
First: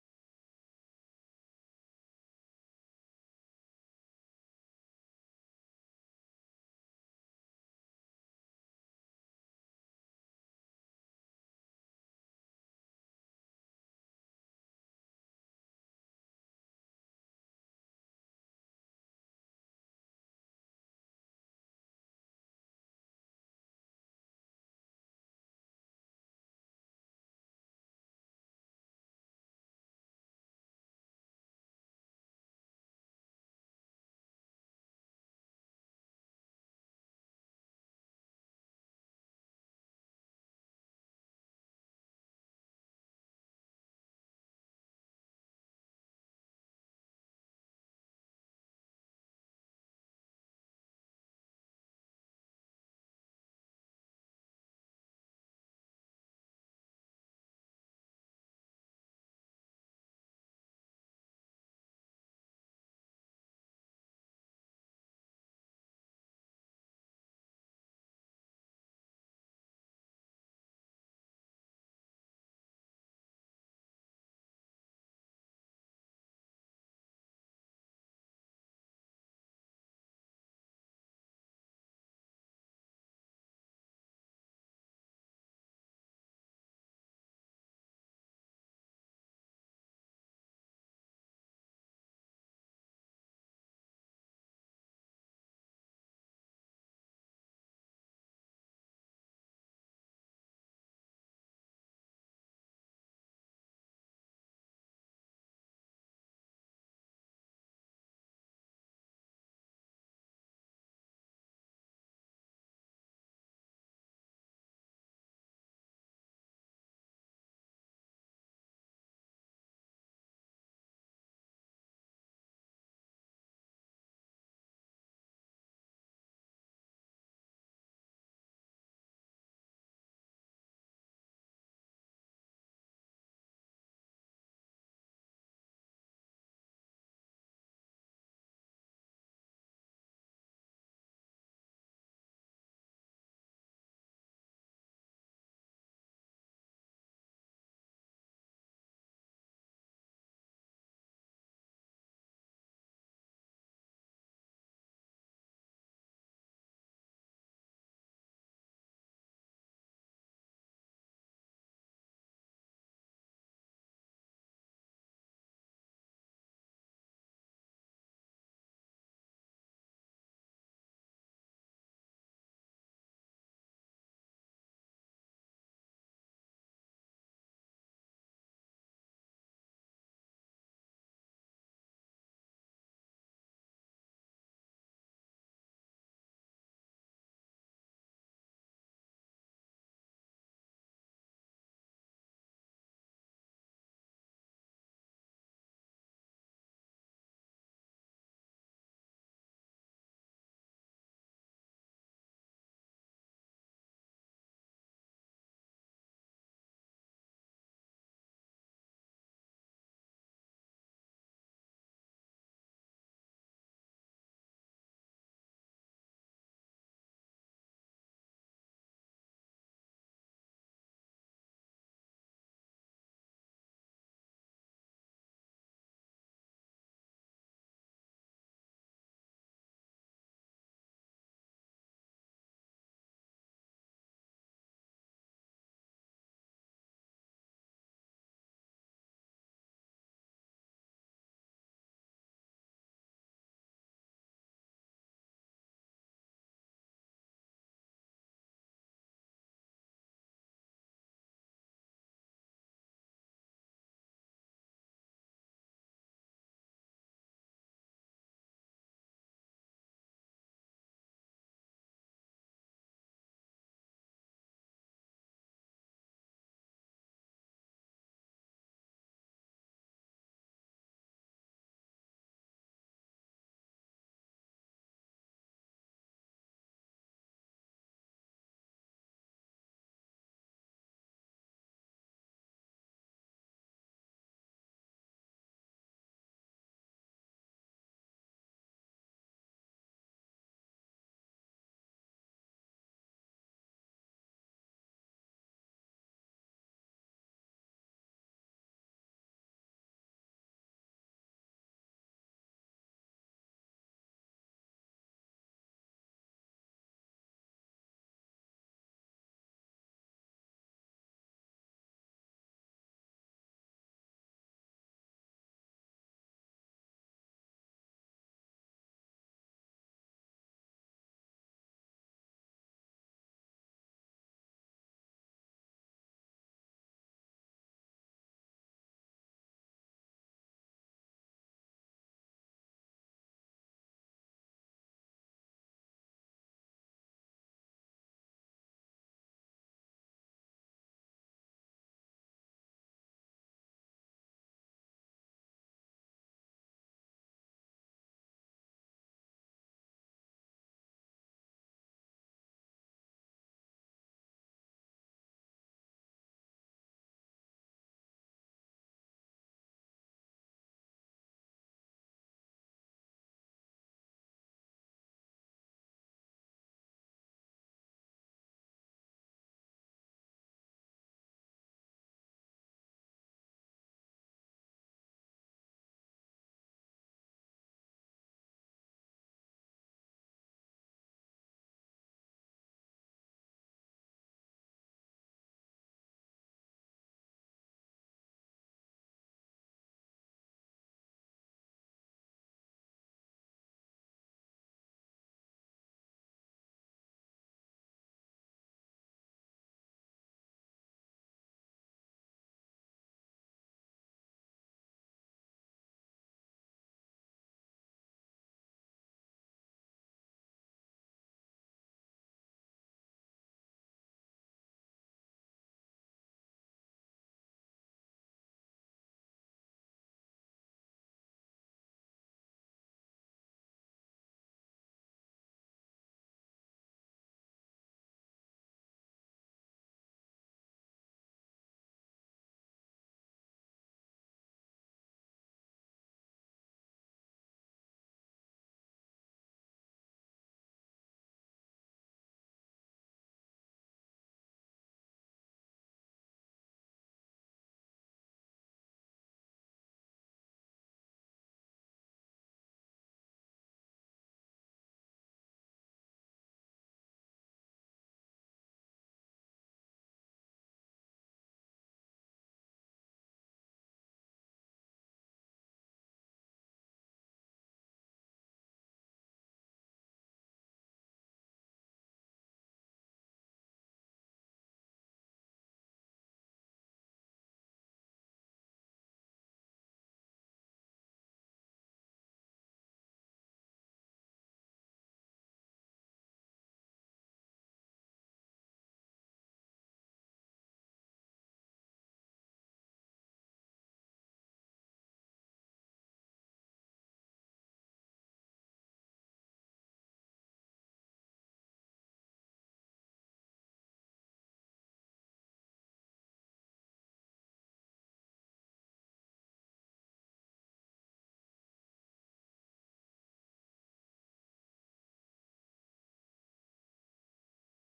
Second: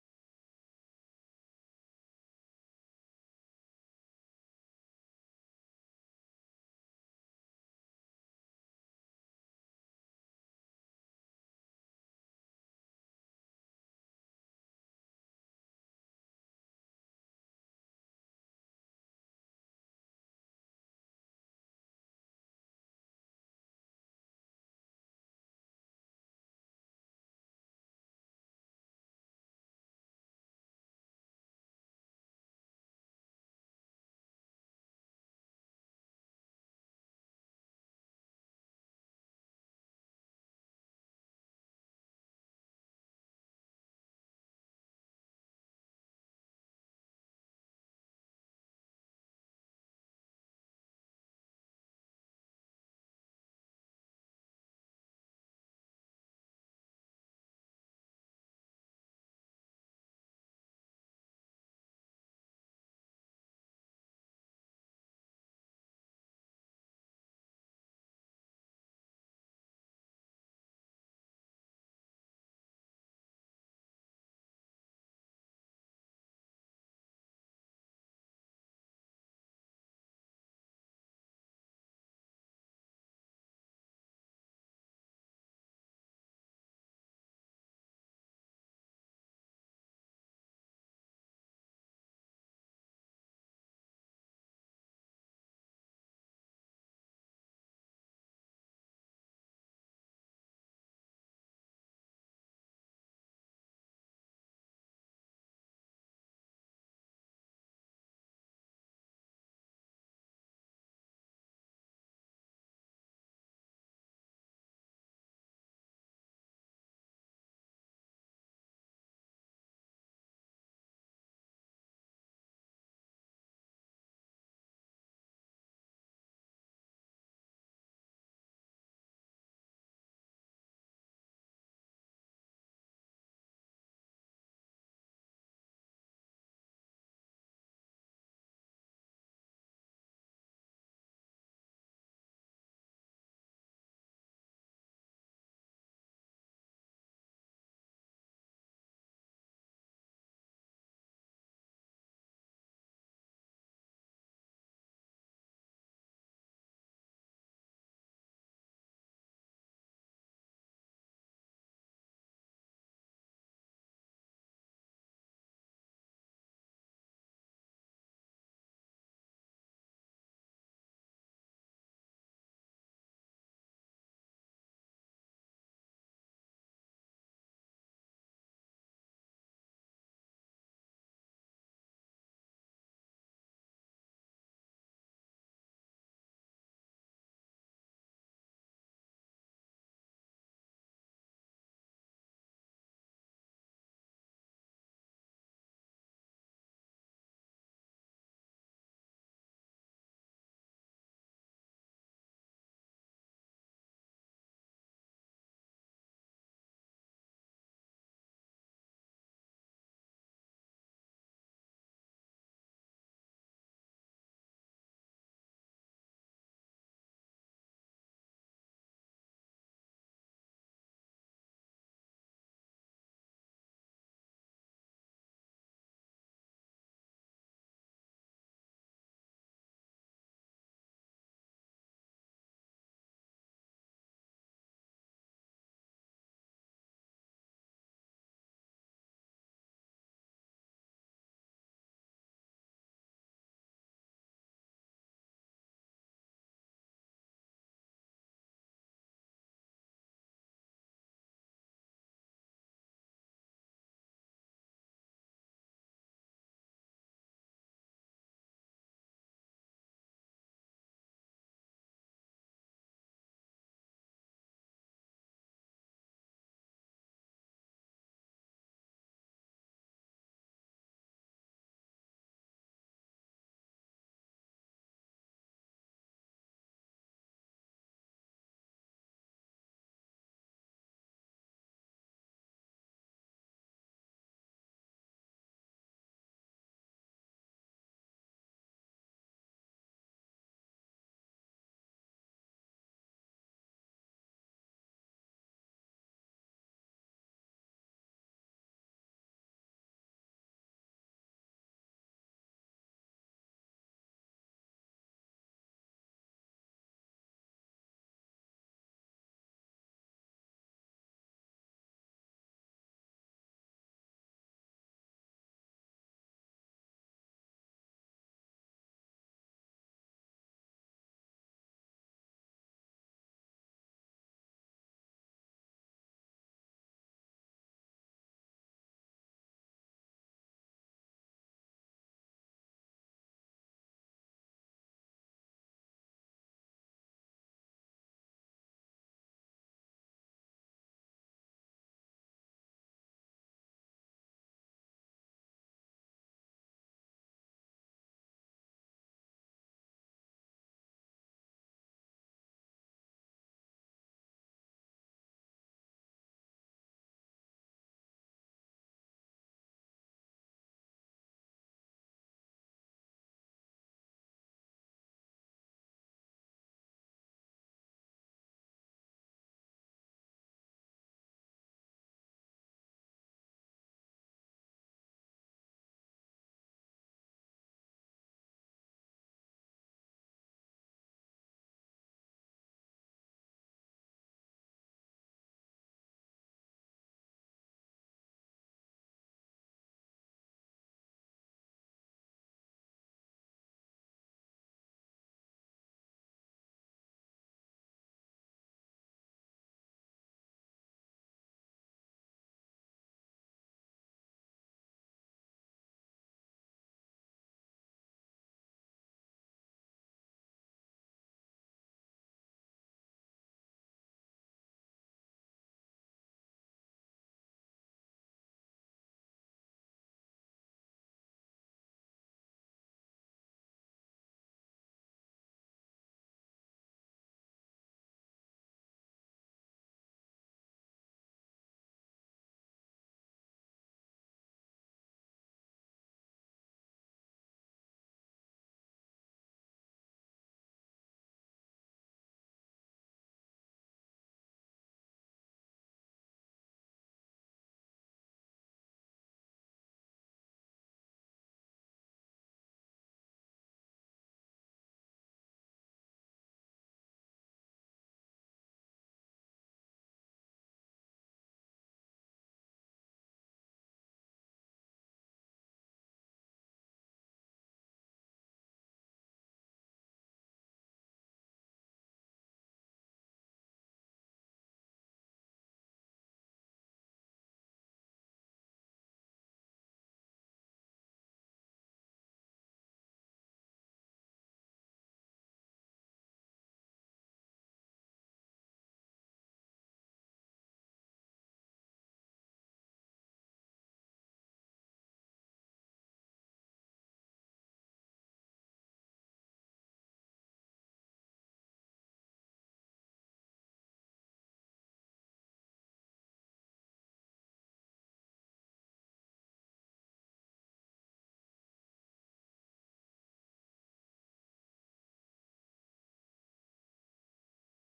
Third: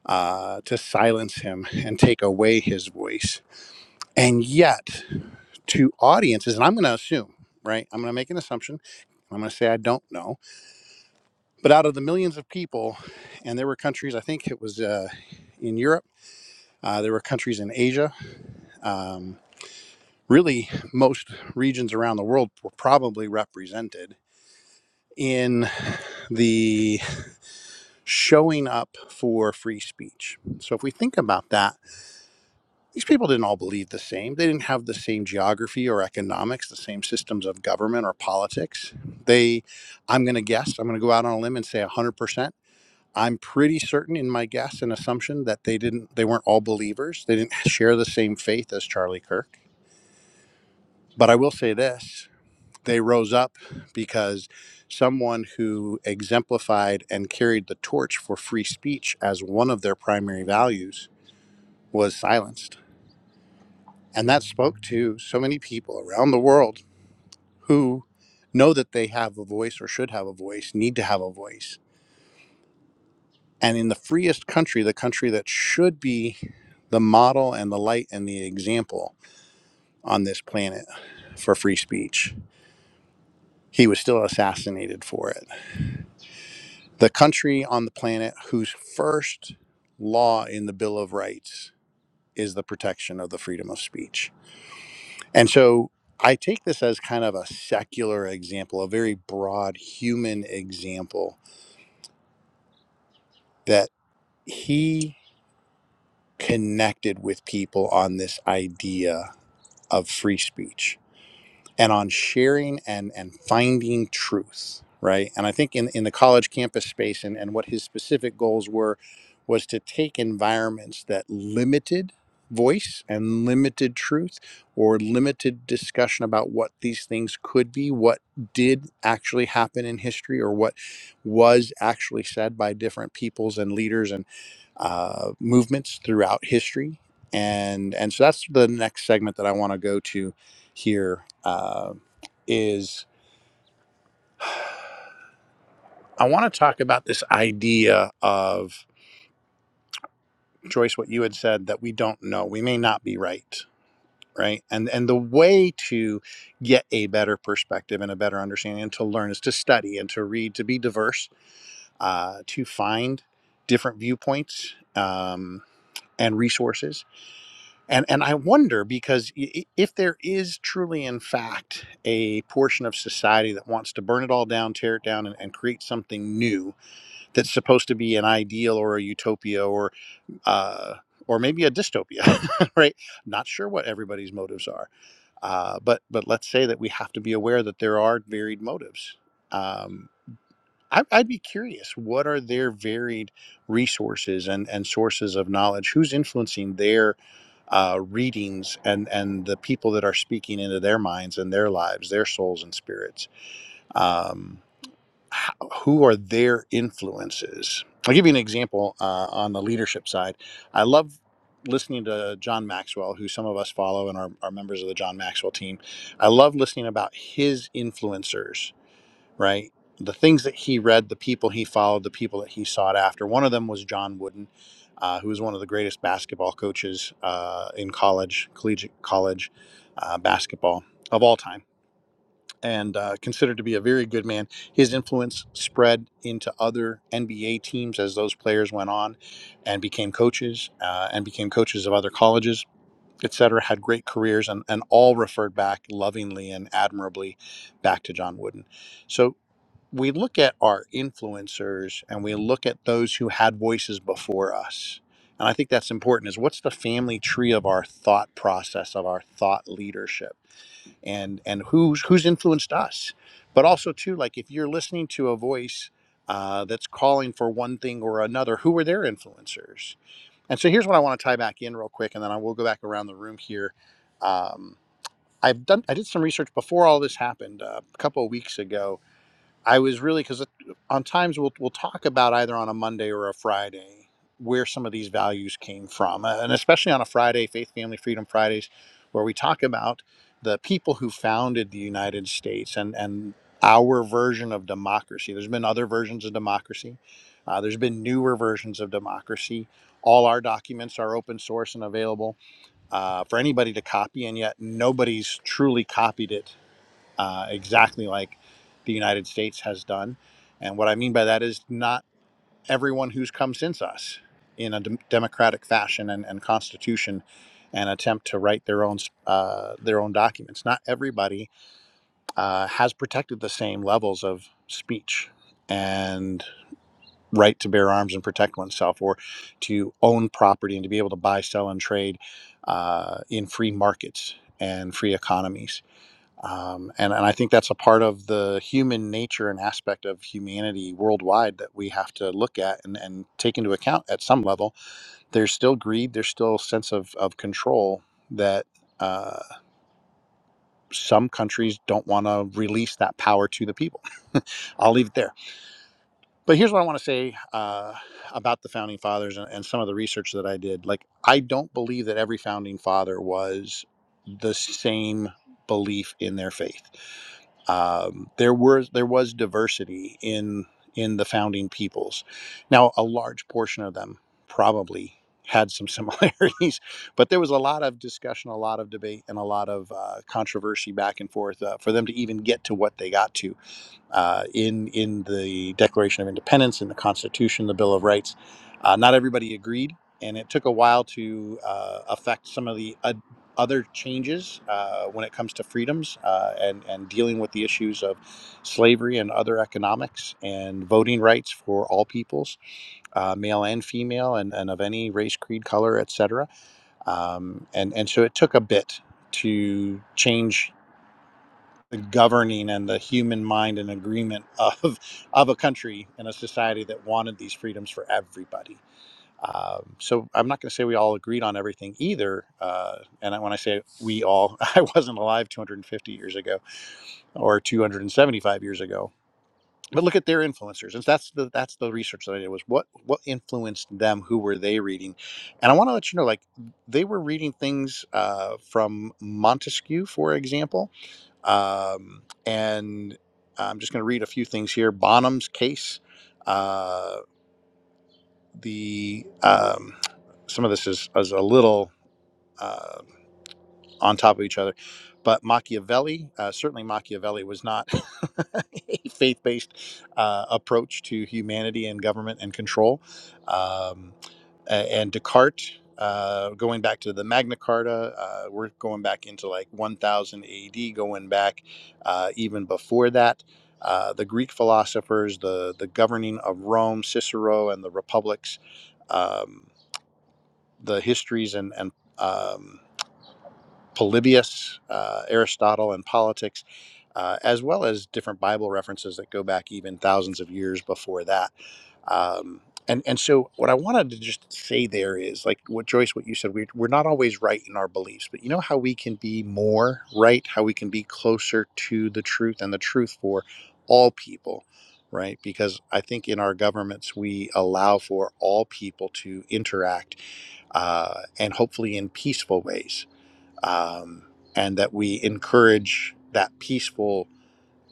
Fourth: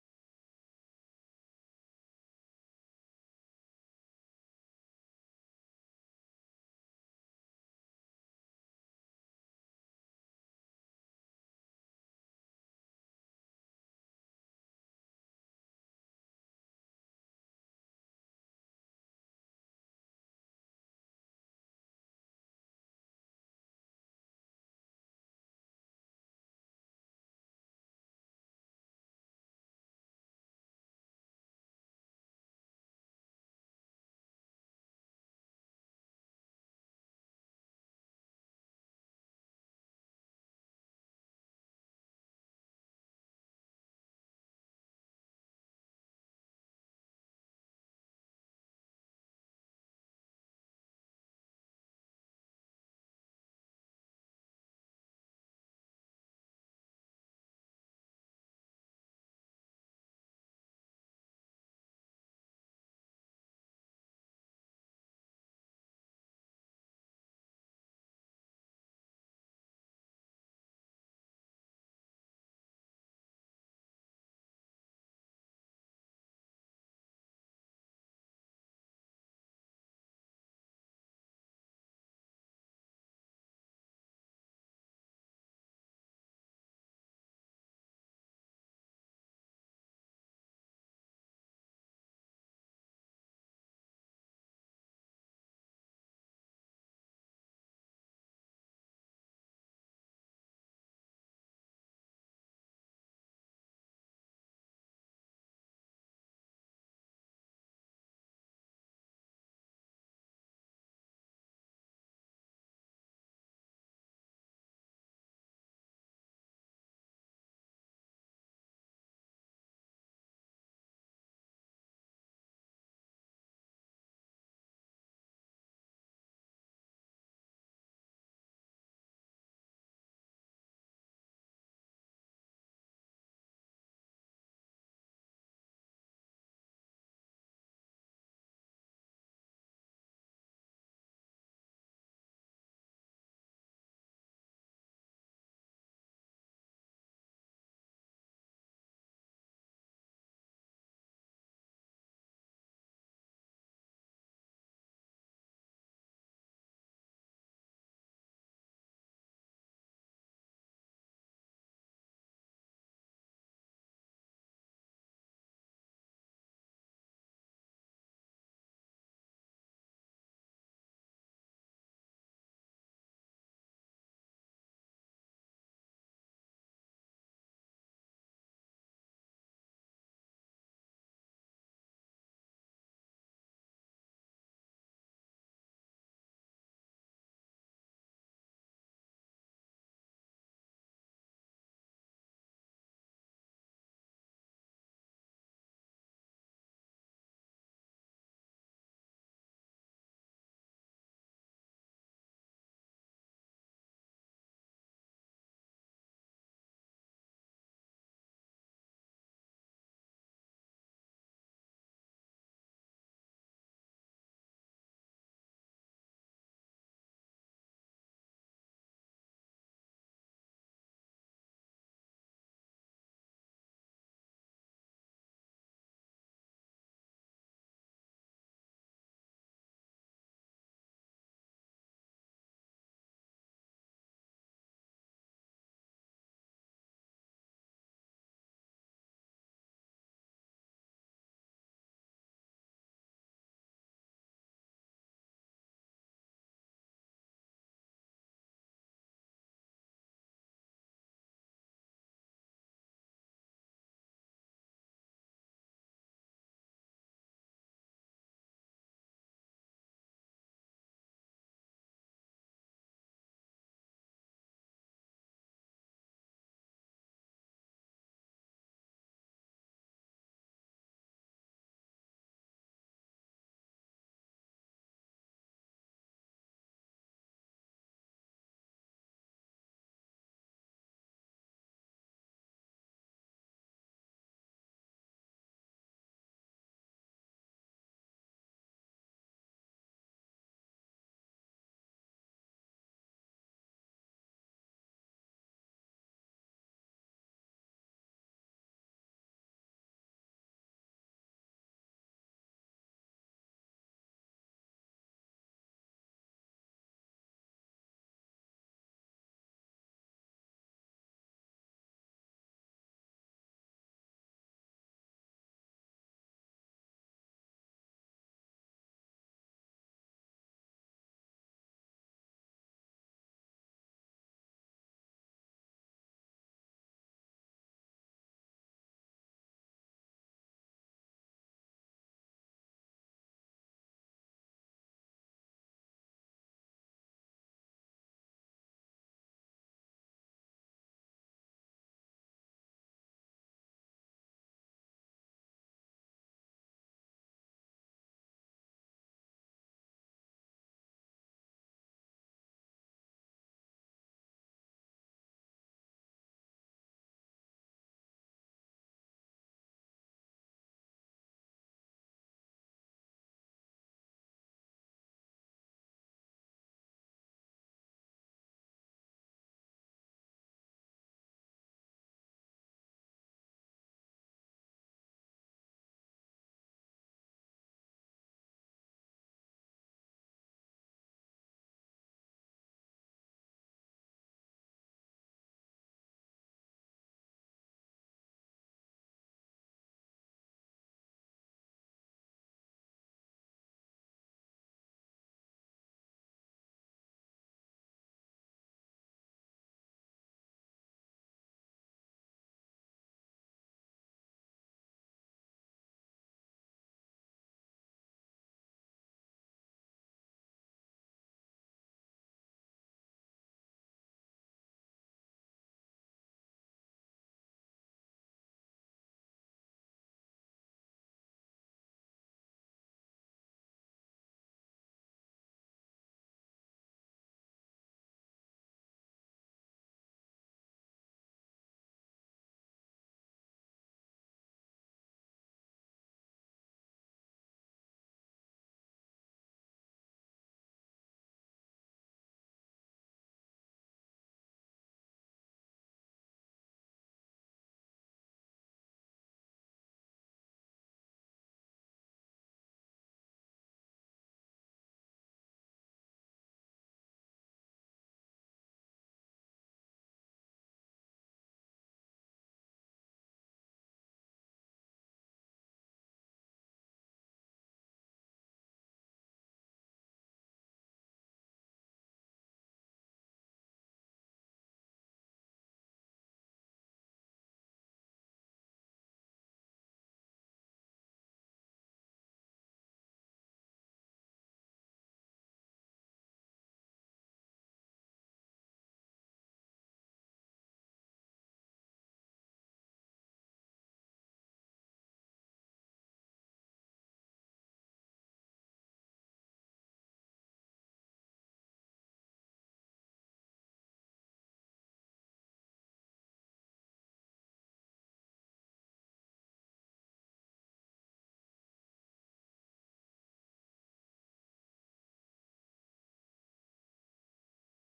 uh, to silence him, and take away his voice And yet, to audiences, and I'm going to assume, right? I'm going to make an assumption. I'm going to say I don't know. But out of the millions of people, and there were countries, I think it was uh, in Europe, uh, there were countries in Asia. Um, really, most regions around the world were probably represented in the showing up for free speech. So if we think about that, these people didn't all believe the same. They didn't have the same geography or economics, the same systems of government or politics. They, I'm going to guess, I'm going to go out on a limb and say 100%. I'm pretty certain in my guess and assumption that they didn't, they weren't all believers. They didn't (laughs) share the same faith as Charlie Kirk. But I will say this they rose up because someone who exemplified and carried the torch for free speech as one of their primary values was silenced And that spoke to so many people around the world who know that they have a voice or should have a voice, need to have a voice. And in the freest country, the country that should be the model and the light and the example on this planet for free speech, he was still assassinated for it. The country on the planet whose first law in the Bill of Rights is the protection of the freedom of speech And so I take this as kind of a secular example, a very broad human example that he connected with people on this idea of free speech and on sharing and and finding truth right and i think in in the college campus space and and what his specific goals were was to take environments that limited voice and limited truth or limited discussion about what these things could be what did actually happen in history or what was actually said by different peoples and leaders and uh, movements throughout history and and so that's the next segment that i want to go to here uh, is I want to talk about this idea of Joyce, what you had said that we don't know, we may not be right, right? And and the way to get a better perspective and a better understanding and to learn is to study and to read, to be diverse, uh, to find different viewpoints um, and resources. And and I wonder because i- if there is truly, in fact, a portion of society that wants to burn it all down, tear it down, and, and create something new that's supposed to be an ideal or a utopia or uh, or maybe a dystopia, (laughs) right? Not sure what everybody's motives are, uh, but but let's say that we have to be aware that there are varied motives. Um, I, I'd be curious, what are their varied resources and, and sources of knowledge? Who's influencing their uh, readings and, and the people that are speaking into their minds and their lives, their souls and spirits? Um, how, who are their influences? I'll give you an example uh, on the leadership side. I love listening to John Maxwell, who some of us follow and are, are members of the John Maxwell team. I love listening about his influencers, right? The things that he read, the people he followed, the people that he sought after. One of them was John Wooden, uh, who was one of the greatest basketball coaches uh, in college, collegiate college uh, basketball of all time and uh, considered to be a very good man. His influence spread into other NBA teams as those players went on and became coaches uh, and became coaches of other colleges, et cetera, had great careers and, and all referred back lovingly and admirably back to John Wooden. So we look at our influencers and we look at those who had voices before us. And I think that's important is what's the family tree of our thought process, of our thought leadership? and and who's who's influenced us but also too like if you're listening to a voice uh, that's calling for one thing or another who are their influencers and so here's what i want to tie back in real quick and then i will go back around the room here um, i've done i did some research before all this happened uh, a couple of weeks ago I was really because on times we'll we'll talk about either on a Monday or a Friday where some of these values came from, Uh, and especially on a Friday, Faith, Family, Freedom Fridays, where we talk about the people who founded the United States and and our version of democracy. There's been other versions of democracy. Uh, there's been newer versions of democracy. All our documents are open source and available uh, for anybody to copy, and yet nobody's truly copied it uh, exactly like the United States has done. And what I mean by that is not everyone who's come since us in a dem- democratic fashion and, and constitution and attempt to write their own uh, their own documents. Not everybody uh, has protected the same levels of speech and right to bear arms and protect oneself or to own property and to be able to buy, sell, and trade uh, in free markets and free economies um, and and I think that's a part of the human nature and aspect of humanity worldwide that we have to look at and, and take into account at some level. There's still greed. There's still a sense of of control that uh, some countries don't want to release that power to the people. (laughs) I'll leave it there. But here's what I want to say uh, about the founding fathers and, and some of the research that I did. Like, I don't believe that every founding father was the same belief in their faith. Um, there was there was diversity in in the founding peoples. Now, a large portion of them probably had some similarities, (laughs) but there was a lot of discussion, a lot of debate, and a lot of uh, controversy back and forth uh, for them to even get to what they got to uh, in in the Declaration of Independence, in the Constitution, the Bill of Rights. Uh, not everybody agreed, and it took a while to uh, affect some of the od- other changes uh, when it comes to freedoms uh, and and dealing with the issues of slavery and other economics and voting rights for all peoples, uh, male and female, and, and of any race, creed, color, etc. Um, and and so it took a bit to change the governing and the human mind and agreement (laughs) of of a country and a society that wanted these freedoms for everybody. Um, so I'm not going to say we all agreed on everything either. Uh, and I- when I say we all, (laughs) I wasn't alive 250 years ago or 275 years ago. But look at their influencers, and that's the that's the research that I did was what what influenced them, who were they reading, and I want to let you know like they were reading things uh, from Montesquieu, for example, um, and I'm just going to read a few things here. Bonham's case. Uh, the um, some of this is, is a little. uh, on top of each other. But Machiavelli, uh, certainly Machiavelli, was not (laughs) a faith based uh, approach to humanity and government and control. Um, a- and Descartes, uh, going back to the Magna Carta, uh, we're going back into like 1000 AD, going back uh, even before that. Uh, the Greek philosophers, the, the governing of Rome, Cicero, and the republics, um, the histories and, and um, Polybius, uh, Aristotle, and politics, uh, as well as different Bible references that go back even thousands of years before that. Um, and and so what I wanted to just say there is like what Joyce, what you said, we, we're not always right in our beliefs, but you know how we can be more right, how we can be closer to the truth and the truth for all people. Right, because I think in our governments we allow for all people to interact uh, and hopefully in peaceful ways um, and that we encourage that peaceful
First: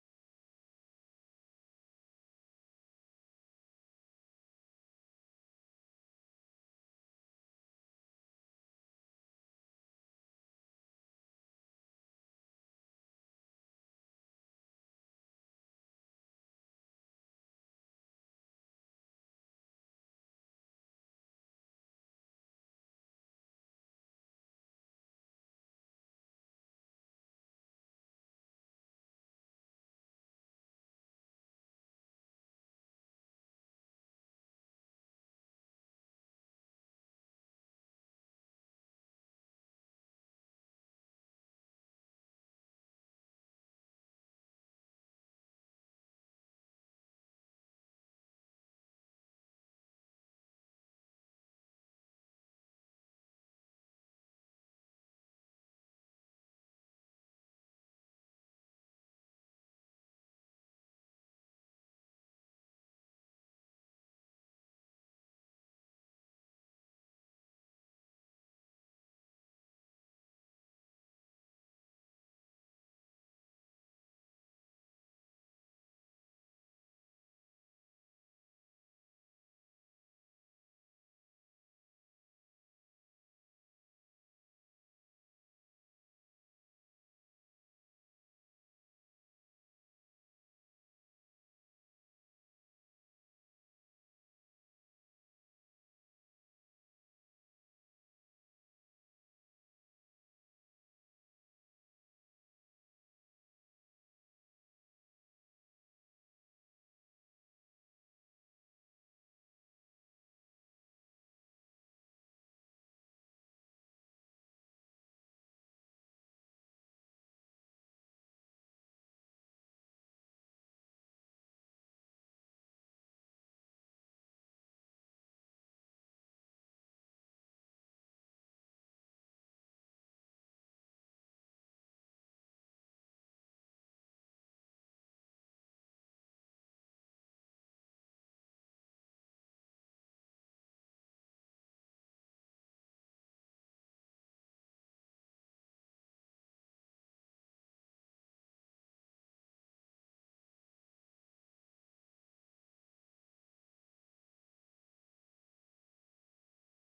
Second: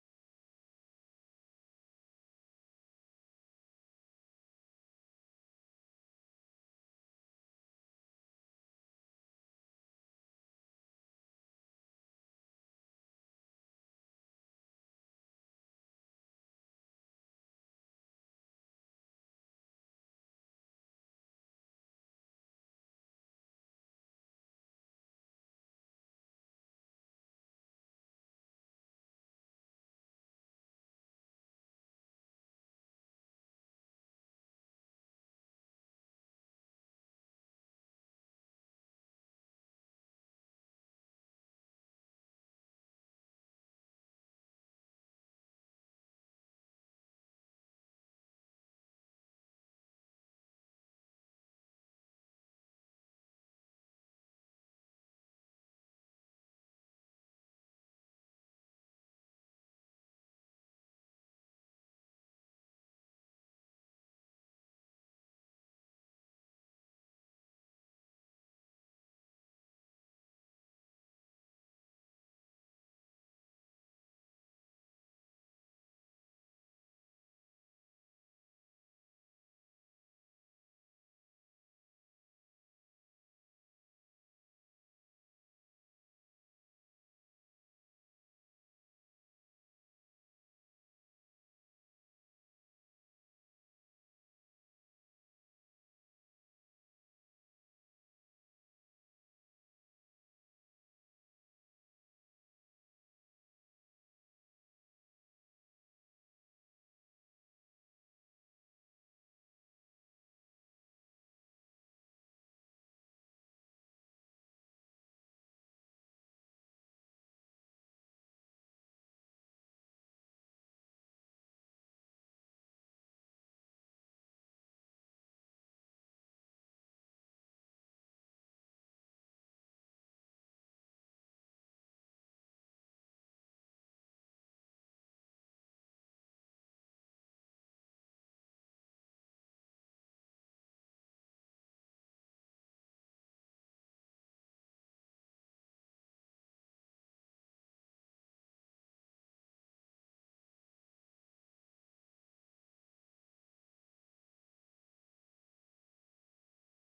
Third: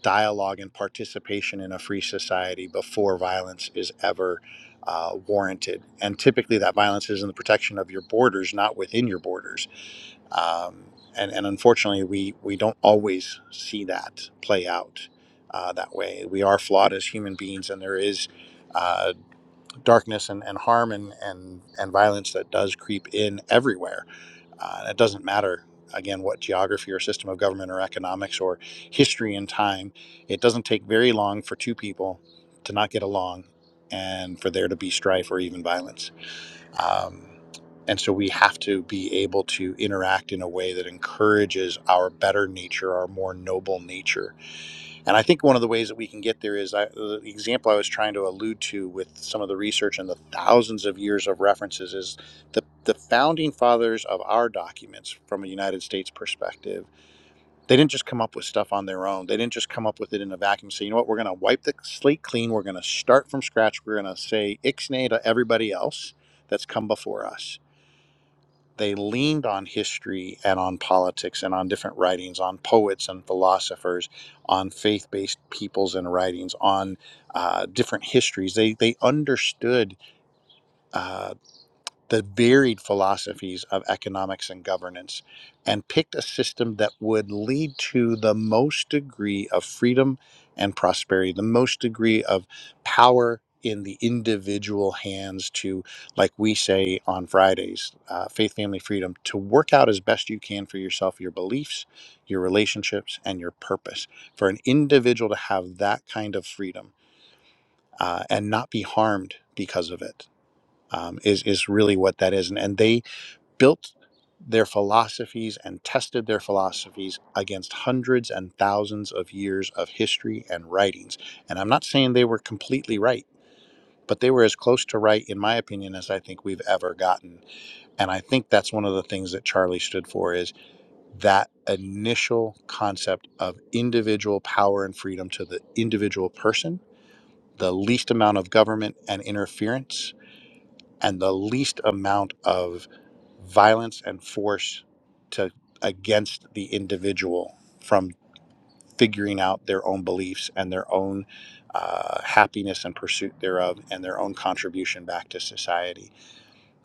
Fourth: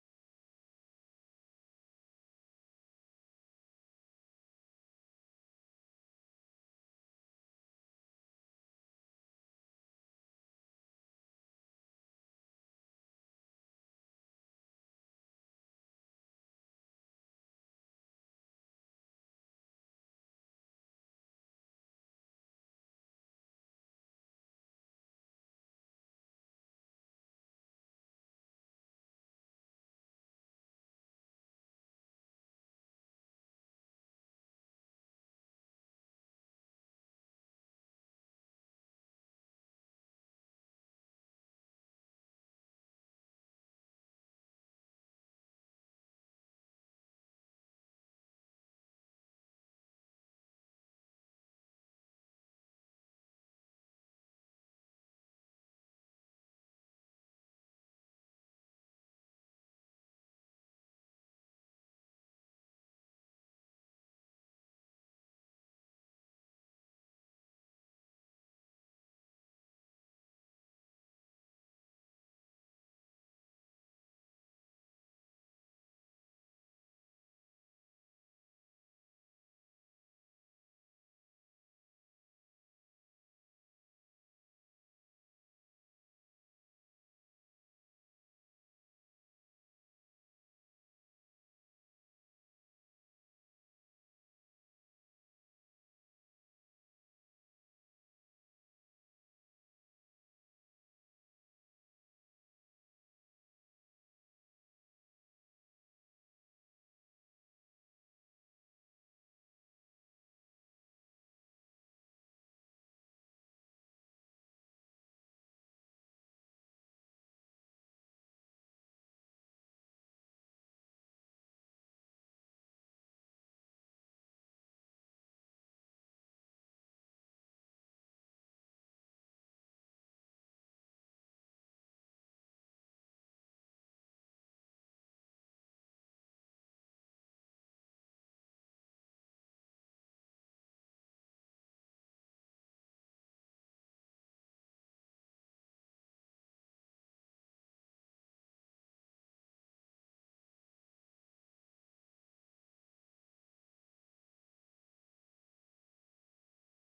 dialogue and participation in a free society before violence is ever uh, warranted. And typically, that violence is in the protection of your borders, not within your borders. Um, and, and unfortunately, we, we don't always see that play out uh, that way. We are flawed as human beings, and there is uh, darkness and, and harm and, and, and violence that does creep in everywhere uh, it doesn't matter, again, what geography or system of government or economics or history and time. It doesn't take very long for two people to not get along and for there to be strife or even violence. Um, and so we have to be able to interact in a way that encourages our better nature, our more noble nature, and I think one of the ways that we can get there is I, the example I was trying to allude to with some of the research and the thousands of years of references is the, the founding fathers of our documents from a United States perspective. They didn't just come up with stuff on their own. They didn't just come up with it in a vacuum. and Say, you know what, we're going to wipe the slate clean. We're going to start from scratch. We're going to say ixnay to everybody else that's come before us they leaned on history and on politics and on different writings, on poets and philosophers, on faith based peoples and writings, on uh, different histories. They, they understood uh, the varied philosophies of economics and governance and picked a system that would lead to the most degree of freedom and prosperity, the most degree of power in the individual hands to, like we say on Fridays, uh, faith, family, freedom, to work out as best you can for yourself your beliefs, your relationships, and your purpose. For an individual to have that kind of freedom uh, and not be harmed because of it um, is is really what that is. And, and they built their philosophies and tested their philosophies against hundreds and thousands of years of history and writings. And I'm not saying they were completely right, but they were as close to right, in my opinion, as I think we've ever gotten. And I think that's one of the things that Charlie stood for is that initial concept of individual power and freedom to the individual person, the least amount of government and interference, and the least amount of violence and force to against the individual from figuring out their own beliefs and their own uh, happiness and pursuit thereof and their own contribution back to society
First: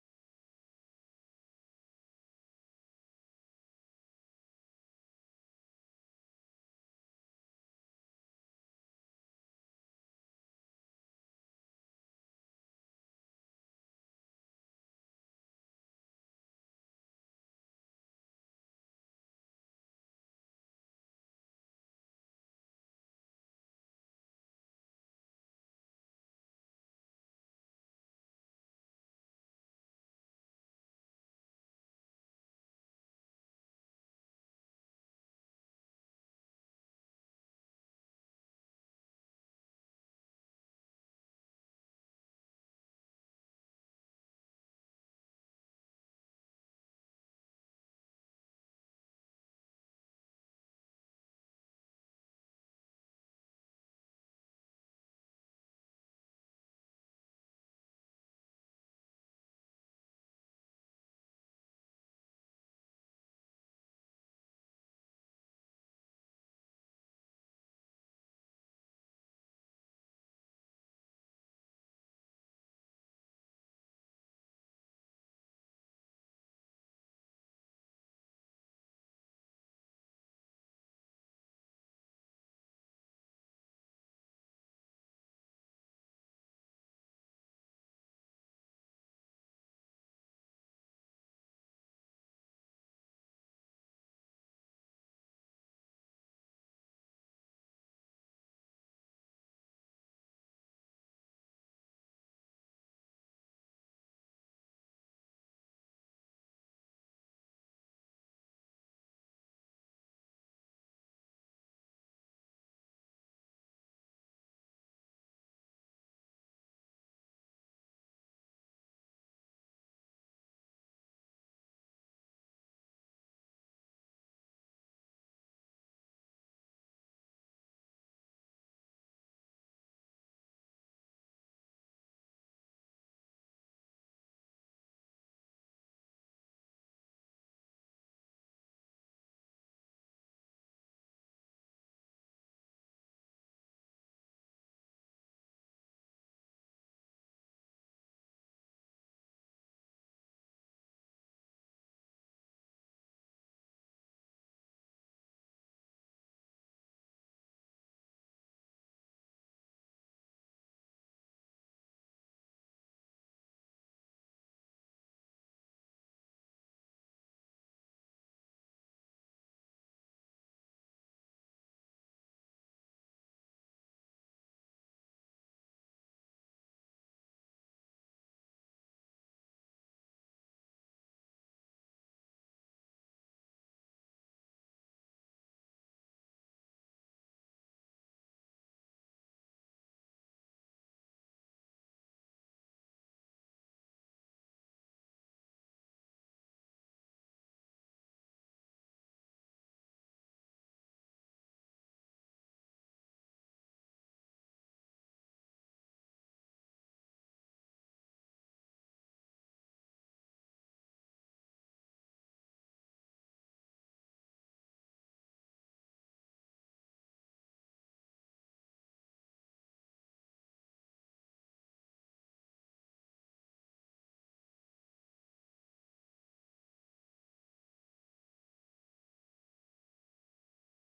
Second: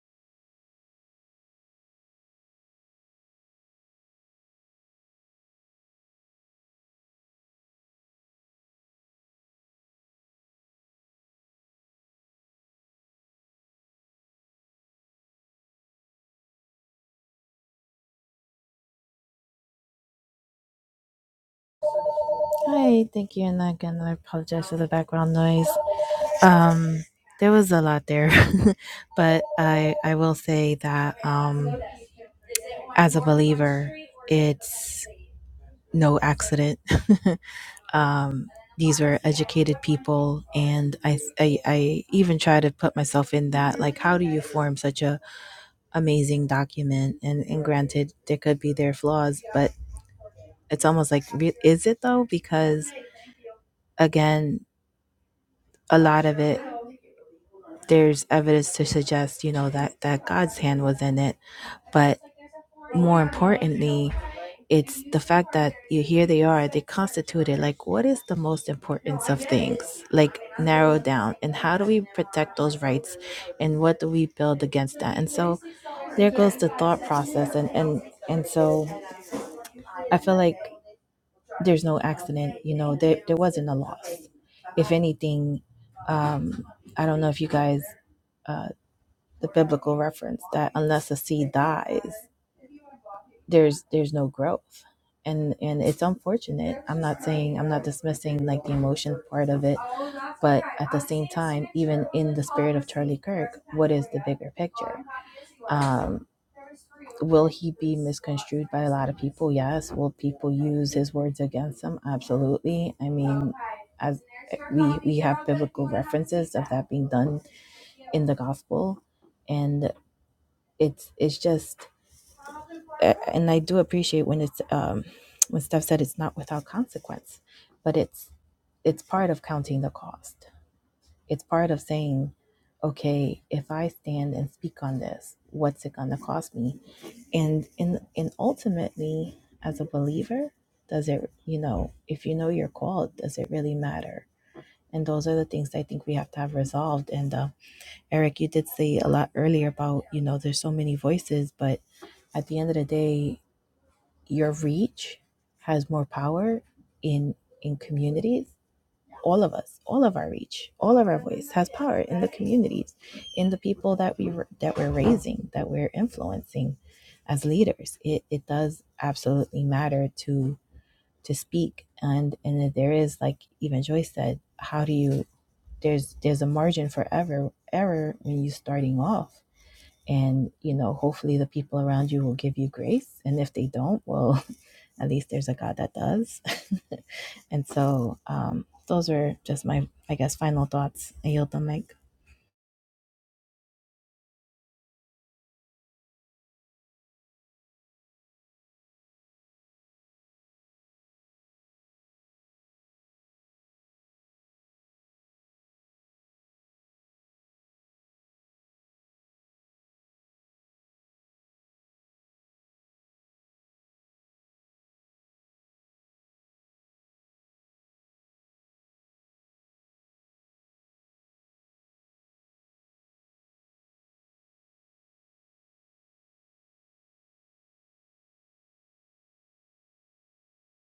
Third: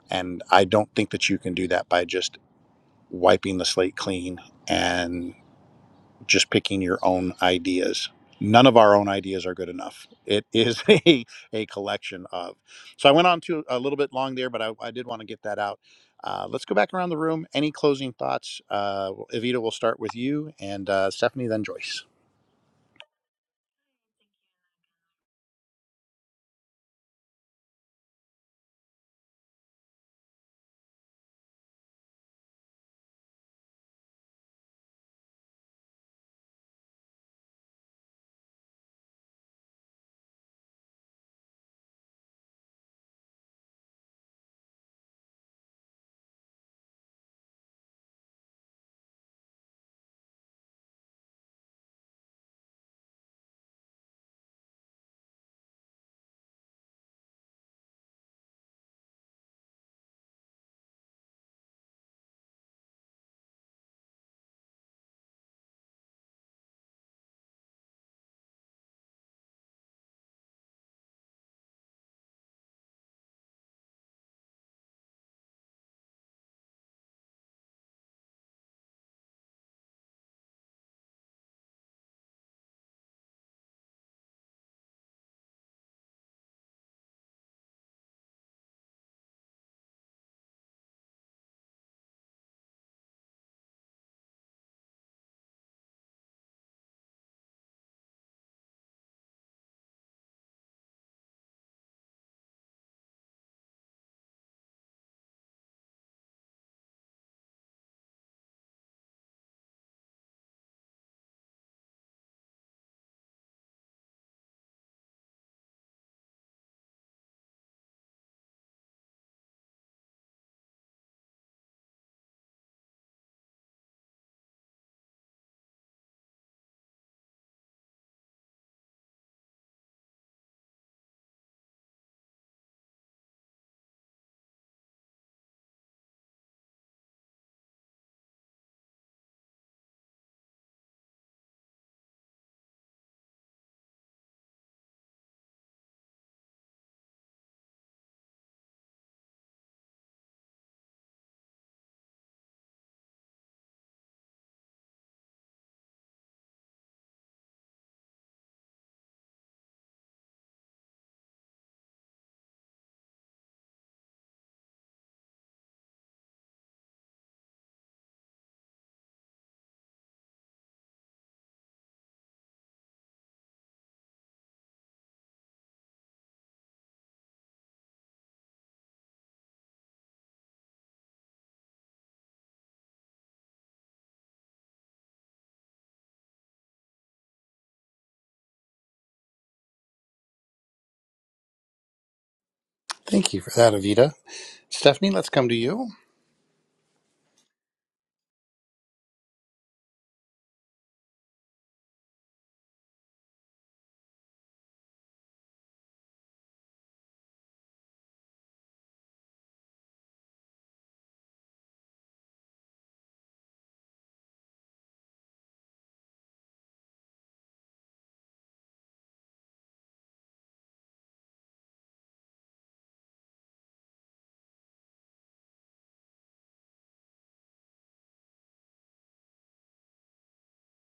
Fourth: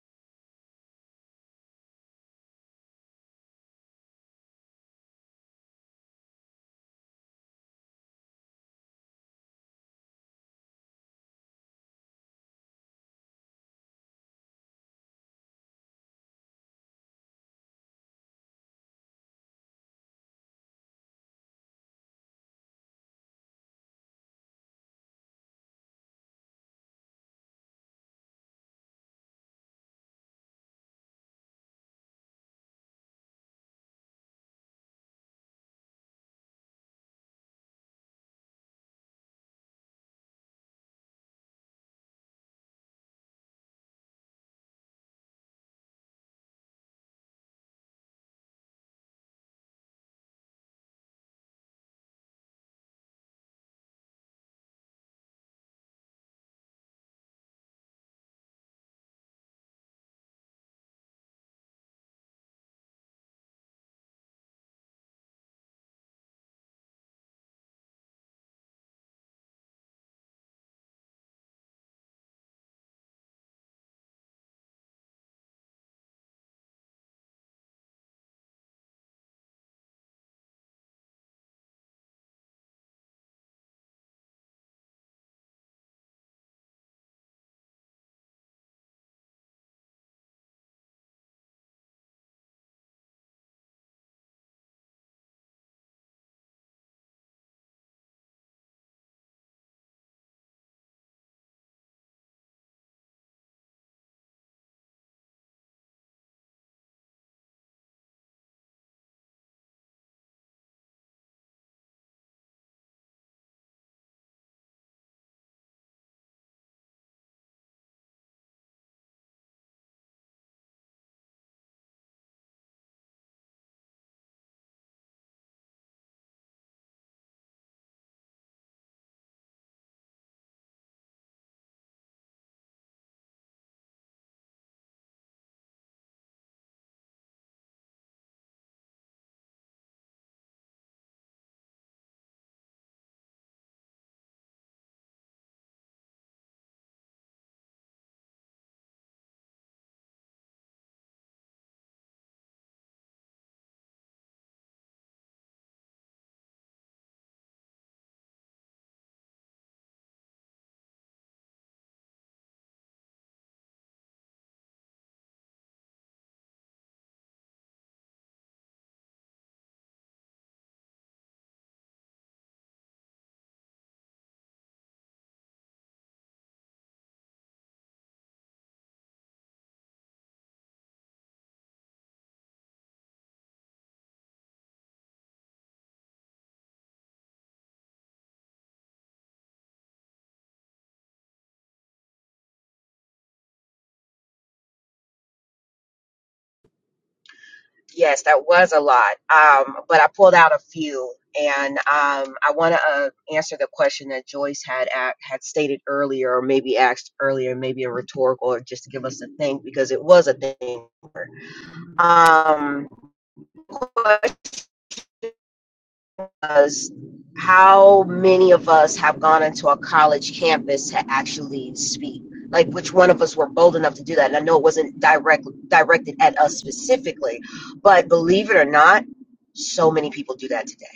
and i don't think that you can do that by just wiping the slate clean and just picking your own ideas. None of our own ideas are good enough. It is (laughs) a, a collection of. So I went on to a little bit long there, but I, I did want to get that out. Uh, let's go back around the room. Any closing thoughts? Uh, Evita, we'll start with you and uh, Stephanie, then Joyce. hi thank you and again i apologize for the background noise Um, there was a lot there, (laughs) but I I will say that um, as a believer, it's no accident. (laughs) um, these were educated people, and I, I I even try to put myself in that. Like, how do you form such a amazing document? And and granted, there could be their flaws, but it's almost like re- is it though? Because again, a lot of it there's evidence to suggest you know that that God's hand was in it But more importantly, it's the fact that you here they are, they constituted like what is the most importance of things? Like narrow down and how do we protect those rights and what do we build against that? And so there goes the thought process and and and so I feel like there's no accident, you know, there there wasn't a loss. If anything, um I don't know if you guys uh the biblical reference that unless a seed dies there's there's no growth and and it's unfortunate i'm not saying i'm not dismissing like the emotion part of it but at the same time even in the spirit of charlie kirk what is the bigger picture um will he be misconstrued by a lot of people yes will people use his words against him absolutely i mean as we we have biblical references of that being done in the gospel and it's it's just uh, and I do appreciate when it's um, when stuff said it's not without consequence, but it's it's part of counting the cost. It's part of saying, okay, if I stand and speak on this, what's it gonna cost me? And in and ultimately, as a believer, does it you know if you know you're called, does it really matter? And those are the things I think we have to have resolved. And uh, Eric, you did say a lot earlier about you know there's so many voices, but at the end of the day, your reach has more power in in communities all of us all of our reach all of our voice has power in the communities in the people that we that we're raising that we're influencing as leaders it, it does absolutely matter to to speak and and there is like even joyce said how do you there's there's a margin for ever error when you're starting off and you know hopefully the people around you will give you grace and if they don't well at least there's a God that does. (laughs) and so um, those are just my, I guess, final thoughts. I yield the mic. Thank you for that, Avita. Stephanie, let's come to you. Yes, that was a lot. Um, but I pulled out a few, and um, I want to uh, answer the question that Joyce had a had stated earlier, or maybe asked earlier, maybe a rhetorical, or just to give us a think because it was a thing. Um, because how many of us have gone into a college campus to actually speak? Like, which one of us were bold enough to do that? And I know it wasn't direct, directed at us specifically, but believe it or not, so many people do that today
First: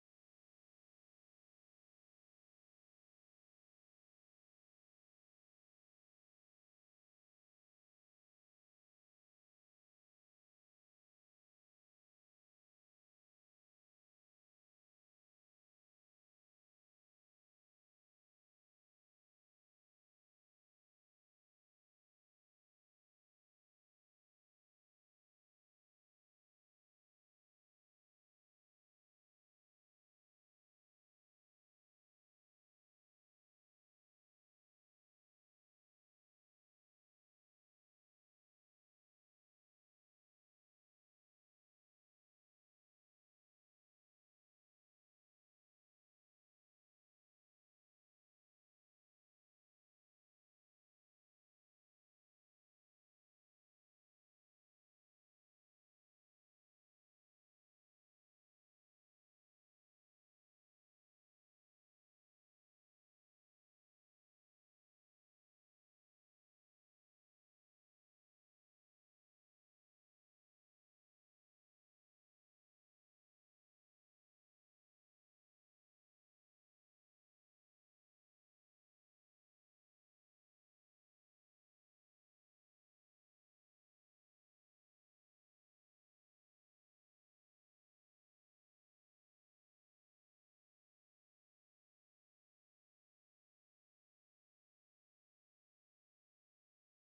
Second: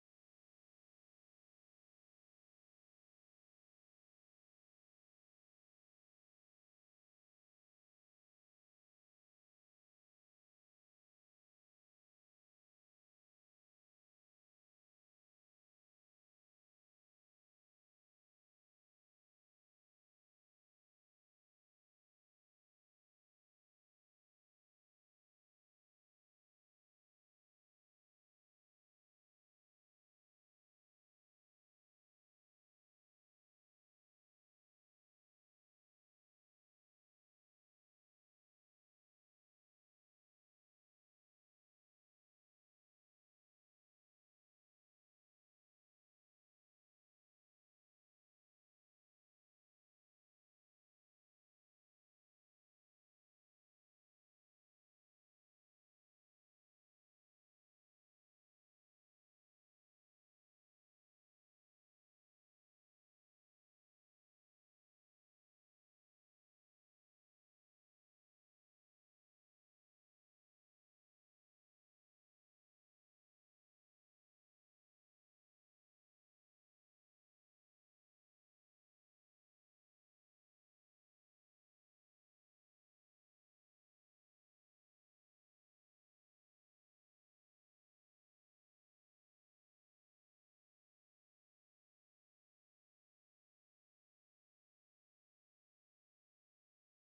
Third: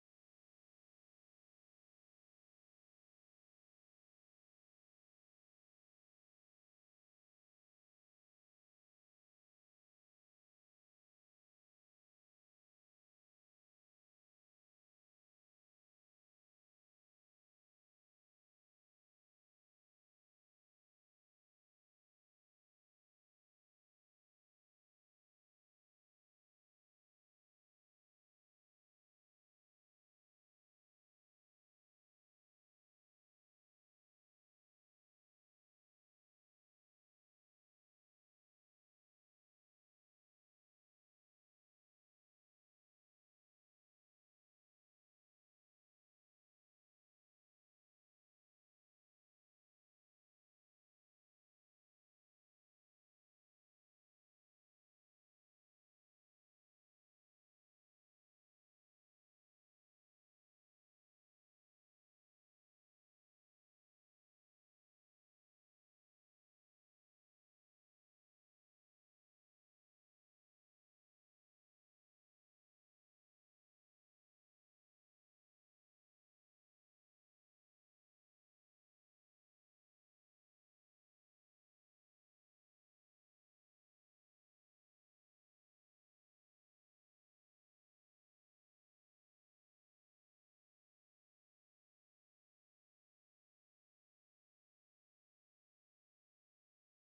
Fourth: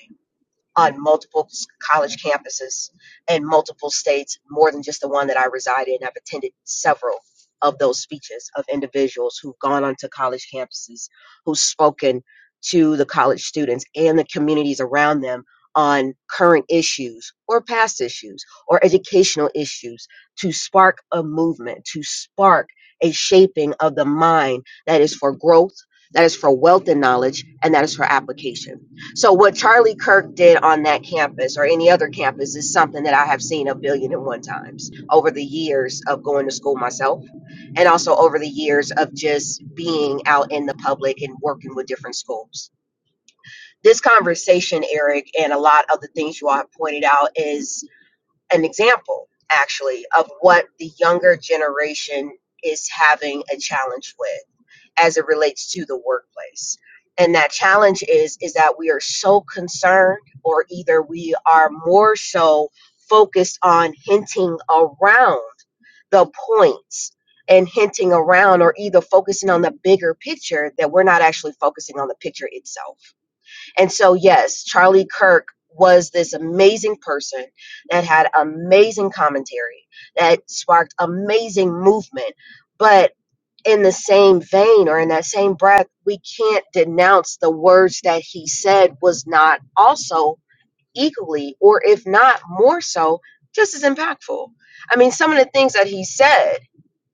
on multiple college campuses in multiple states, more than just the one that I reside in. I've attended several of those speeches of individuals who've gone onto college campuses, who've spoken to the college students and the communities around them on current issues or past issues or educational issues to spark a movement, to spark a shaping of the mind that is for growth, that is for wealth and knowledge, and that is for application. So what Charlie Kirk did on that campus or any other campus is something that I have seen a billion and one times over the years of going to school myself and also over the years of just being out in the public and working with different schools. This conversation, Eric, and a lot of the things you all have pointed out is an example actually of what the younger generation is having a challenge with as it relates to the workplace. And that challenge is is that we are so concerned or either we are more so focused on hinting around the points and hinting around or either focusing on the bigger picture that we're not actually focusing on the picture itself. And so yes, Charlie Kirk was this amazing person that had amazing commentary that sparked amazing movement. But in the same vein or in that same breath, we can't denounce the words that he said was not also equally, or if not more so, just as impactful. I mean, some of the things that he said,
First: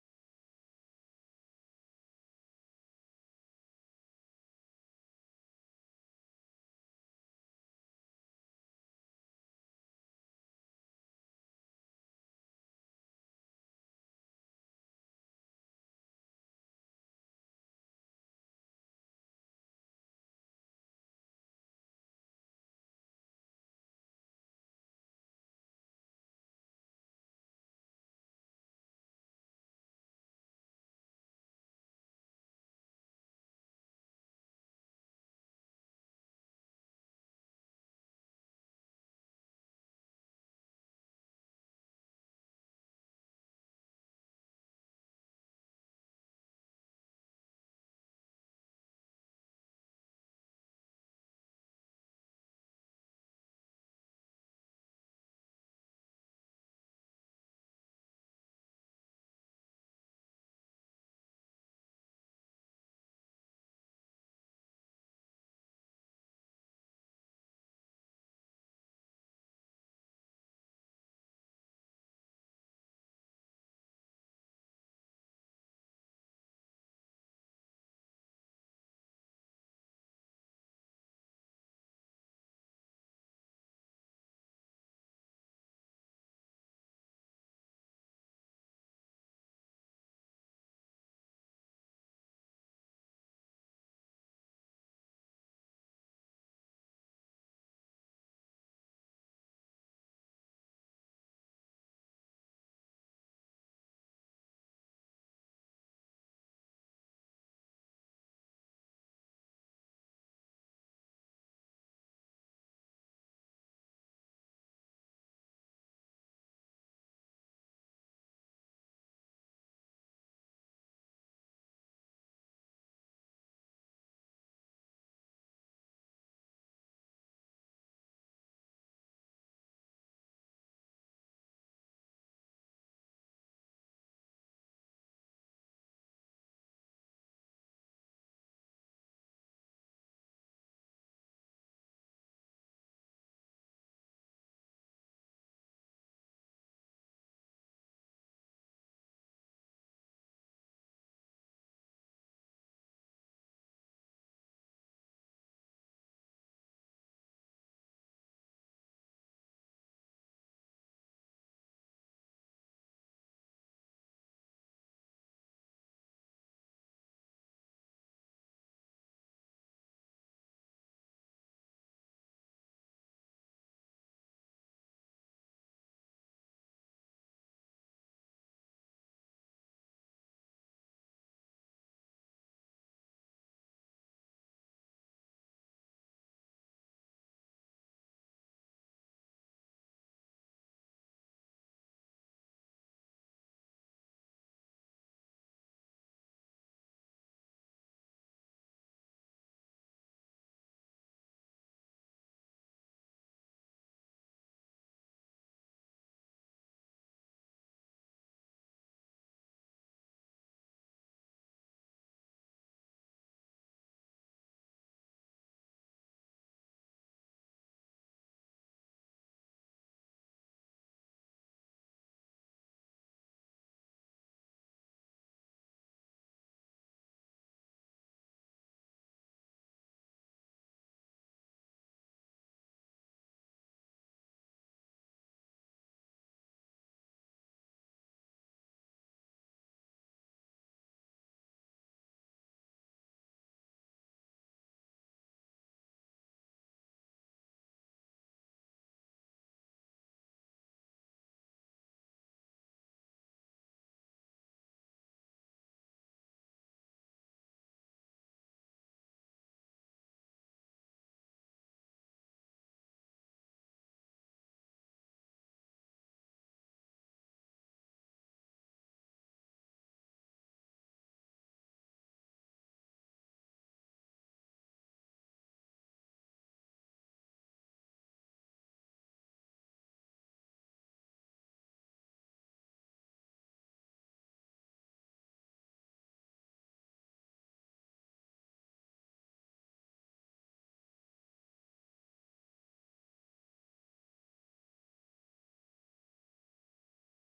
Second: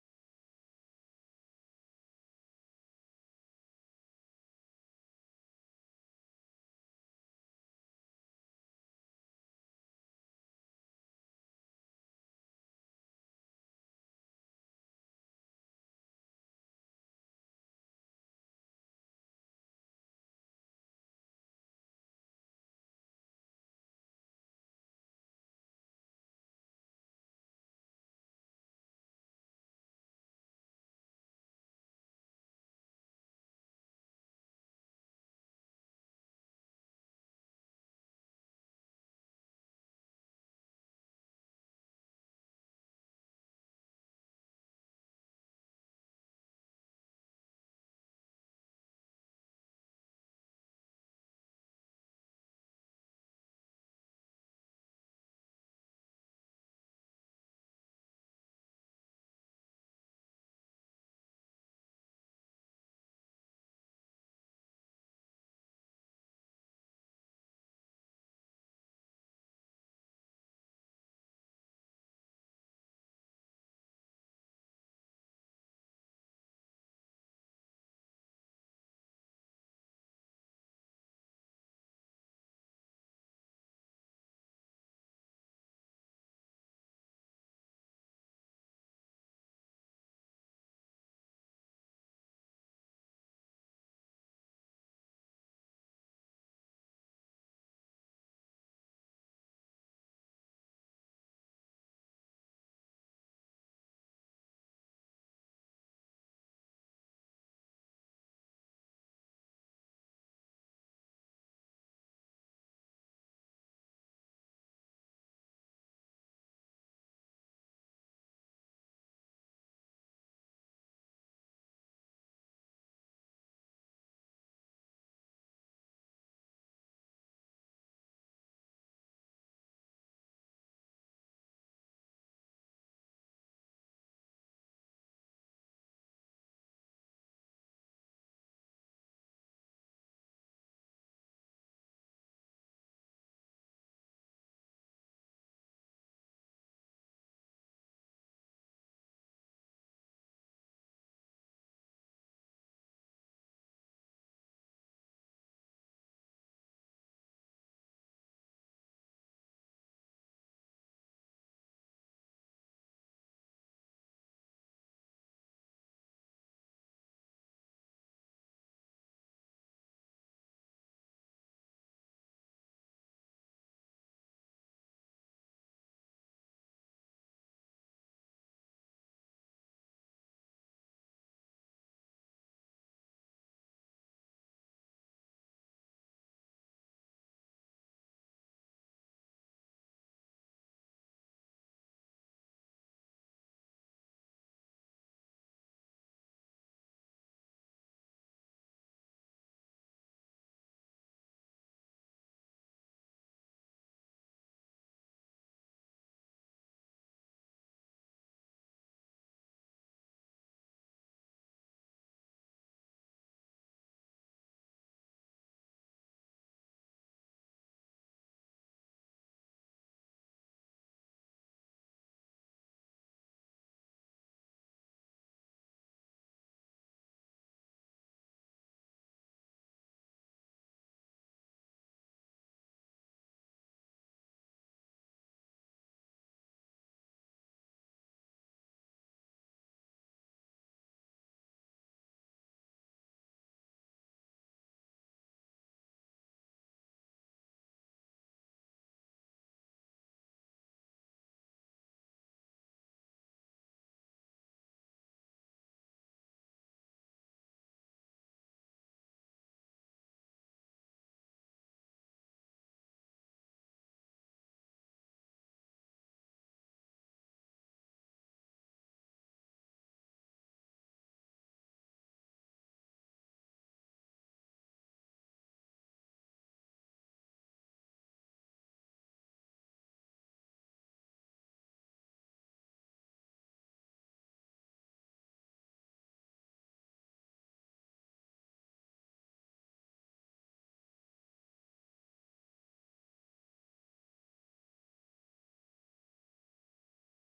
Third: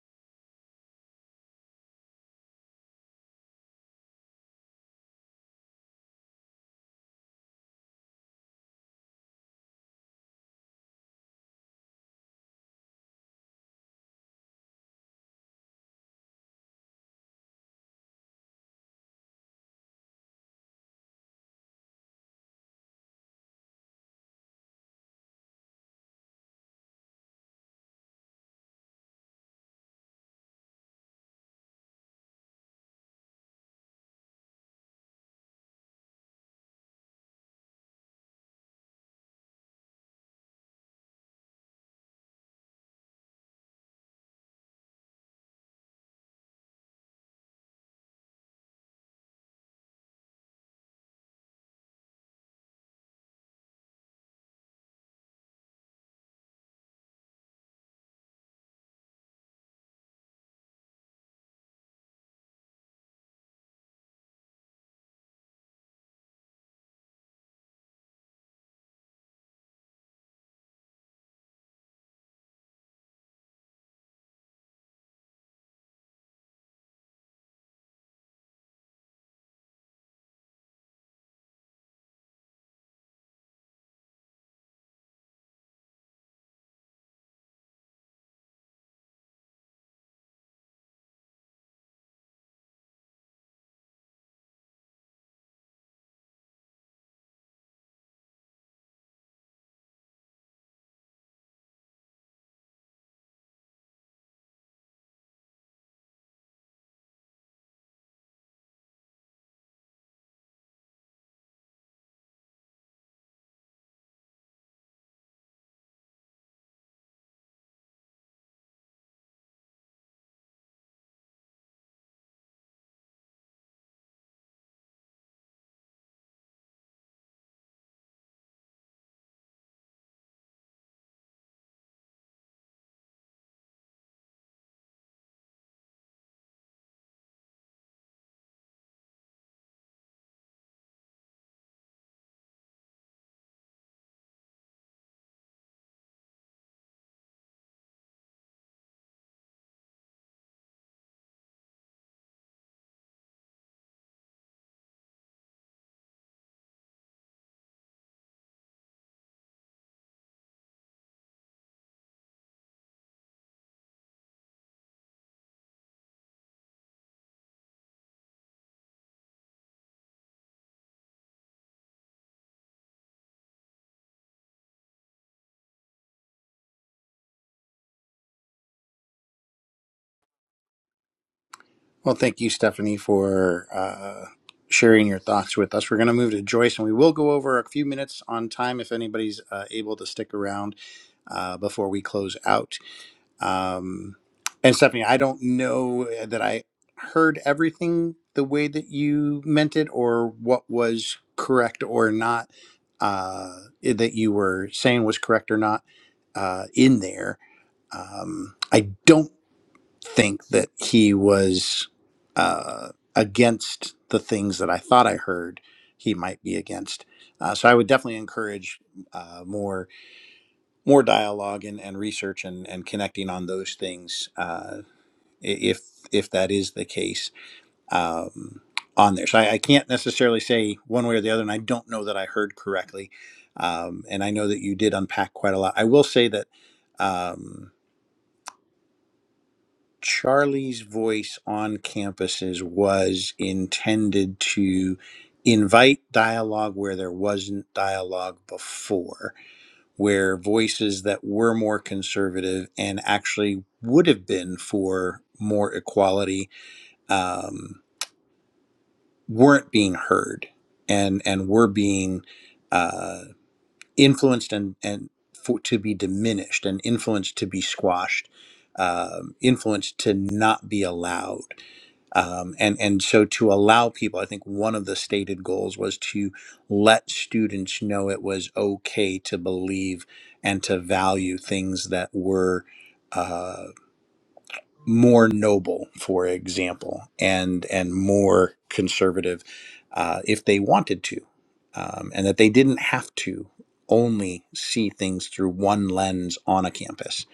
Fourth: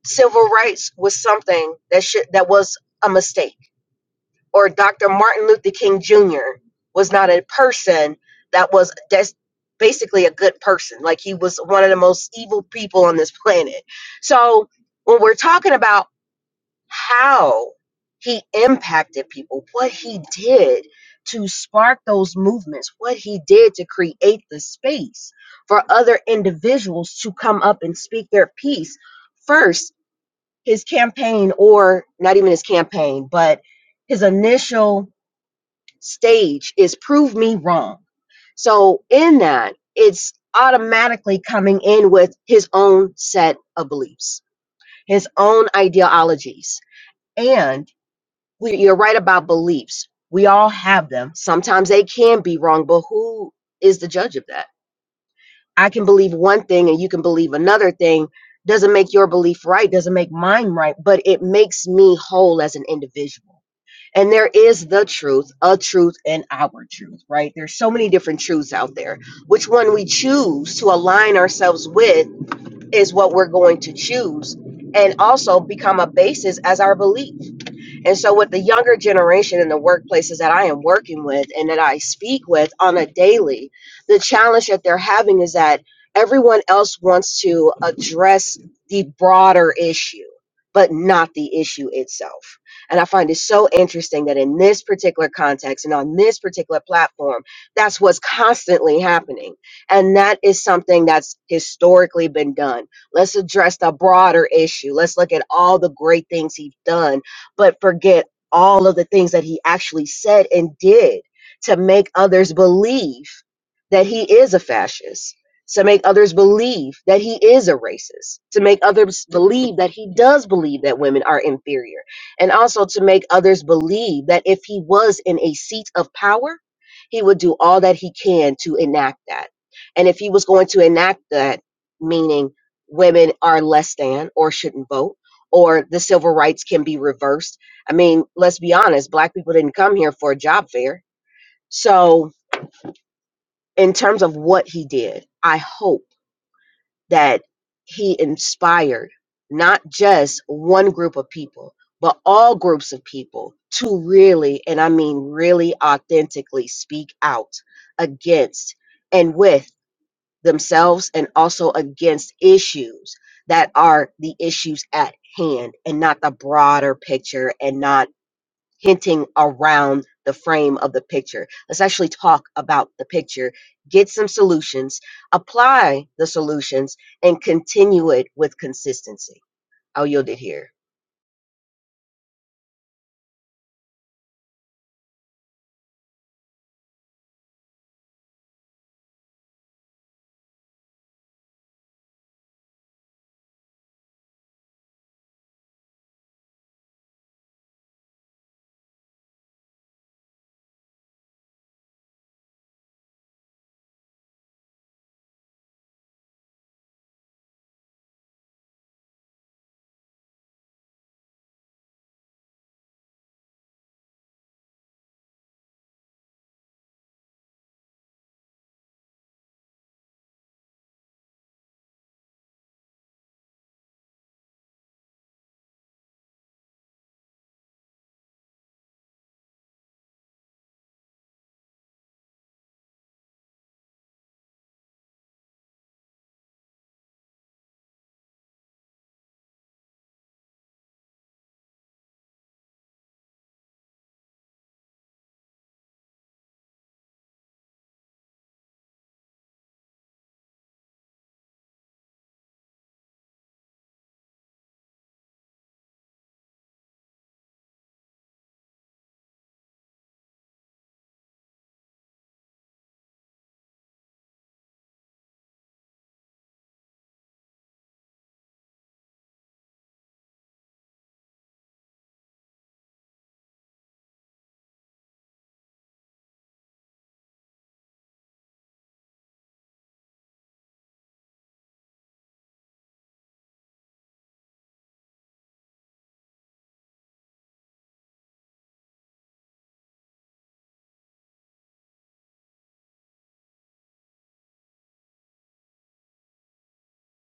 civil rights was something that should that was a mistake, or Dr. Martin Luther King Jr. was not a person that was that's basically a good person. Like he was one of the most evil people on this planet. So when we're talking about how he impacted people, what he did to spark those movements, what he did to create the space for other individuals to come up and speak their piece. First, his campaign, or not even his campaign, but his initial stage is prove me wrong. So, in that, it's automatically coming in with his own set of beliefs, his own ideologies. and we, you're right about beliefs. We all have them. Sometimes they can be wrong, but who is the judge of that? I can believe one thing and you can believe another thing. Doesn't make your belief right, doesn't make mine right, but it makes me whole as an individual. And there is the truth, a truth, and our truth, right? There's so many different truths out there. Which one we choose to align ourselves with is what we're going to choose and also become a basis as our belief and so, with the younger generation in the workplaces that I am working with and that I speak with on a daily, the challenge that they're having is that everyone else wants to address the broader issue, but not the issue itself. And I find it so interesting that in this particular context and on this particular platform, that's what's constantly happening. And that is something that's historically been done. Let's address the broader issue. Let's look at all the great things he's done but forget all of the things that he actually said and did to make others believe that he is a fascist, to make others believe that he is a racist, to make others believe that he does believe that women are inferior, and also to make others believe that if he was in a seat of power, he would do all that he can to enact that. And if he was going to enact that, meaning women are less than or shouldn't vote, or the civil rights can be reversed. I mean, let's be honest, black people didn't come here for a job fair. So, in terms of what he did, I hope that he inspired not just one group of people, but all groups of people to really, and I mean really authentically speak out against and with themselves and also against issues that are the issues at hand and not the broader picture and not hinting around the frame of the picture. Let's actually talk about the picture, get some solutions, apply the solutions, and continue it with consistency. I'll yield it here. Well, thank you, Stephanie, for uh, sharing your thoughts with us. We're going to move to Joyce, and we will go over a few minutes on time if anybody's uh, able to stick around uh, before we close out. Um, and Stephanie, I don't know that I heard everything the way that you meant it or what was correct or not uh, that you were saying was correct or not uh, in there. Um, I don't think that he was uh, against the things that I thought I heard he might be against. Uh, so I would definitely encourage uh, more more dialogue and, and research and, and connecting on those things uh, i- if if that is the case um, on there. So I, I can't necessarily say one way or the other, and I don't know that I heard correctly. Um, and I know that you did unpack quite a lot. I will say that. Um, Charlie's voice on campuses was intended to invite dialogue where there wasn't dialogue before, where voices that were more conservative and actually would have been for more equality um, weren't being heard and and were being. uh influenced and and for, to be diminished and influenced to be squashed um, influenced to not be allowed um, and and so to allow people i think one of the stated goals was to let students know it was okay to believe and to value things that were uh, more noble, for example, and and more conservative, uh, if they wanted to, um, and that they didn't have to only see things through one lens on a campus.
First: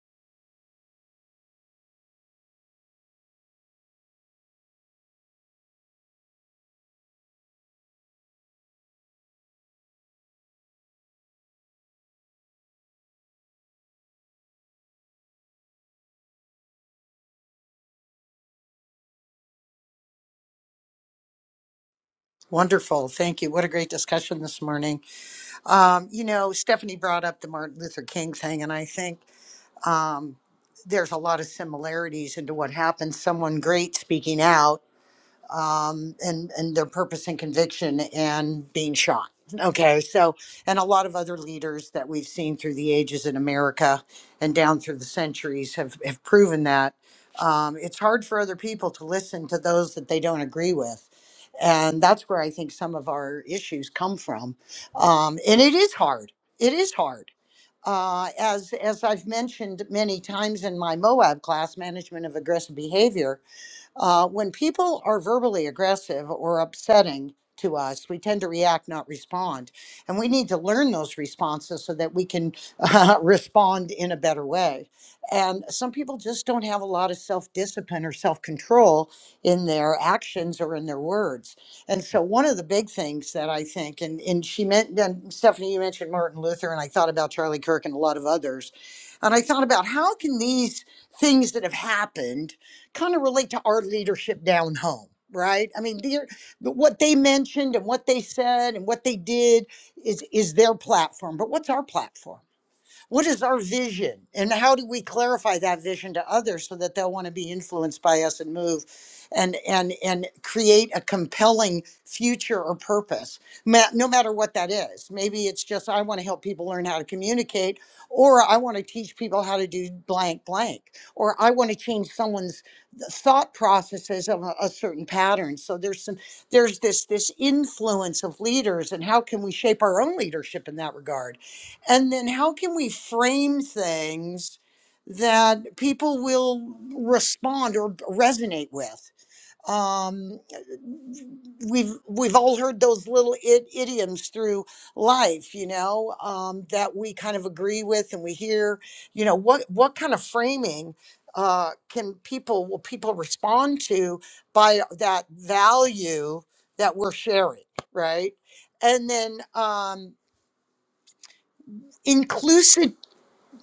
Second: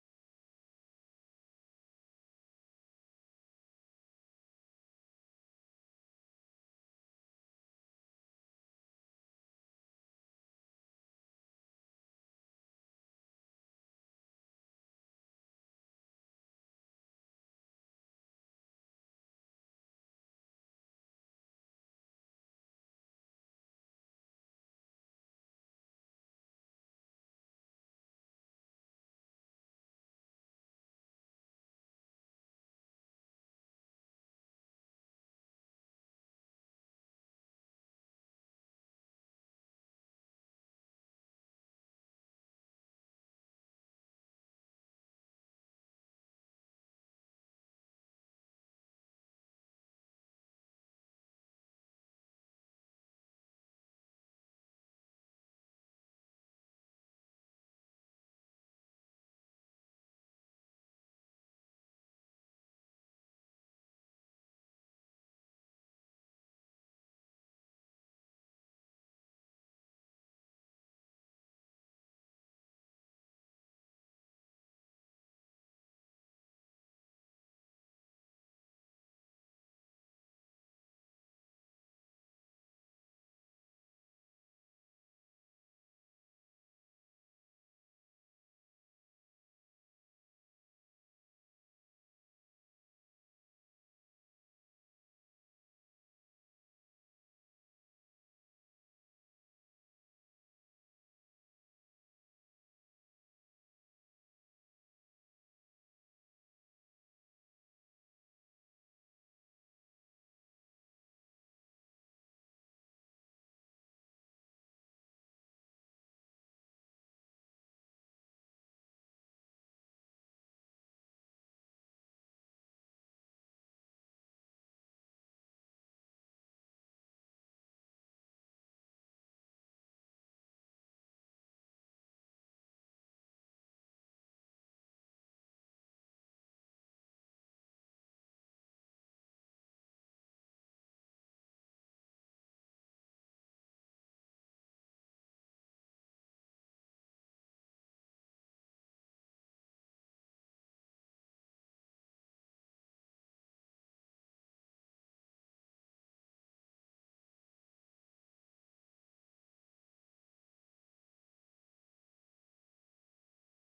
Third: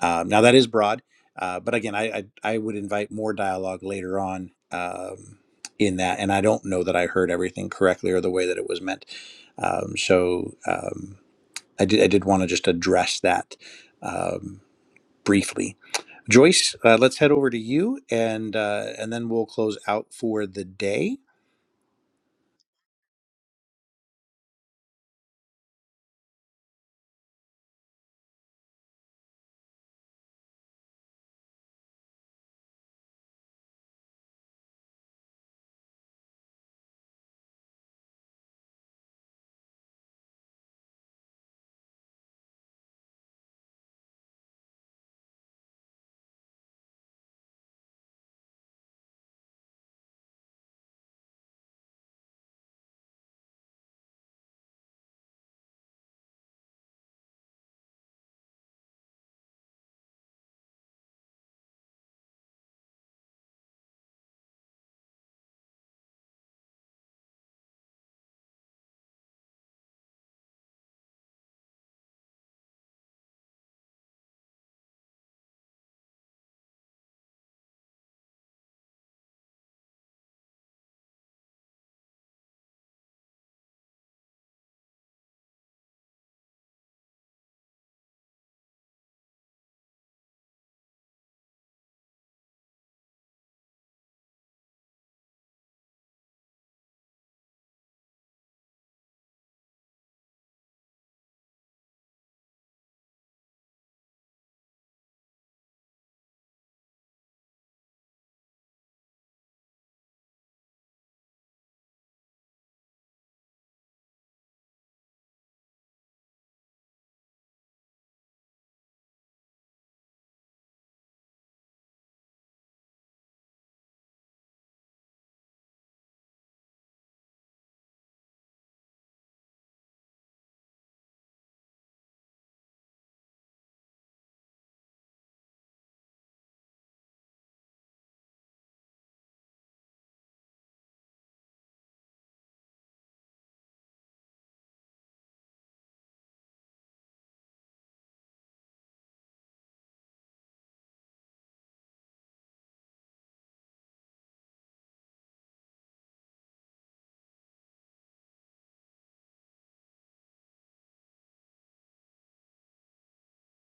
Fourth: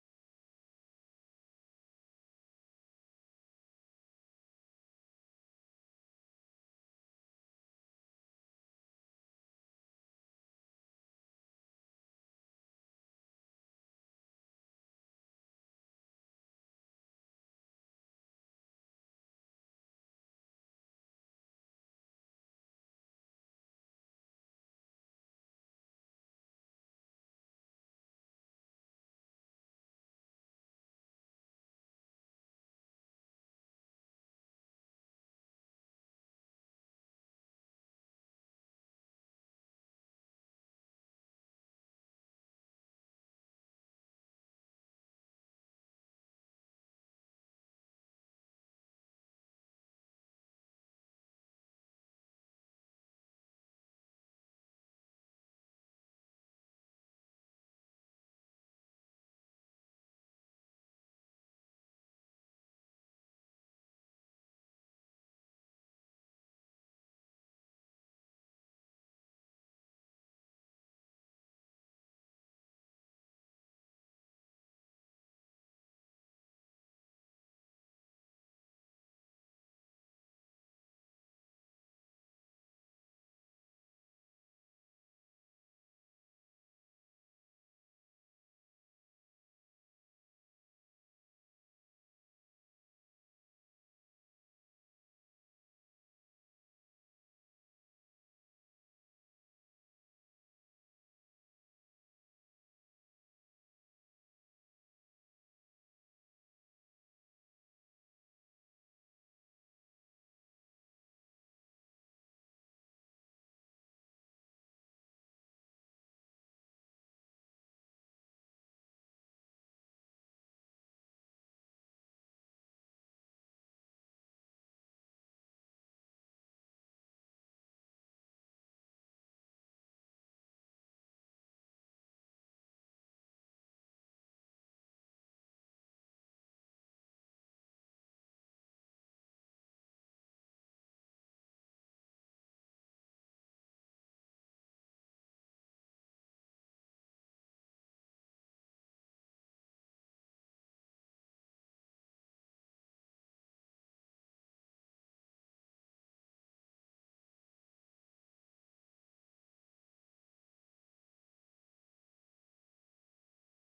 Um, now that is broad, uh, but again, I, I I would invite more dialogue later on um, in that, and I don't know that I heard everything correctly or the way that it was meant. Um, so um, I did I did want to just address that Um, briefly. Joyce, uh, let's head over to you, and uh, and then we'll close out for the day. Wonderful. Thank you. What a great discussion this morning. Um, you know, Stephanie brought up the Martin Luther King thing, and I think um, there's a lot of similarities into what happens. Someone great speaking out um, and and their purpose and conviction and being shot. Okay, so and a lot of other leaders that we've seen through the ages in America and down through the centuries have have proven that um, it's hard for other people to listen to those that they don't agree with. And that's where I think some of our issues come from. Um, and it is hard. It is hard. Uh, as as I've mentioned many times in my Moab class, management of aggressive behavior, uh, when people are verbally aggressive or upsetting to us, we tend to react, not respond. And we need to learn those responses so that we can (laughs) uh, respond in a better way. And some people just don't have a lot of self discipline or self control in their actions or in their words. And so, one of the big things that I think, and, and she meant, and Stephanie, you mentioned Martin Luther, and I thought about Charlie Kirk and a lot of others. And I thought about how can these things that have happened kind of relate to our leadership down home, right? I mean, they're, what they mentioned and what they said and what they did is is their platform, but what's our platform? What is our vision? And how do we clarify that vision to others so that they'll want to be influenced by us and move and and and create a compelling future or purpose, ma- no matter what that is. Maybe it's just I want to help people learn how to communicate, or I want to teach people how to do blank blank, or I want to change someone's thought processes of a, a certain pattern. So there's some there's this this influence of leaders, and how can we shape our own leadership in that regard? And then how can we frame things that people will respond or resonate with? Um, we've we've all heard those little I- idioms through life, you know, um, that we kind of agree with and we hear. You know, what what kind of framing uh, can people will people respond to by that value that we're sharing, right? And then um,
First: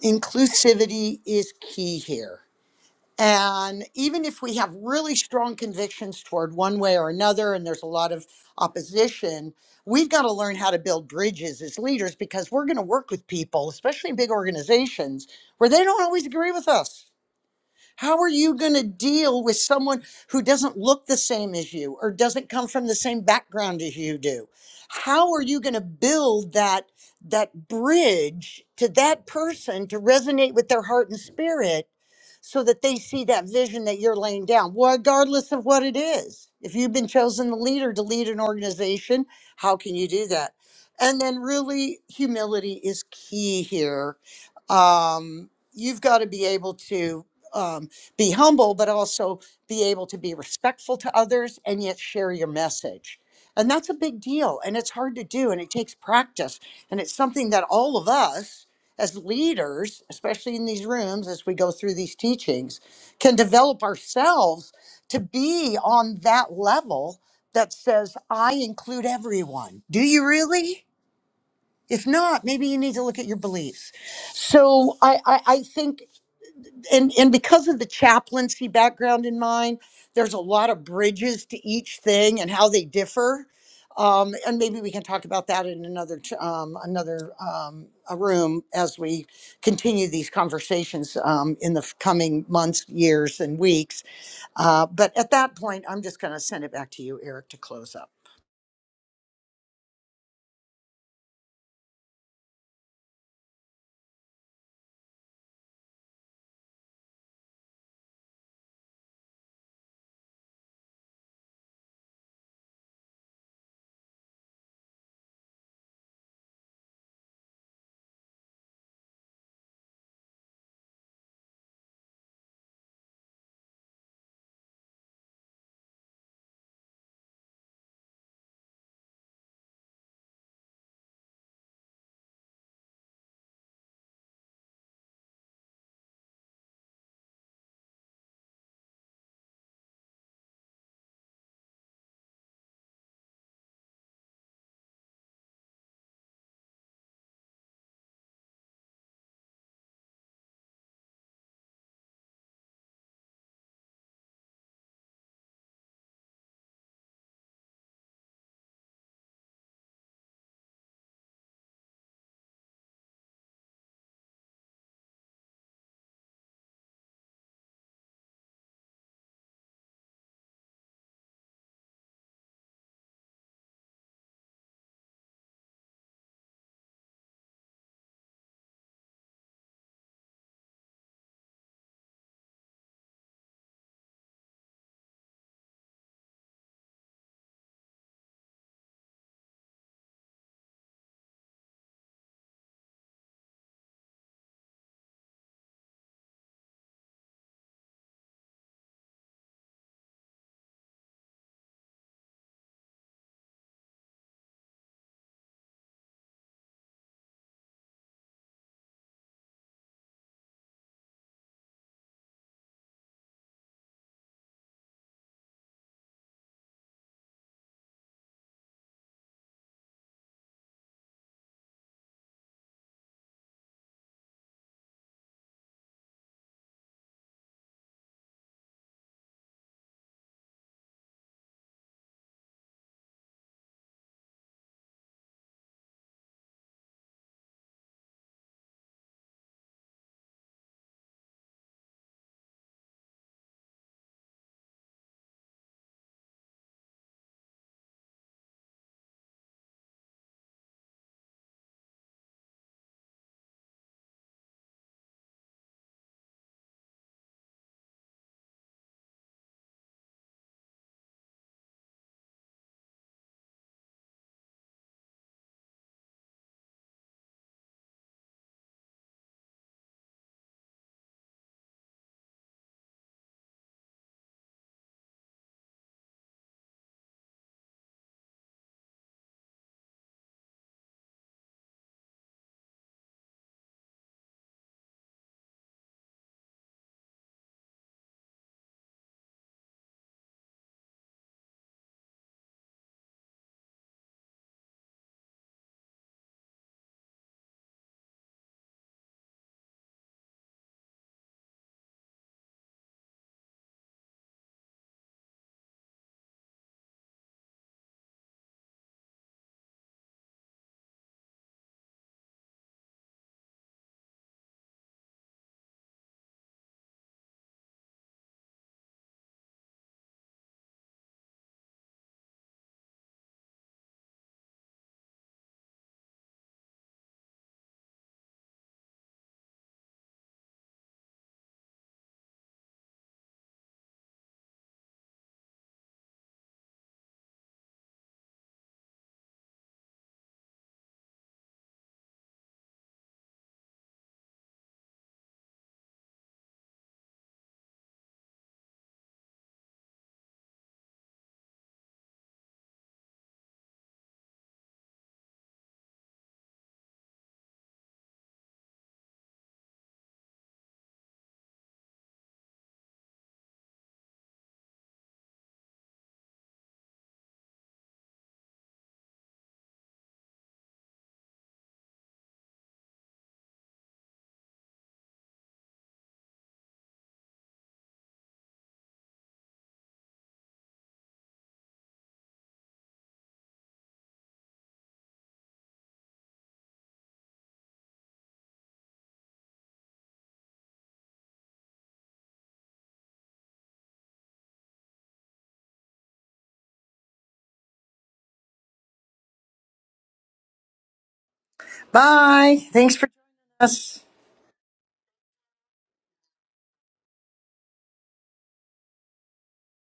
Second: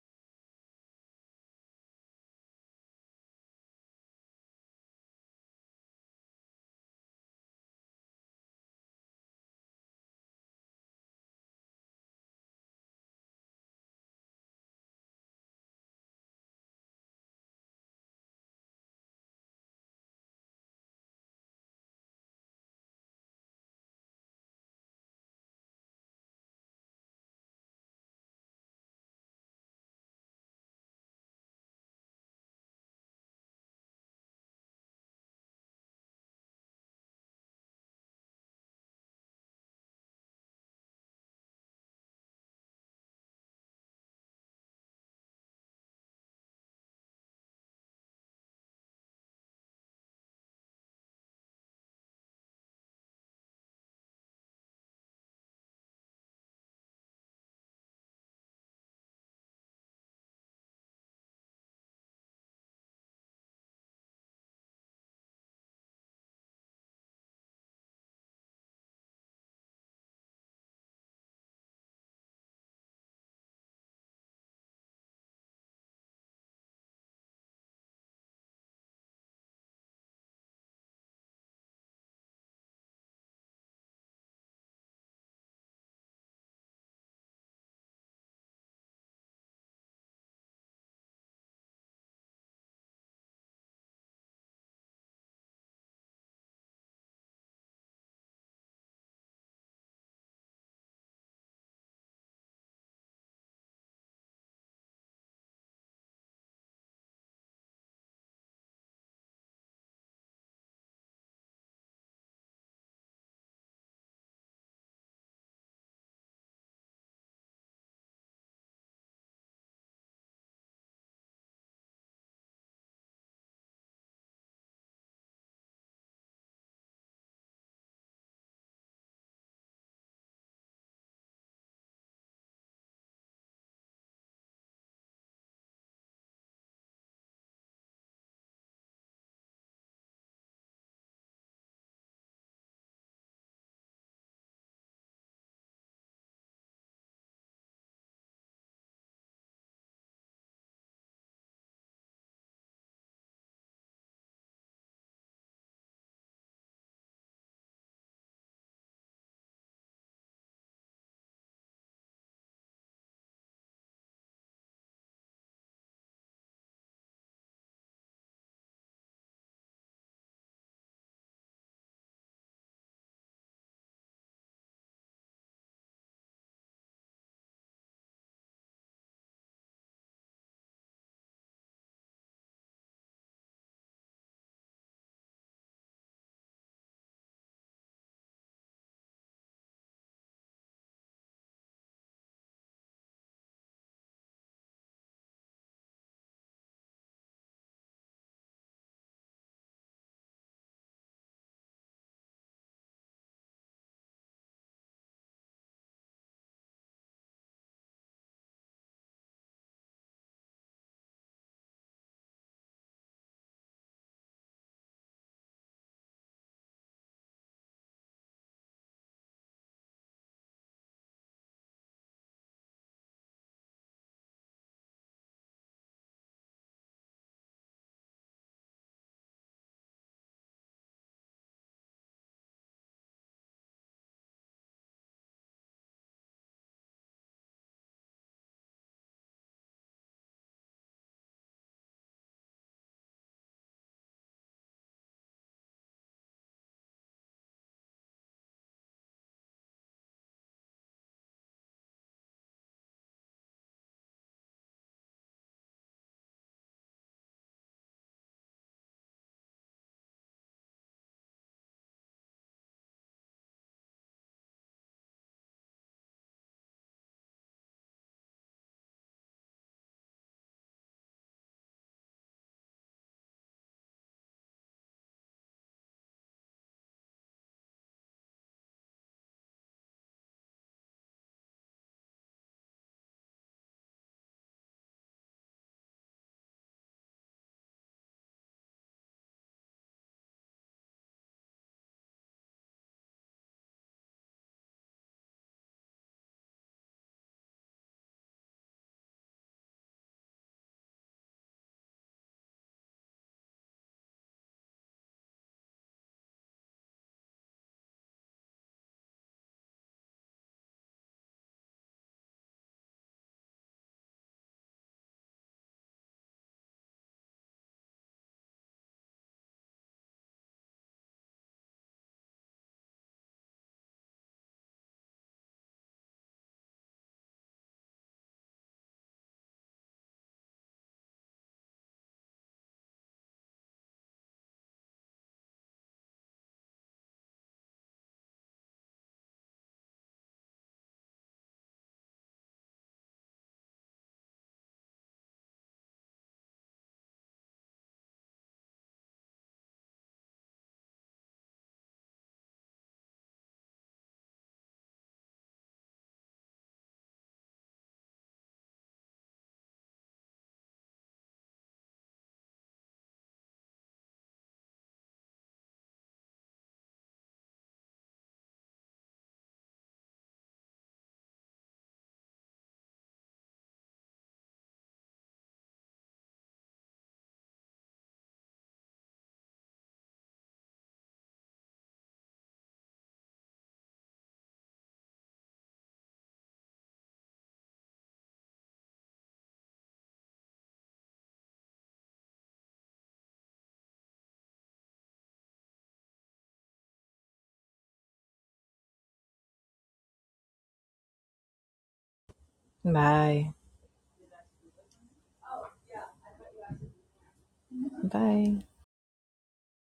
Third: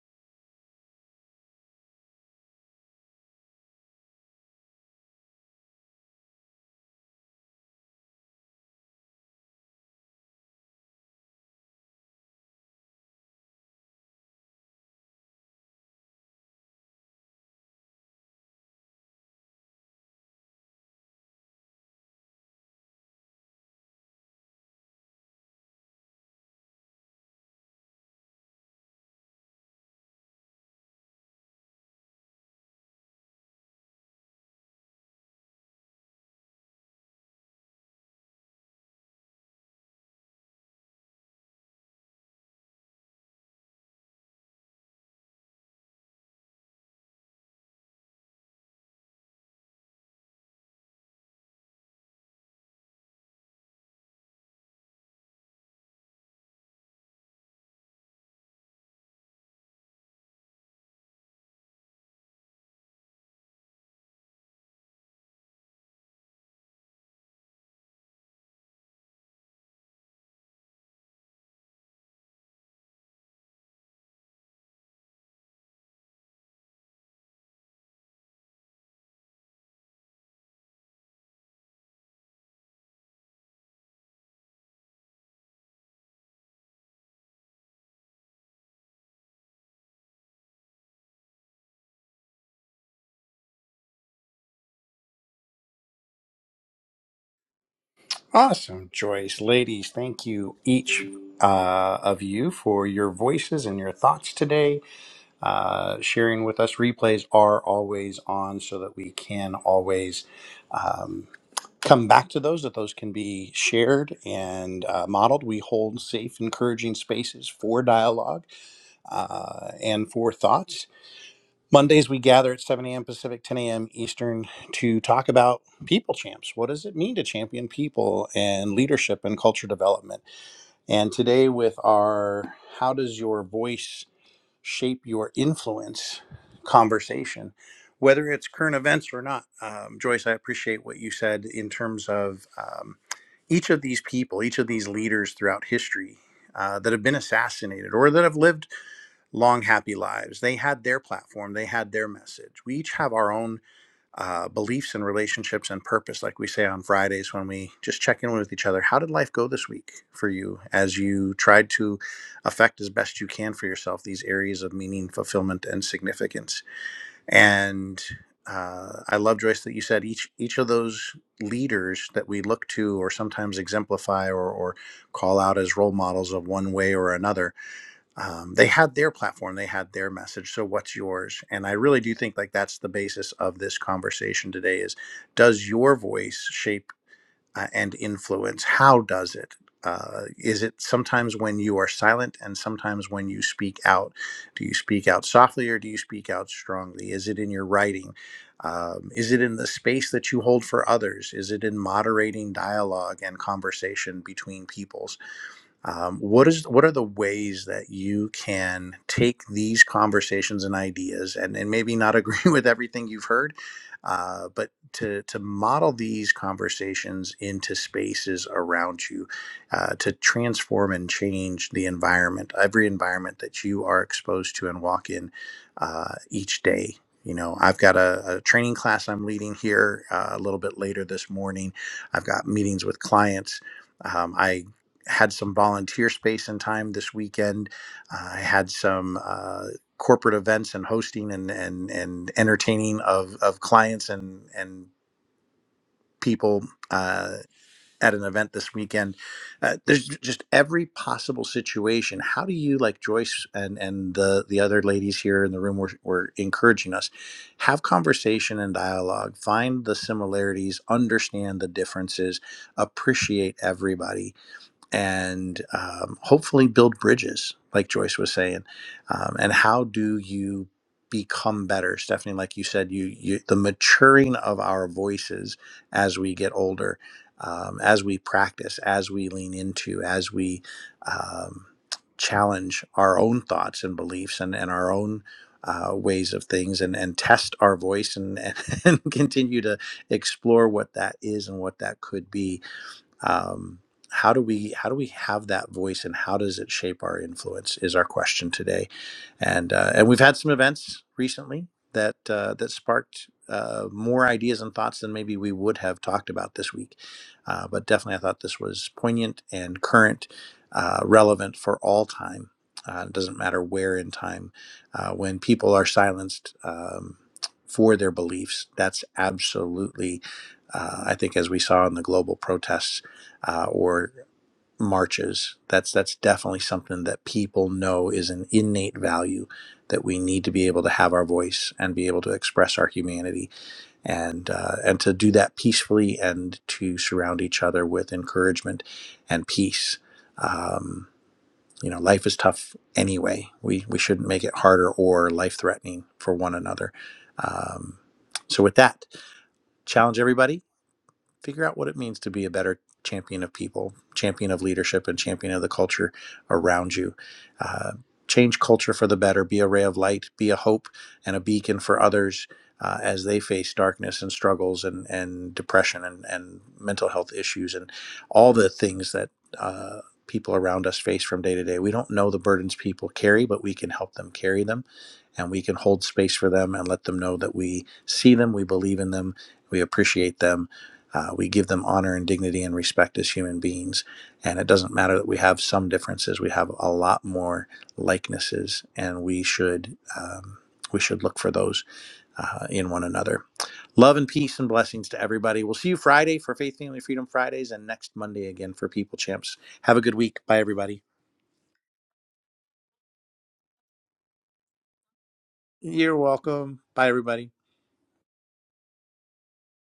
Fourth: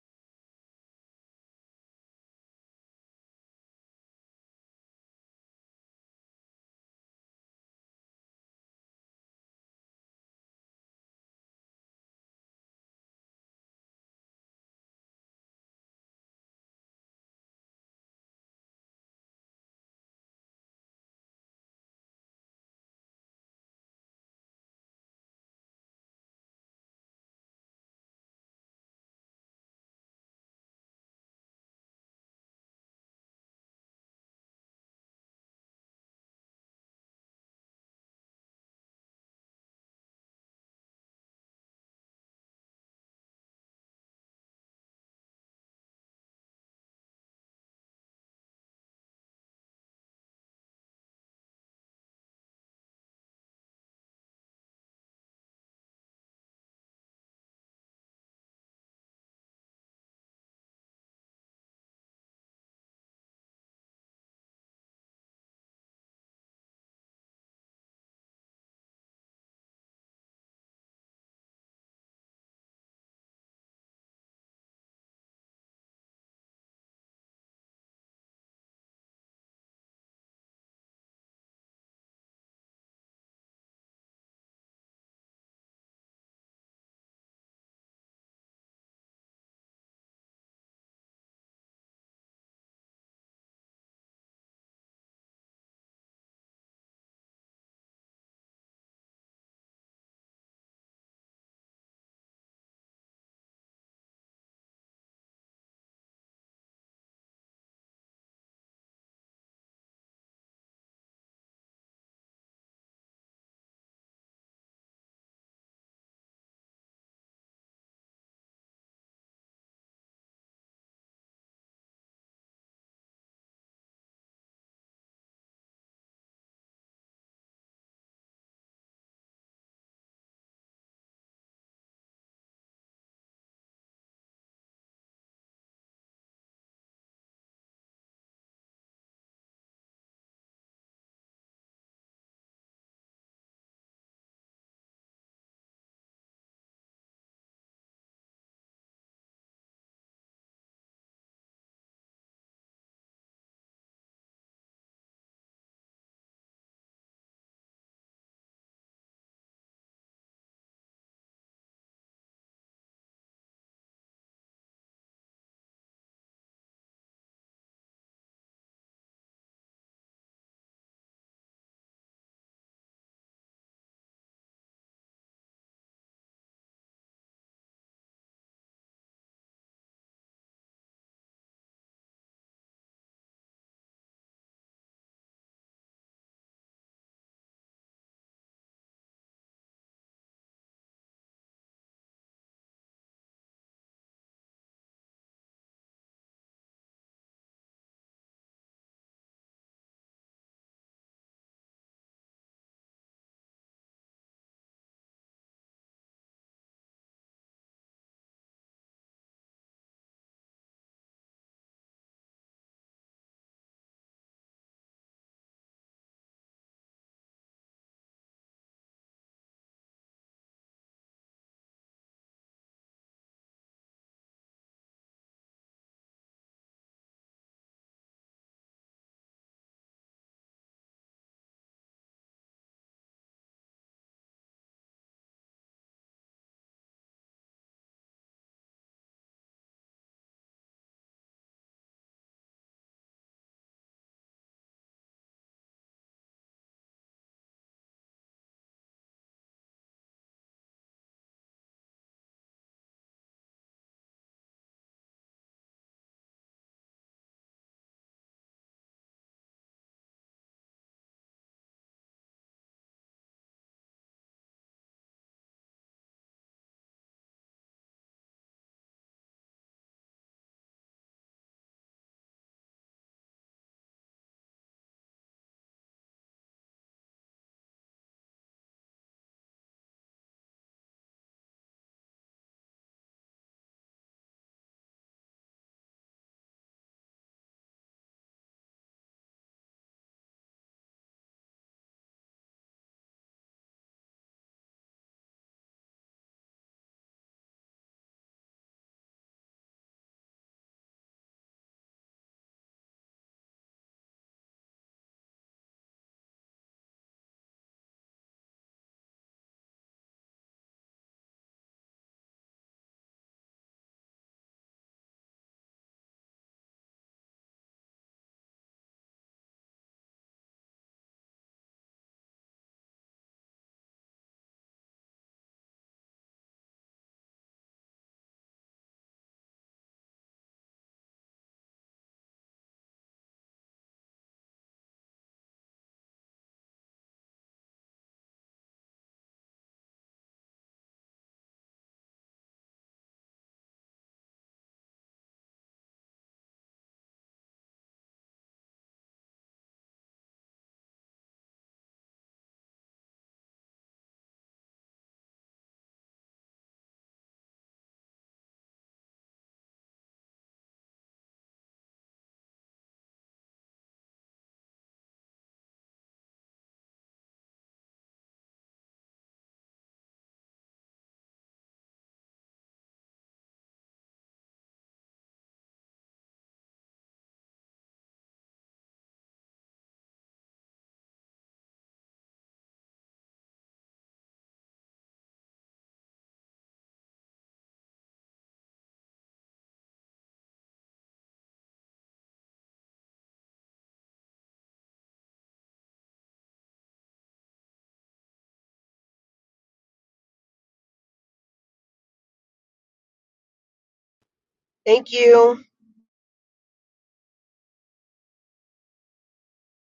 inclusivity is key here. And even if we have really strong convictions toward one way or another, and there's a lot of opposition, we've got to learn how to build bridges as leaders because we're going to work with people, especially in big organizations, where they don't always agree with us. How are you going to deal with someone who doesn't look the same as you or doesn't come from the same background as you do? How are you going to build that that bridge to that person to resonate with their heart and spirit so that they see that vision that you're laying down, regardless of what it is? If you've been chosen the leader to lead an organization, how can you do that? And then really humility is key here. Um, you've got to be able to um, be humble, but also be able to be respectful to others and yet share your message. And that's a big deal. And it's hard to do and it takes practice. And it's something that all of us as leaders, especially in these rooms as we go through these teachings, can develop ourselves to be on that level that says, I include everyone. Do you really? If not, maybe you need to look at your beliefs. So I, I, I think and and because of the chaplaincy background in mine, there's a lot of bridges to each thing and how they differ. Um, and maybe we can talk about that in another t- um, another um, a room as we continue these conversations um, in the f- coming months, years, and weeks. Uh, but at that point, I'm just going to send it back to you, Eric, to close up. Awesome, Joyce, ladies, thank you each uh, of you for your voices and your thoughts today. Uh, sharing with us, replays are always on, so that we can always um, come back to those. That those can be shared and uh, modeled. We hold safe, encouraging spaces for dialogue and for thoughts Mondays, we gather at 7 a.m. Pacific, 10 a.m. Eastern to talk about people champs. What does it mean to champion people and leadership and culture development? And today, with our How Does Your Voice Shape Your Influence conversation, whether it's current events or not, um, Joyce, I appreciate what you said in terms of um, each of these people, each of these leaders throughout history uh, that have been assassinated or that have lived long happy lives they had their platform they had their message we each have our own uh, beliefs and relationships and purpose like we say on fridays when we just check in with each other how did life go this week for you as you tried to affect as best you can for yourself these areas of meaning fulfillment and significance and uh, i love joyce that you said each each of those leaders that we look to or sometimes exemplify or, or call out as role models of one way or another um, they had their platform they had their message so what's yours and i really do think like that's the basis of this conversation today is does your voice shape uh, and influence how does it uh, is it sometimes when you are silent and sometimes when you speak out do you speak out softly or do you speak out strongly is it in your writing um, is it in the space that you hold for others is it in moderating dialogue and conversation between people um, what is what are the ways that you can take these conversations and ideas and, and maybe not agree (laughs) with everything you've heard uh, but to, to model these conversations into spaces around you uh, to transform and change the environment every environment that you are exposed to and walk in uh, each day you know i've got a, a training class i'm leading here uh, a little bit later this morning i've got meetings with clients um, I had some volunteer space and time this weekend. Uh, I had some uh, corporate events and hosting and and, and entertaining of, of clients and and people uh, at an event this weekend. Uh, there's j- just every possible situation. How do you, like Joyce and and the the other ladies here in the room were, were encouraging us, have conversation and dialogue, find the similarities, understand the differences, appreciate everybody and um, hopefully build bridges, like Joyce was saying. Um, and how do you become better, Stephanie? Like you said, you, you the maturing of our voices as we get older, um, as we practice, as we lean into, as we um, challenge our own thoughts and beliefs and, and our own. Uh, ways of things and, and test our voice and, and, (laughs) and continue to explore what that is and what that could be um, how do we how do we have that voice and how does it shape our influence is our question today and uh, and we've had some events recently that uh, that sparked uh, more ideas and thoughts than maybe we would have talked about this week uh, but definitely i thought this was poignant and current uh, relevant for all time uh, it doesn't matter where in time uh, when people are silenced um, for their beliefs that's absolutely uh, i think as we saw in the global protests uh, or marches. That's that's definitely something that people know is an innate value that we need to be able to have our voice and be able to express our humanity and uh, and to do that peacefully and to surround each other with encouragement and peace. Um, you know, life is tough anyway. We we shouldn't make it harder or life threatening for one another. Um, so with that, challenge everybody figure out what it means to be a better champion of people, champion of leadership, and champion of the culture around you. Uh, change culture for the better, be a ray of light, be a hope and a beacon for others uh, as they face darkness and struggles and, and depression and, and mental health issues and all the things that uh, people around us face from day to day. We don't know the burdens people carry, but we can help them carry them. And we can hold space for them and let them know that we see them, we believe in them, we appreciate them, uh, we give them honor and dignity and respect as human beings. And it doesn't matter that we have some differences, we have a lot more likenesses, and we should, um, we should look for those uh, in one another. Love and peace and blessings to everybody. We'll see you Friday for Faith, Family, Freedom Fridays and next Monday again for People Champs. Have a good week. Bye, everybody. Bye. Thanks for Bye. joining us. Thank you. You're welcome. Bye, everybody. Bye.